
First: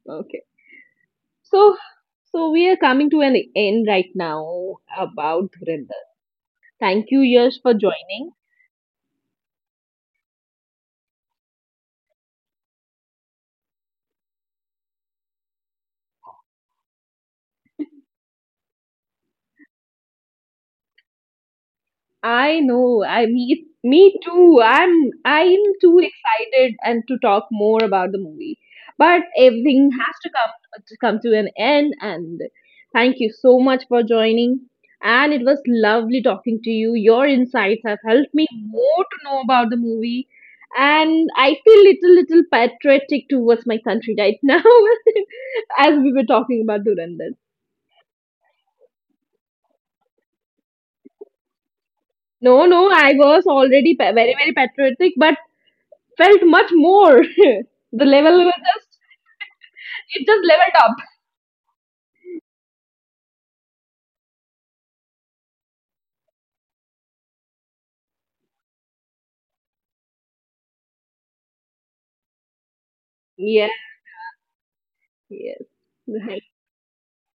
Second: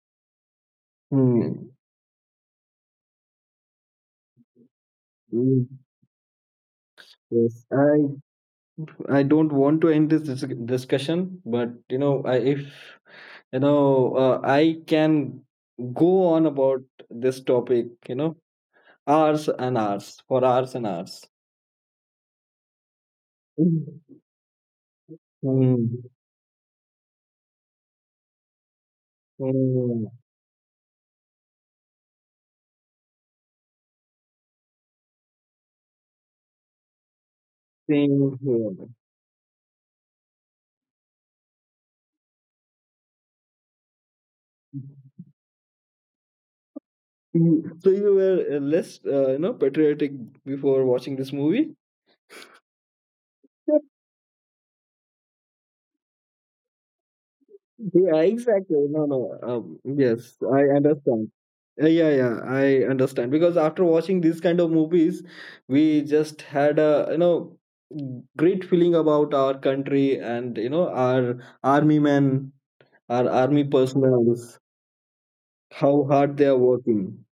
[SPEAKER 1] Okay.
[SPEAKER 2] Hmm.
[SPEAKER 1] So, so we are coming to an end right now about
[SPEAKER 2] Mm.
[SPEAKER 1] Dhurandhar. Thank you, Yash,
[SPEAKER 2] Yes,
[SPEAKER 1] for joining.
[SPEAKER 2] I don't want to end this discussion, but you know, I, if you know, I can go on about this topic, you know, hours and hours for hours and hours.
[SPEAKER 1] I know. I me
[SPEAKER 2] Mm.
[SPEAKER 1] me too. I'm too
[SPEAKER 2] Mm.
[SPEAKER 1] excited and to talk more about the movie. But everything
[SPEAKER 2] Mm.
[SPEAKER 1] has to come to an end and thank you so much for joining. And it was lovely talking to you. Your insights have helped
[SPEAKER 2] Same
[SPEAKER 1] me
[SPEAKER 2] here.
[SPEAKER 1] more to know about the movie. And I feel little patriotic towards my country right now as we were talking about Durandar.
[SPEAKER 2] Mm. So you were less, you know, patriotic before watching this movie.
[SPEAKER 1] No, no, I was already very, very patriotic, but felt much more. The
[SPEAKER 2] Yeah,
[SPEAKER 1] level was
[SPEAKER 2] exactly.
[SPEAKER 1] just
[SPEAKER 2] No, no.
[SPEAKER 1] it
[SPEAKER 2] Yes,
[SPEAKER 1] just
[SPEAKER 2] I
[SPEAKER 1] leveled up.
[SPEAKER 2] understand. Yeah, yeah, I understand. Because after watching these kind of movies, we just had a, you know, great feeling about our country and, you know, our army men, our army
[SPEAKER 1] Yeah,
[SPEAKER 2] personnel,
[SPEAKER 1] yes,
[SPEAKER 2] how hard
[SPEAKER 1] right.
[SPEAKER 2] they are working.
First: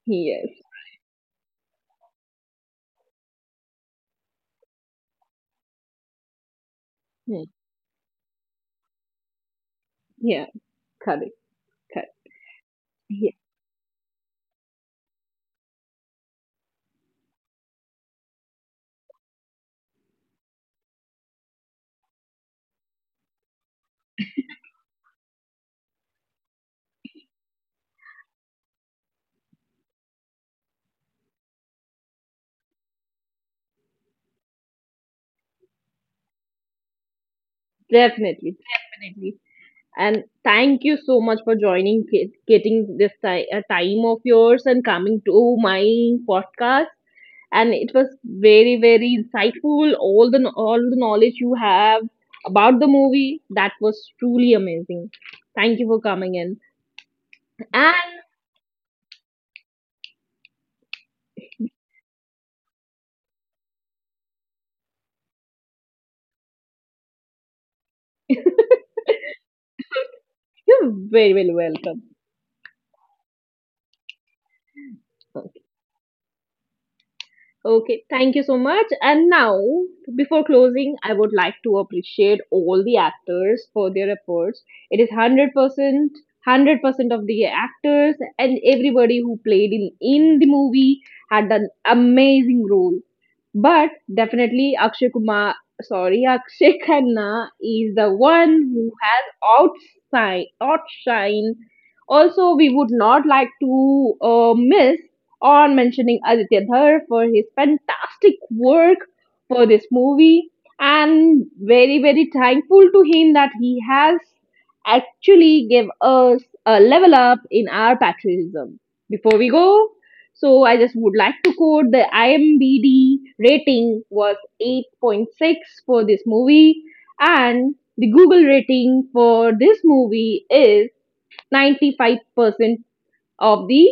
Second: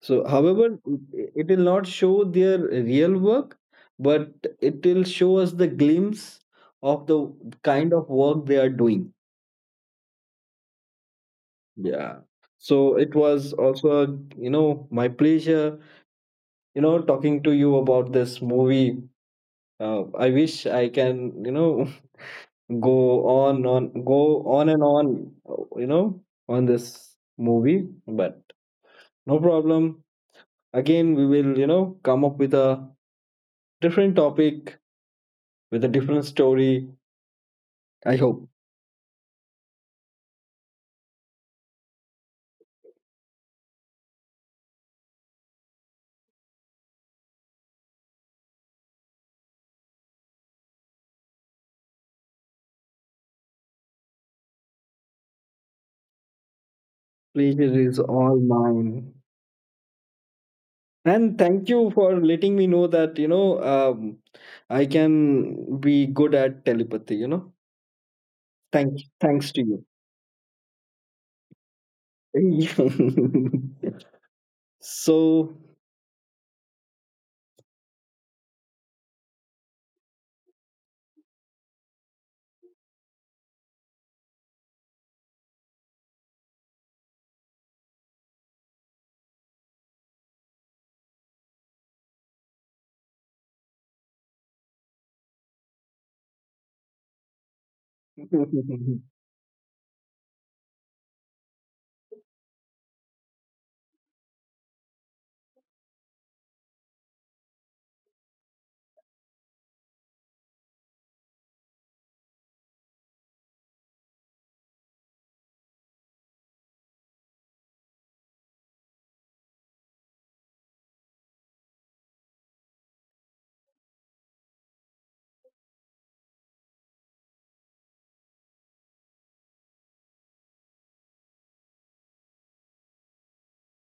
[SPEAKER 2] So,
[SPEAKER 1] Yes,
[SPEAKER 2] however, it will not show their real work, but it will show us the glimpse of the
[SPEAKER 1] hmm,
[SPEAKER 2] kind of work they are doing.
[SPEAKER 1] yeah, correct, correct.
[SPEAKER 2] Yeah. So it
[SPEAKER 1] Yeah,
[SPEAKER 2] was also, a, you know, my pleasure, you know, talking to you about this movie. I wish I can, you know, go on and on, you know, on this movie, but no problem. Again, we will, you know, come up with a different topic with a different story. I hope.
[SPEAKER 1] definitely, definitely. And thank you so much for joining, getting this time of yours and coming to my podcast. And it was very, very insightful. All the knowledge you have about the movie that was truly amazing. Thank you for coming in,
[SPEAKER 2] Pleasure is
[SPEAKER 1] and
[SPEAKER 2] all mine. And thank you for letting me know that, you know, I can be good at telepathy, you know. Thanks to
[SPEAKER 1] you're very, very welcome.
[SPEAKER 2] you. So,
[SPEAKER 1] Okay, thank you so much. And now, before closing, I would like to appreciate all the actors for their efforts. It is 100% of the actors and everybody who played in the movie had an amazing role. But definitely Akshay Kumar, sorry, Akshay Khanna is the one who
[SPEAKER 2] no,
[SPEAKER 1] has outshine. Also, we would not like to miss on mentioning Aditya Dhar for his fantastic work for this movie and very very thankful to him that he has actually give us a level up in our patriotism. Before we go, so I just would like to quote the IMDb rating was 8.6 for this movie and the Google rating for this movie is 95% of the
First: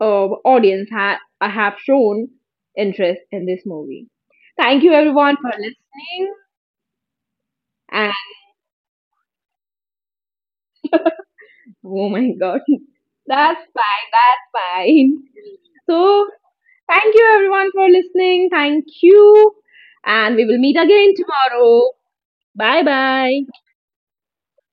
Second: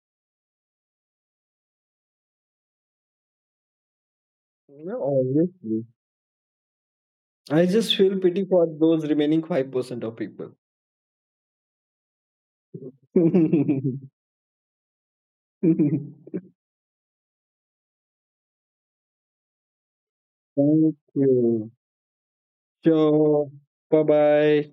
[SPEAKER 1] audience have shown interest in this movie. Thank you everyone for
[SPEAKER 2] obviously,
[SPEAKER 1] listening.
[SPEAKER 2] I just
[SPEAKER 1] And
[SPEAKER 2] feel pity for those remaining 5% of people.
[SPEAKER 1] oh my god, that's fine, that's fine.
[SPEAKER 2] Thank
[SPEAKER 1] So, thank you everyone for listening. Thank you. And we will meet again
[SPEAKER 2] you.
[SPEAKER 1] tomorrow. Bye
[SPEAKER 2] So,
[SPEAKER 1] bye.
[SPEAKER 2] bye bye.